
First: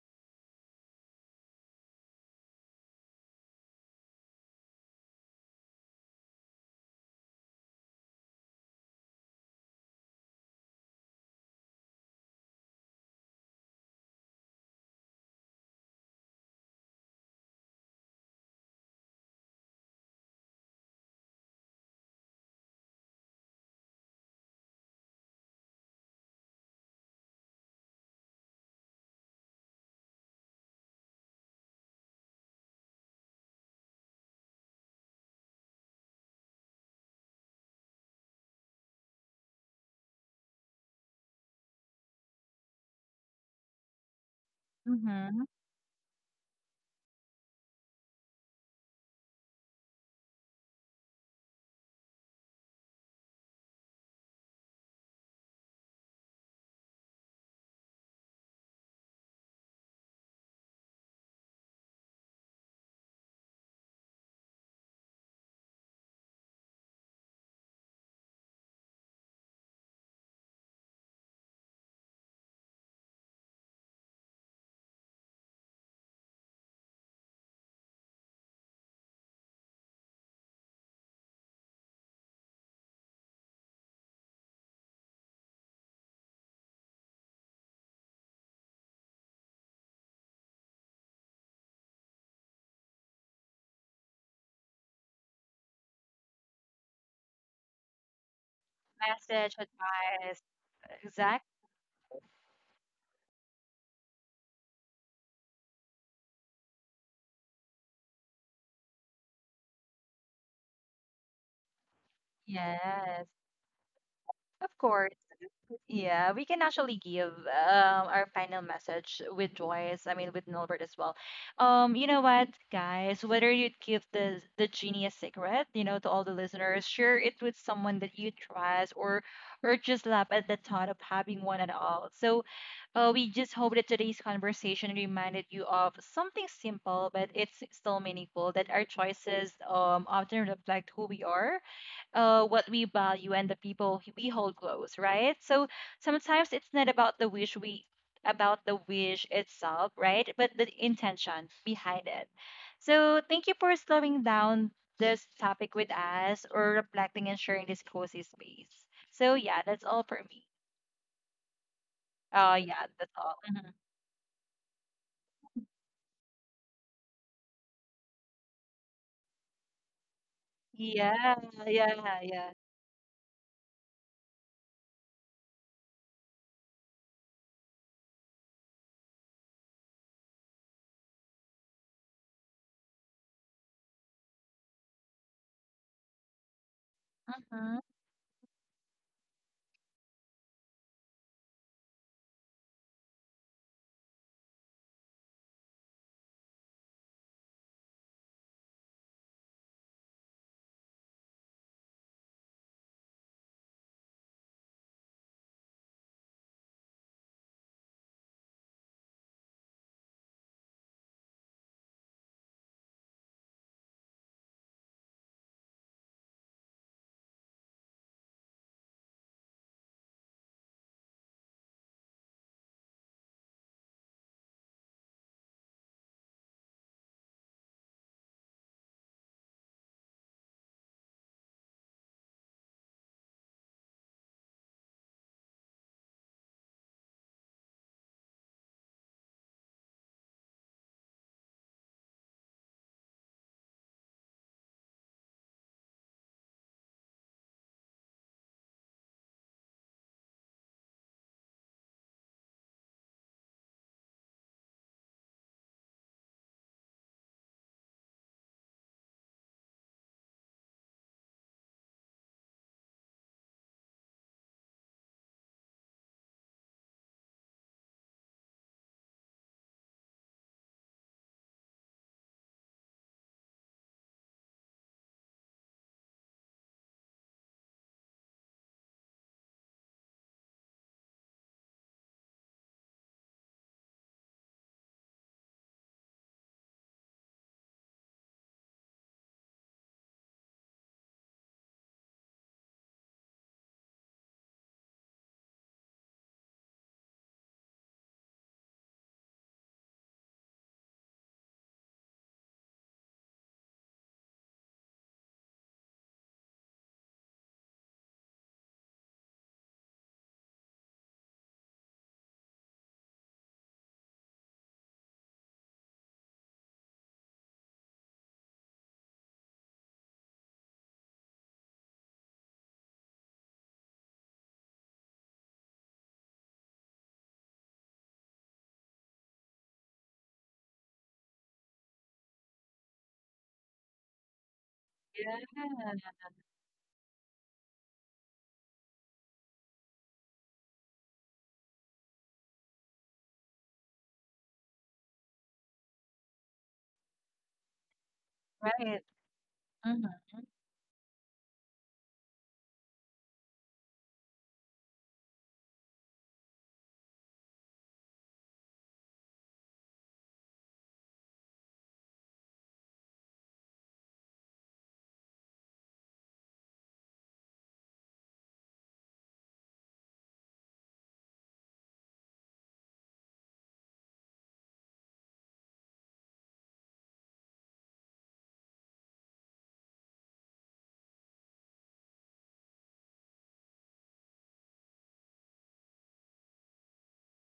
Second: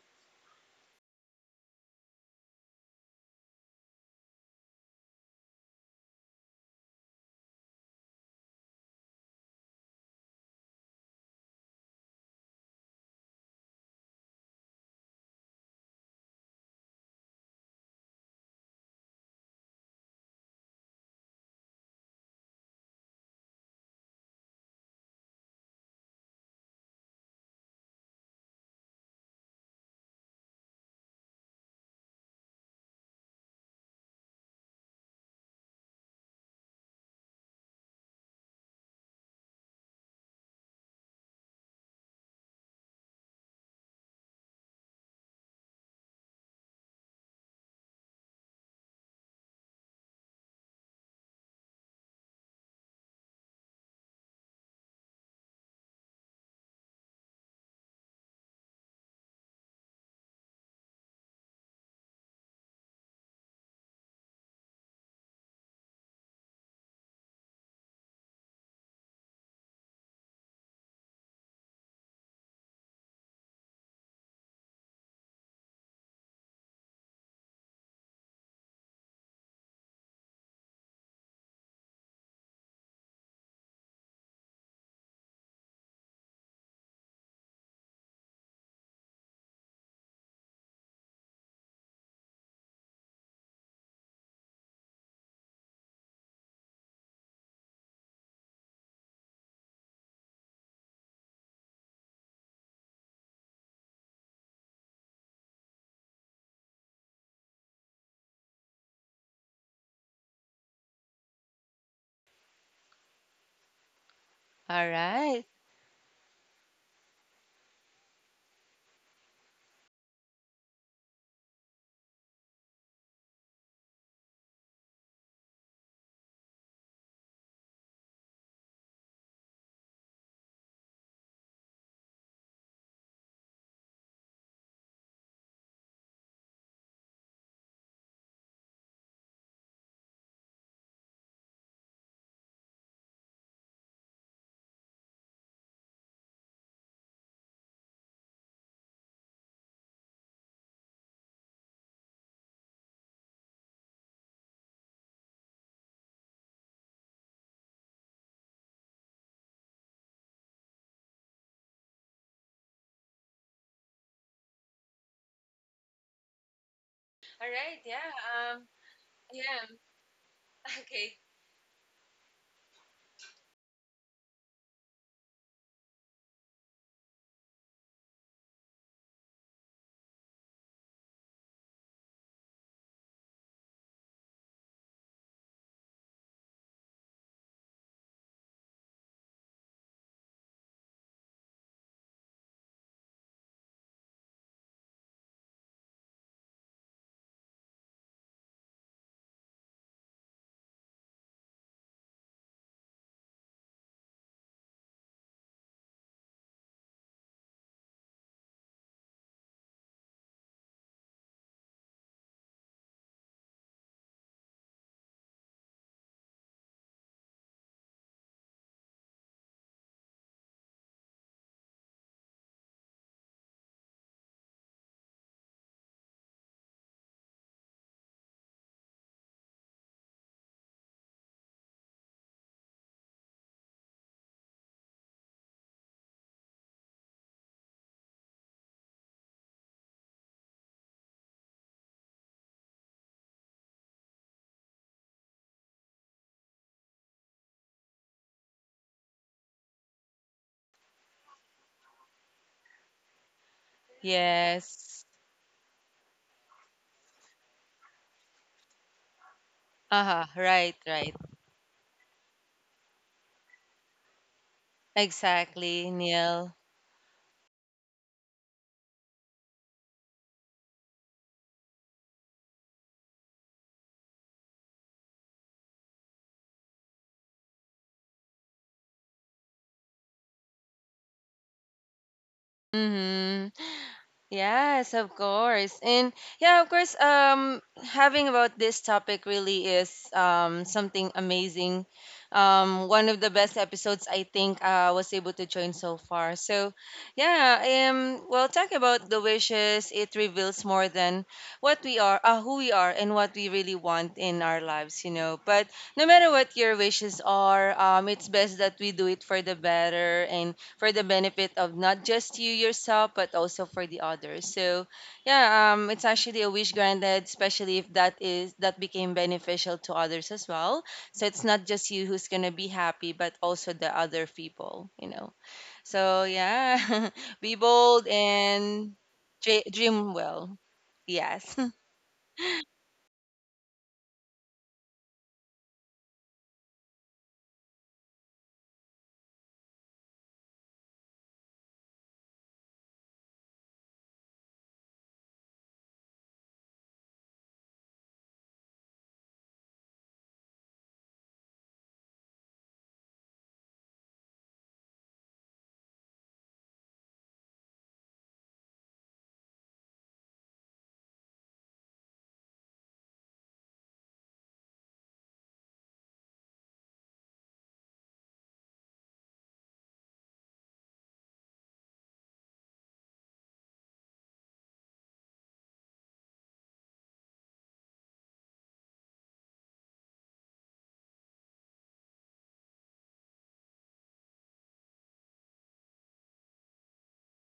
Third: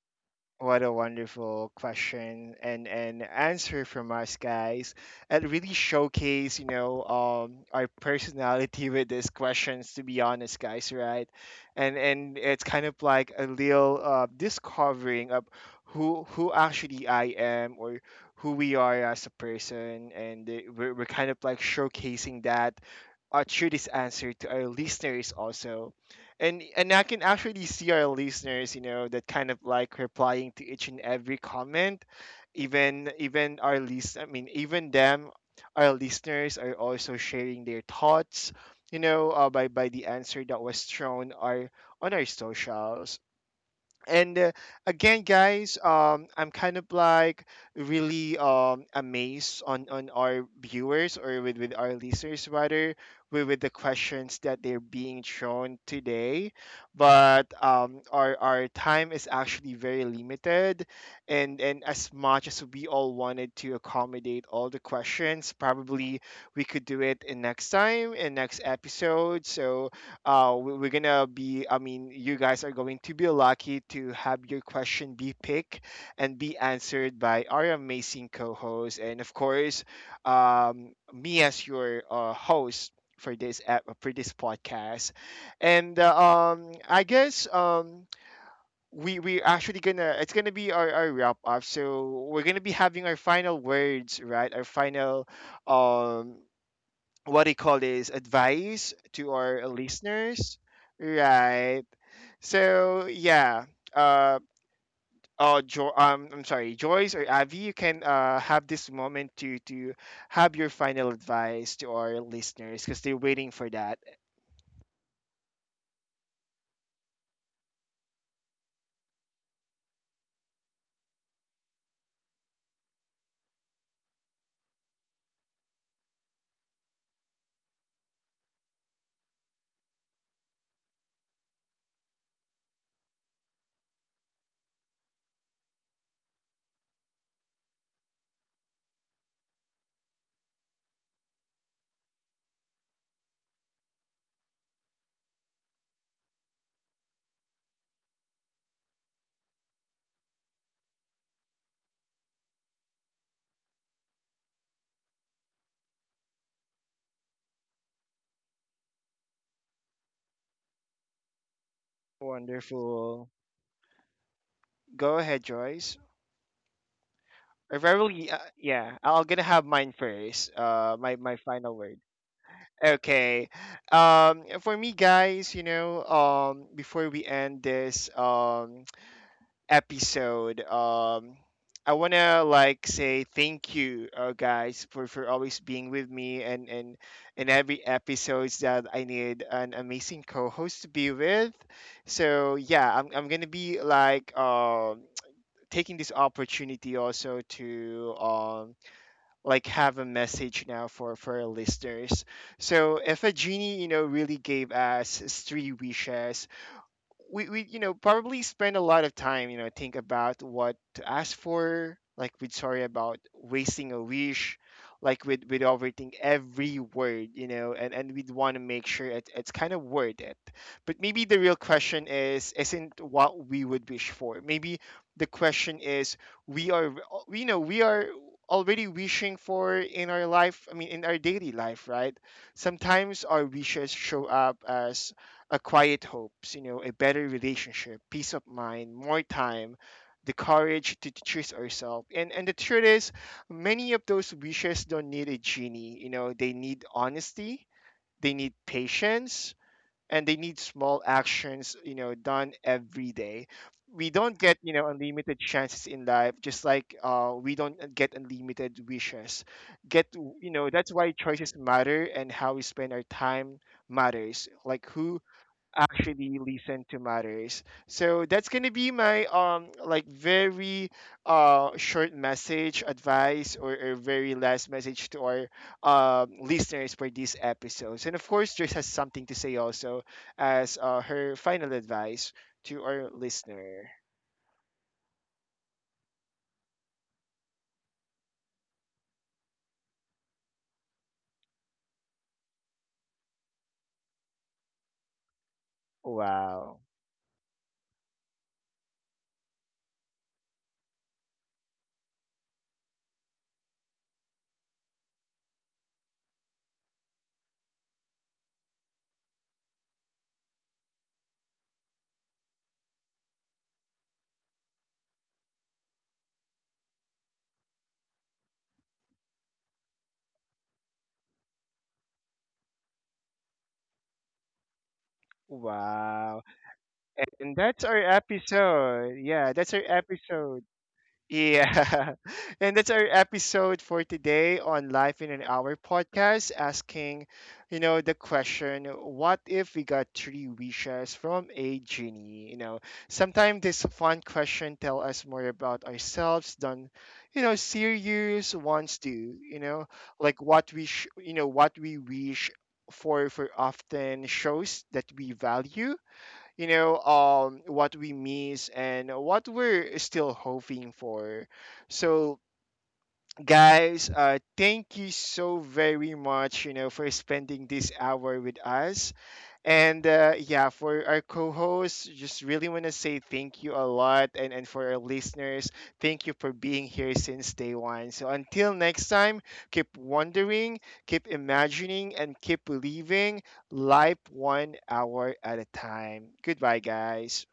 [SPEAKER 1] What a wonderful question and answer from us guys. It really showcase, you know, our personality with these questions. To be honest, guys, right? And it's kind of like a little discovering of who actually I am, or who we are as a person. And we're kind of like showcasing that through this answer to our listeners also. And I can actually see our listeners, you know, that kind of like replying to each and every comment, even them, our listeners are also sharing their thoughts, you know, by the answer that was thrown our, on our socials. And again,
[SPEAKER 2] Mm-hmm.
[SPEAKER 1] guys, I'm kind of like really amazed on our viewers, or with our listeners rather, with the questions that they're being thrown today. But our time is actually very limited, and as much as we all wanted to accommodate all the questions, probably we could do it in next time, in next episode. So we- we're gonna be I mean you guys are going to be lucky to have your question be picked and be answered by our amazing co-host, and of course me as your host for this app, for this podcast. And I guess we actually gonna it's gonna be our wrap up. So we're gonna be having our final words, right? Our final um what do you call this, advice to
[SPEAKER 2] Message,
[SPEAKER 1] our
[SPEAKER 2] advice.
[SPEAKER 1] listeners,
[SPEAKER 2] Exactly.
[SPEAKER 1] right? So yeah. uh I'm sorry, Joyce or Avi, you can have this moment to have your final advice to our listeners because they're
[SPEAKER 2] Yes.
[SPEAKER 1] waiting for that.
[SPEAKER 2] Of
[SPEAKER 3] All
[SPEAKER 2] course.
[SPEAKER 3] right.
[SPEAKER 2] Yeah, we can actually give our final message with Joyce, I mean with Nilbert as well. You know what, guys, whether you give the genie a secret, you know, to all the listeners, share it with someone that you trust, or just laugh at the thought of having one at all. So we just hope that today's conversation reminded you of something simple, but it's still meaningful, that our choices often reflect who we are, what we value, and the people we hold close, right? So sometimes it's not about the wish we about the wish itself, right? But the intention behind it. So thank you for slowing down this topic with us, or reflecting and sharing this cozy space. So yeah, that's all for me. Oh yeah, that's
[SPEAKER 1] Wonderful.
[SPEAKER 2] all. Mhm.
[SPEAKER 1] Go ahead, Joyce.
[SPEAKER 3] All right,
[SPEAKER 1] Or
[SPEAKER 3] yeah.
[SPEAKER 1] really, yeah, I'll gonna have
[SPEAKER 3] Yeah,
[SPEAKER 1] mine first, my
[SPEAKER 3] okay.
[SPEAKER 2] Yeah,
[SPEAKER 1] my final word.
[SPEAKER 2] yeah, yeah.
[SPEAKER 1] Okay. For me, guys, you know, before we end this episode. I wanna like say thank you, guys, for always being with me, and in
[SPEAKER 2] Mm-hmm.
[SPEAKER 1] every episodes that I need an amazing co-host to be with. So yeah, I'm gonna be like taking this opportunity also to like have a message now for our listeners. So if a genie, you know, really gave us three wishes, we you know probably spend a lot of time, you know, think about what to ask for, like with, sorry, about wasting a wish, like with overthink every word, you know, and we'd want to make sure it's kind of worth it. But maybe the real question is, isn't what we would wish for, maybe the question is, we are, you know, we are already wishing for in our life, I mean in our daily life, right? Sometimes our wishes show up as a quiet hopes, you know, a better relationship, peace of mind, more time, the courage to choose ourselves. And the truth is, many of those wishes don't need a genie. You know, they need honesty, they need patience, and they need small actions. You know, done every day. We don't get, you know,
[SPEAKER 3] Yes.
[SPEAKER 1] unlimited chances in life, just like we don't get unlimited wishes. Get,
[SPEAKER 3] Uh-huh.
[SPEAKER 1] you know,
[SPEAKER 3] Right,
[SPEAKER 1] that's why
[SPEAKER 3] right.
[SPEAKER 1] choices matter, and how we spend our time matters. Like who
[SPEAKER 3] Exactly,
[SPEAKER 1] actually
[SPEAKER 3] Neil.
[SPEAKER 1] listen to matters. So that's going to be my like very short message, advice, or very last message to our listeners for these episodes. And of course Joyce has something to say also as her final advice to our
[SPEAKER 3] Mm-hmm.
[SPEAKER 1] listener.
[SPEAKER 3] Yes, of course. And yeah, of course, having about this topic really is something amazing. One of the best episodes I think I was able to join so far. So,
[SPEAKER 1] Wow.
[SPEAKER 3] yeah, well, talk about the wishes, it reveals more than what we are, who we are and what we really want in our lives. But no matter what your wishes are, it's best that we do it for the better, and for the benefit of not just you yourself, but also for the others. So, yeah, it's actually a wish granted, especially if that became beneficial to others as well. So it's not just you who's gonna be happy, but also the other people. So
[SPEAKER 1] Wow.
[SPEAKER 3] yeah,
[SPEAKER 1] and
[SPEAKER 3] be
[SPEAKER 1] That's our
[SPEAKER 3] bold and
[SPEAKER 1] episode. Yeah, that's our
[SPEAKER 3] dream well.
[SPEAKER 1] episode.
[SPEAKER 3] Yes.
[SPEAKER 1] Yeah. And that's our episode for today on Life in an
[SPEAKER 2] Yeah,
[SPEAKER 1] Hour podcast, asking, you know, the question, what if we got three wishes from a genie? You know, sometimes this fun question tell us more about ourselves than, you know, serious
[SPEAKER 2] right.
[SPEAKER 1] ones do, you know,
[SPEAKER 2] Mm-hmm.
[SPEAKER 1] like what we, sh- you know, what we wish for often shows that we value, you know, what we miss and what we're still hoping for. So guys, thank you so very much, you know, for spending this hour with us. And yeah, for our co-hosts, just really want to say thank you a lot. And for our listeners, thank you for being here since day one. So until next time, keep wondering, keep imagining, and keep believing, life one hour at a time. Goodbye, guys.